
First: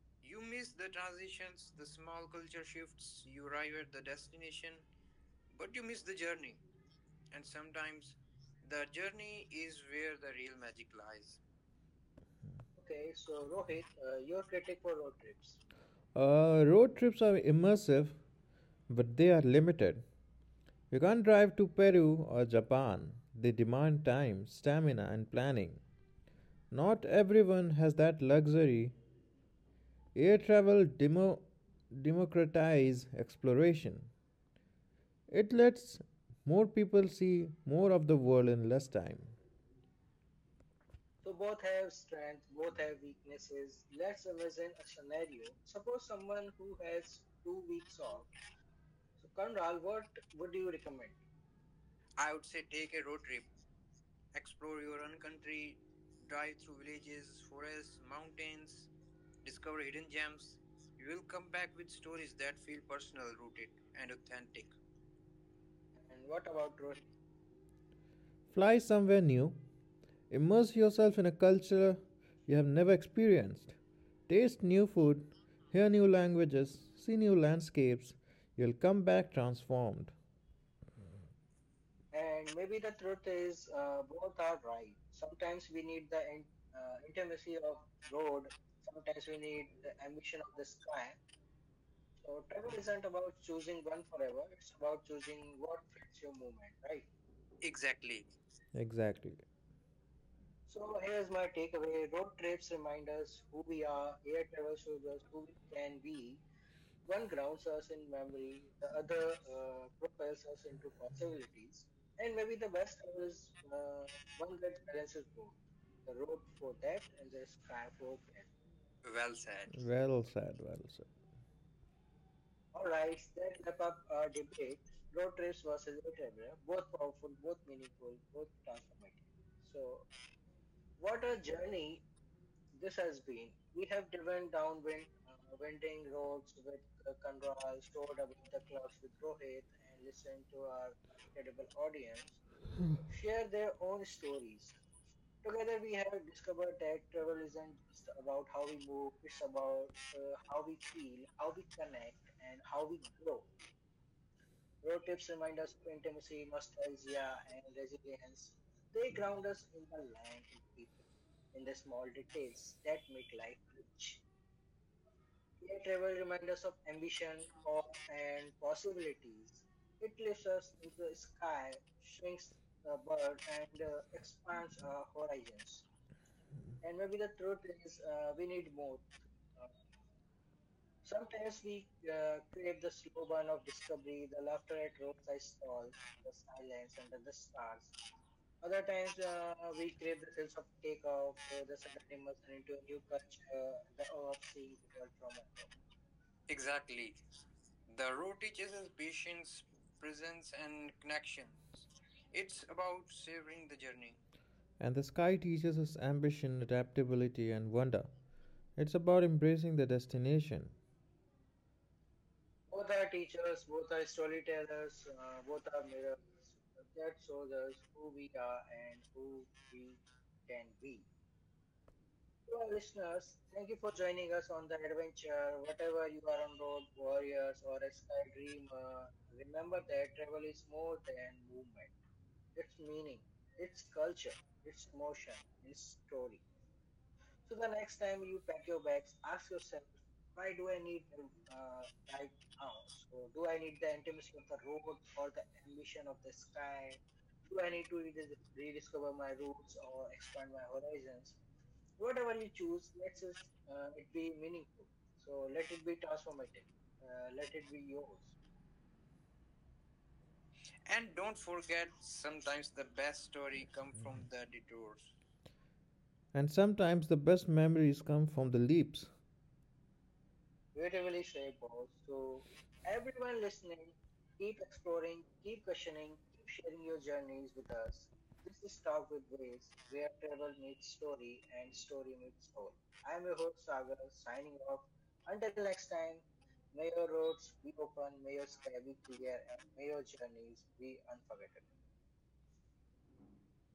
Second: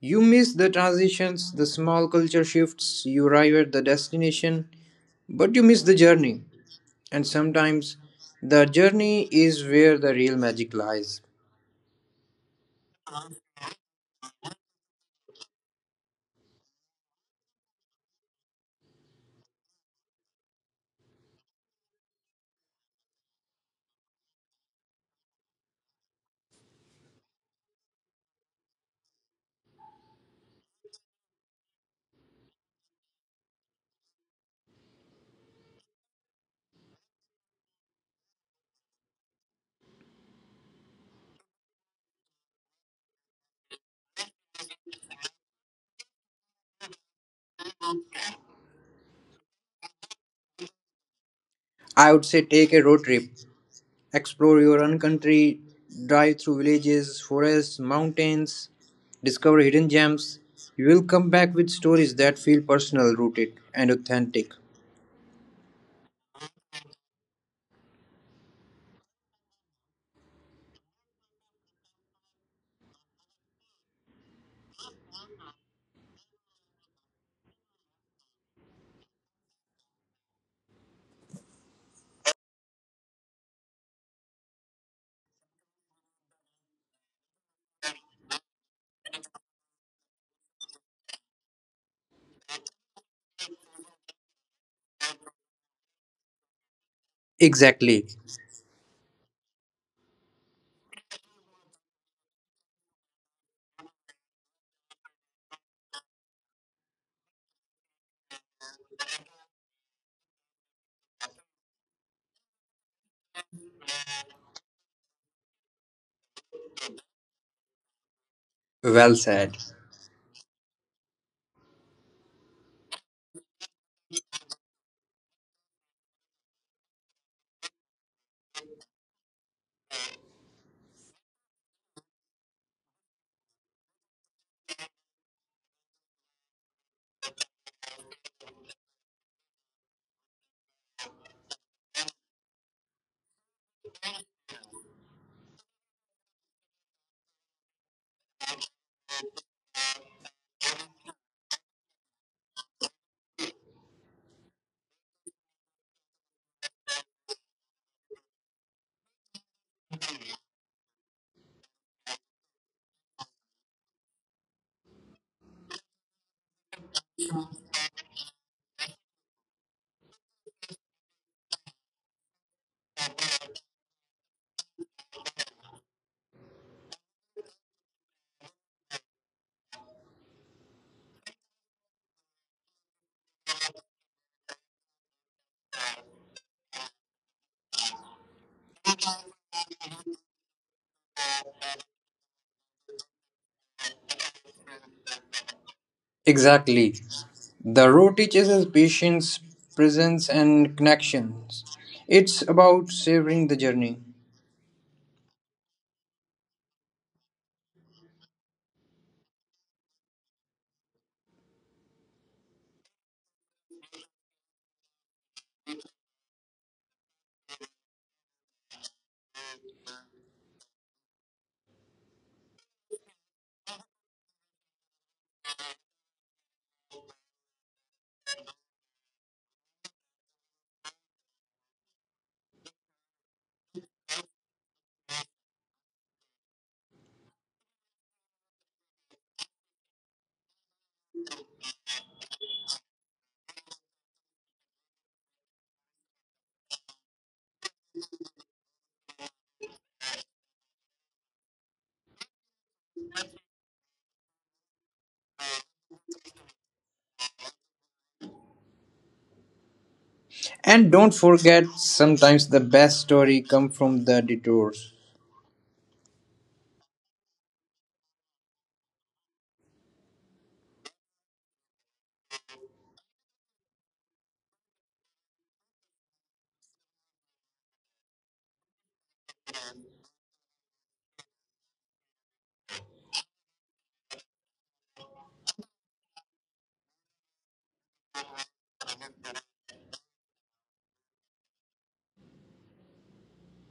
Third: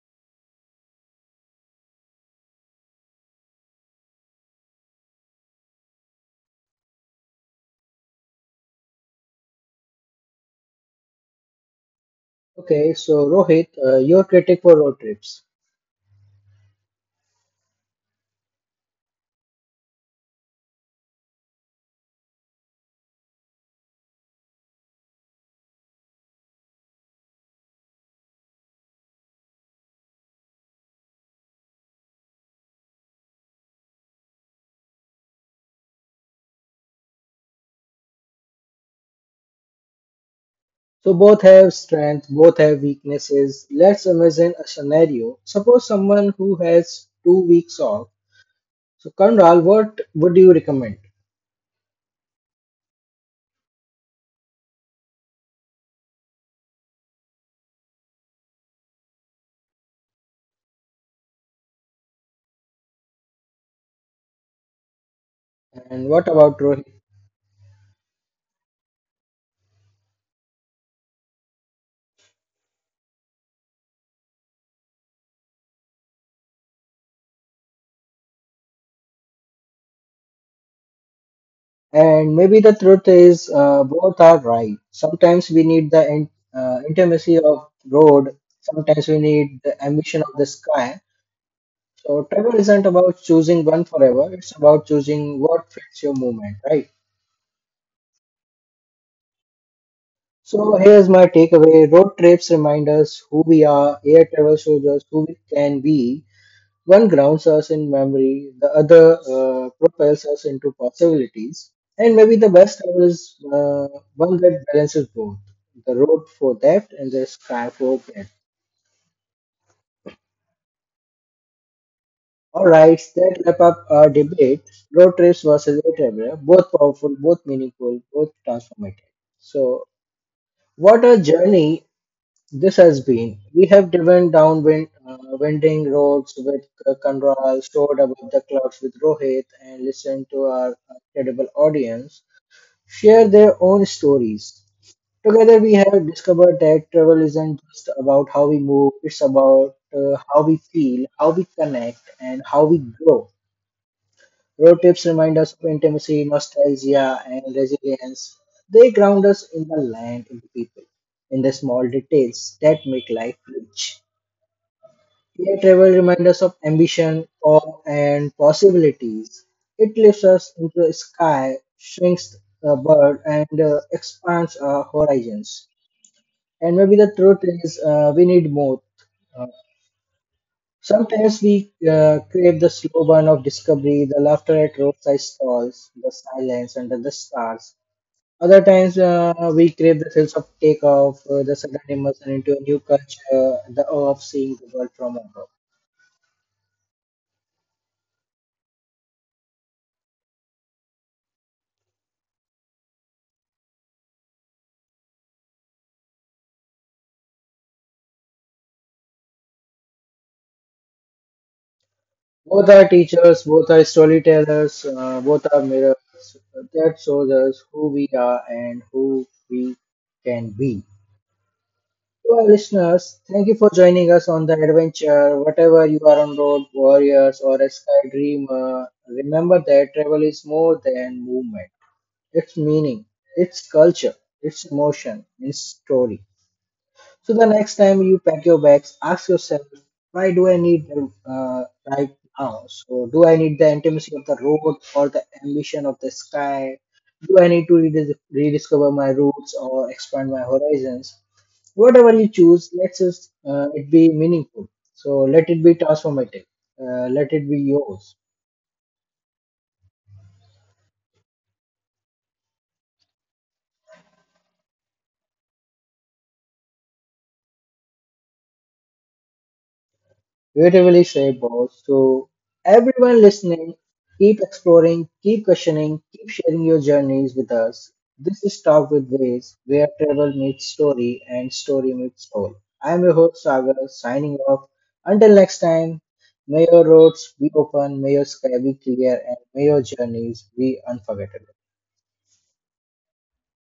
S3: You miss the transitions, the small culture shifts. You arrive at the destination, but you miss the journey. And
S2: and
S3: sometimes the
S2: strategic
S3: journey is where the real magic lies.
S2: lies.
S1: Okay, so Rohit, your
S2: Uh,
S1: critique for road trips.
S2: Road trips are immersive, but they are limited. You can't drive to Peru or Japan. They demand time, stamina, and planning. Not everyone has that luxury. Air travel demo- democratizes exploration. It lets more people see more of the world in less time.
S1: So both have strengths, both have weaknesses. Let's imagine a scenario. Suppose someone who
S2: Who
S1: has
S2: has
S1: 2 weeks off.
S2: solved?
S1: So Kundral, what would you recommend?
S3: I
S2: So
S3: would
S2: I would
S3: say take a road trip, explore your own country, drive through villages, forests, mountains, discover hidden gems. You will come
S2: discuss.
S3: back with stories that feel personal, rooted, and authentic.
S1: And what about Rohit?
S2: Fly somewhere new, immerse yourself in a culture you have never experienced, taste new food, hear new languages, see new landscapes. You'll come back transformed.
S1: And maybe the truth is,
S2: It's, uh,
S1: both are right. Sometimes we need the
S2: uh,
S1: intimacy of road.
S2: Road,
S1: Sometimes we need the ambition of the sky. So travel isn't about choosing one forever. It's
S2: it's
S1: about
S2: about choosing
S1: choosing what
S2: what
S1: fits your
S2: fits your
S1: movement,
S2: movement,
S1: right?
S2: right?
S3: Exactly.
S2: Exactly. Exactly.
S1: So
S2: So
S1: here's my takeaway:
S2: takeaway
S1: road
S2: road
S1: trips
S2: trips
S1: remind
S2: remind
S1: us
S2: us
S1: who we
S2: we
S1: are.
S2: are
S1: Air travel shows us who we can be. One
S2: one,
S1: grounds us in memory, the other propels us into possibilities. And maybe the best travel is
S2: uh,
S1: one
S2: one
S1: that balances both, the
S2: the
S1: road
S2: road
S1: for depth and the sky
S2: sky.
S1: for breadth.
S3: Well
S2: Well
S3: said.
S2: said. Well said, well said.
S1: All
S2: All
S1: right,
S2: right.
S1: that wrap up our debate, road trips versus air travel, both powerful, both meaningful, both transformative. So, what a
S2: What
S1: journey this has been. We have driven
S2: went
S1: down
S2: down when
S1: winding roads with soared above the clouds with Rohit, and listened to
S2: you
S1: our
S2: are
S1: incredible
S2: Italians
S1: audience share
S2: share
S1: their own stories.
S2: stories
S1: Together, we
S2: together
S1: have discovered that travel isn't just about
S2: with
S1: how we move, it's about
S2: us,
S1: how we
S2: uh,
S1: feel, how we connect, and
S2: and
S1: how we
S2: how we
S1: grow.
S2: grow.
S1: Road
S2: Road
S1: trips
S2: trips,
S1: remind us of intimacy, nostalgia,
S2: nostalgia,
S1: and
S2: and
S1: resilience.
S2: let's
S1: They ground us in the land, in the people, in the small details that make life rich. Air travel reminds us of ambition, awe,
S2: off
S1: and
S2: and
S1: possibilities. It
S2: the
S1: lifts us into the sky,
S2: sky
S1: shrinks
S2: shrinks
S1: a bird, and
S2: and
S1: expands
S2: expands
S1: our
S2: our horizon.
S1: horizons. And
S2: And
S1: maybe the truth is, we
S2: we
S1: need both. Sometimes
S2: sometimes
S1: we
S2: uh,
S1: crave the slow burn of discovery, the laughter at roadside
S2: all
S1: stalls, the silence
S2: silent.
S1: under the stars.
S2: Stars.
S1: Other
S2: Other
S1: times we crave the sense of
S2: take
S1: takeoff,
S2: of
S1: the
S2: the
S1: sudden immersion into a new culture, the awe of
S2: uh, of
S1: seeing the world from above.
S2: Andromeda.
S3: Exactly. The road teaches us patience, presence, and connections. It's about savoring the journey.
S2: And the sky teaches us ambition, adaptability, and wonder. It's about embracing the destination.
S1: Both are
S2: Both are
S1: teachers, both are storytellers, both
S2: both
S1: are
S2: are
S1: mirrors
S2: viewers,
S1: that shows us who we
S2: we
S1: are
S2: are
S1: and
S2: and
S1: who
S2: who
S1: we
S2: we
S1: can be. To our listeners, thank you for joining us on the adventure.
S2: adventure
S1: Whatever you are on
S2: one
S1: road,
S2: road
S1: warriors,
S2: warrior
S1: or a sky dreamer,
S2: uh,
S1: remember that travel is more
S2: smooth
S1: than movement. It's meaning, it's culture, it's
S2: its
S1: emotion,
S2: motions.
S1: it's story. So the next time you pack your bags, ask yourself,
S2: Ask
S1: why do
S2: why
S1: I
S2: do uh,
S1: need them right
S2: like
S1: now?
S2: now
S1: So do I need the intimacy of the road or the ambition of the sky?
S2: sky
S1: Do I need to rediscover my roots or
S2: or
S1: expand my
S2: expand.
S1: horizons? Whatever you choose, let us it
S2: Uh,
S1: be meaningful. So
S2: so
S1: let
S2: let,
S1: it be transformative. Let
S2: let
S1: it be yours.
S3: And
S2: and.
S3: don't forget, sometimes the best story come from the detours.
S2: And sometimes the best memories come from the leaps.
S1: Beautifully said, boss. So,
S2: Every
S1: everyone listening, keep exploring, keep questioning, keep sharing your
S2: sharing
S1: journeys with
S2: with
S1: us.
S2: us.
S1: This is
S2: This is
S1: Talk with
S2: Talk
S1: Ways, where travel meets story and
S2: and
S1: story
S2: Story.
S1: meets soul. I'm your
S2: I'm your
S1: host,
S2: host
S1: Sagar,
S2: Sagar
S1: signing
S2: signing
S1: off.
S2: off.
S1: Until next
S2: Next
S1: time,
S2: time,
S1: may your roads be open, may your sky be clear,
S2: we
S1: and
S2: are
S1: may your journeys be unforgettable.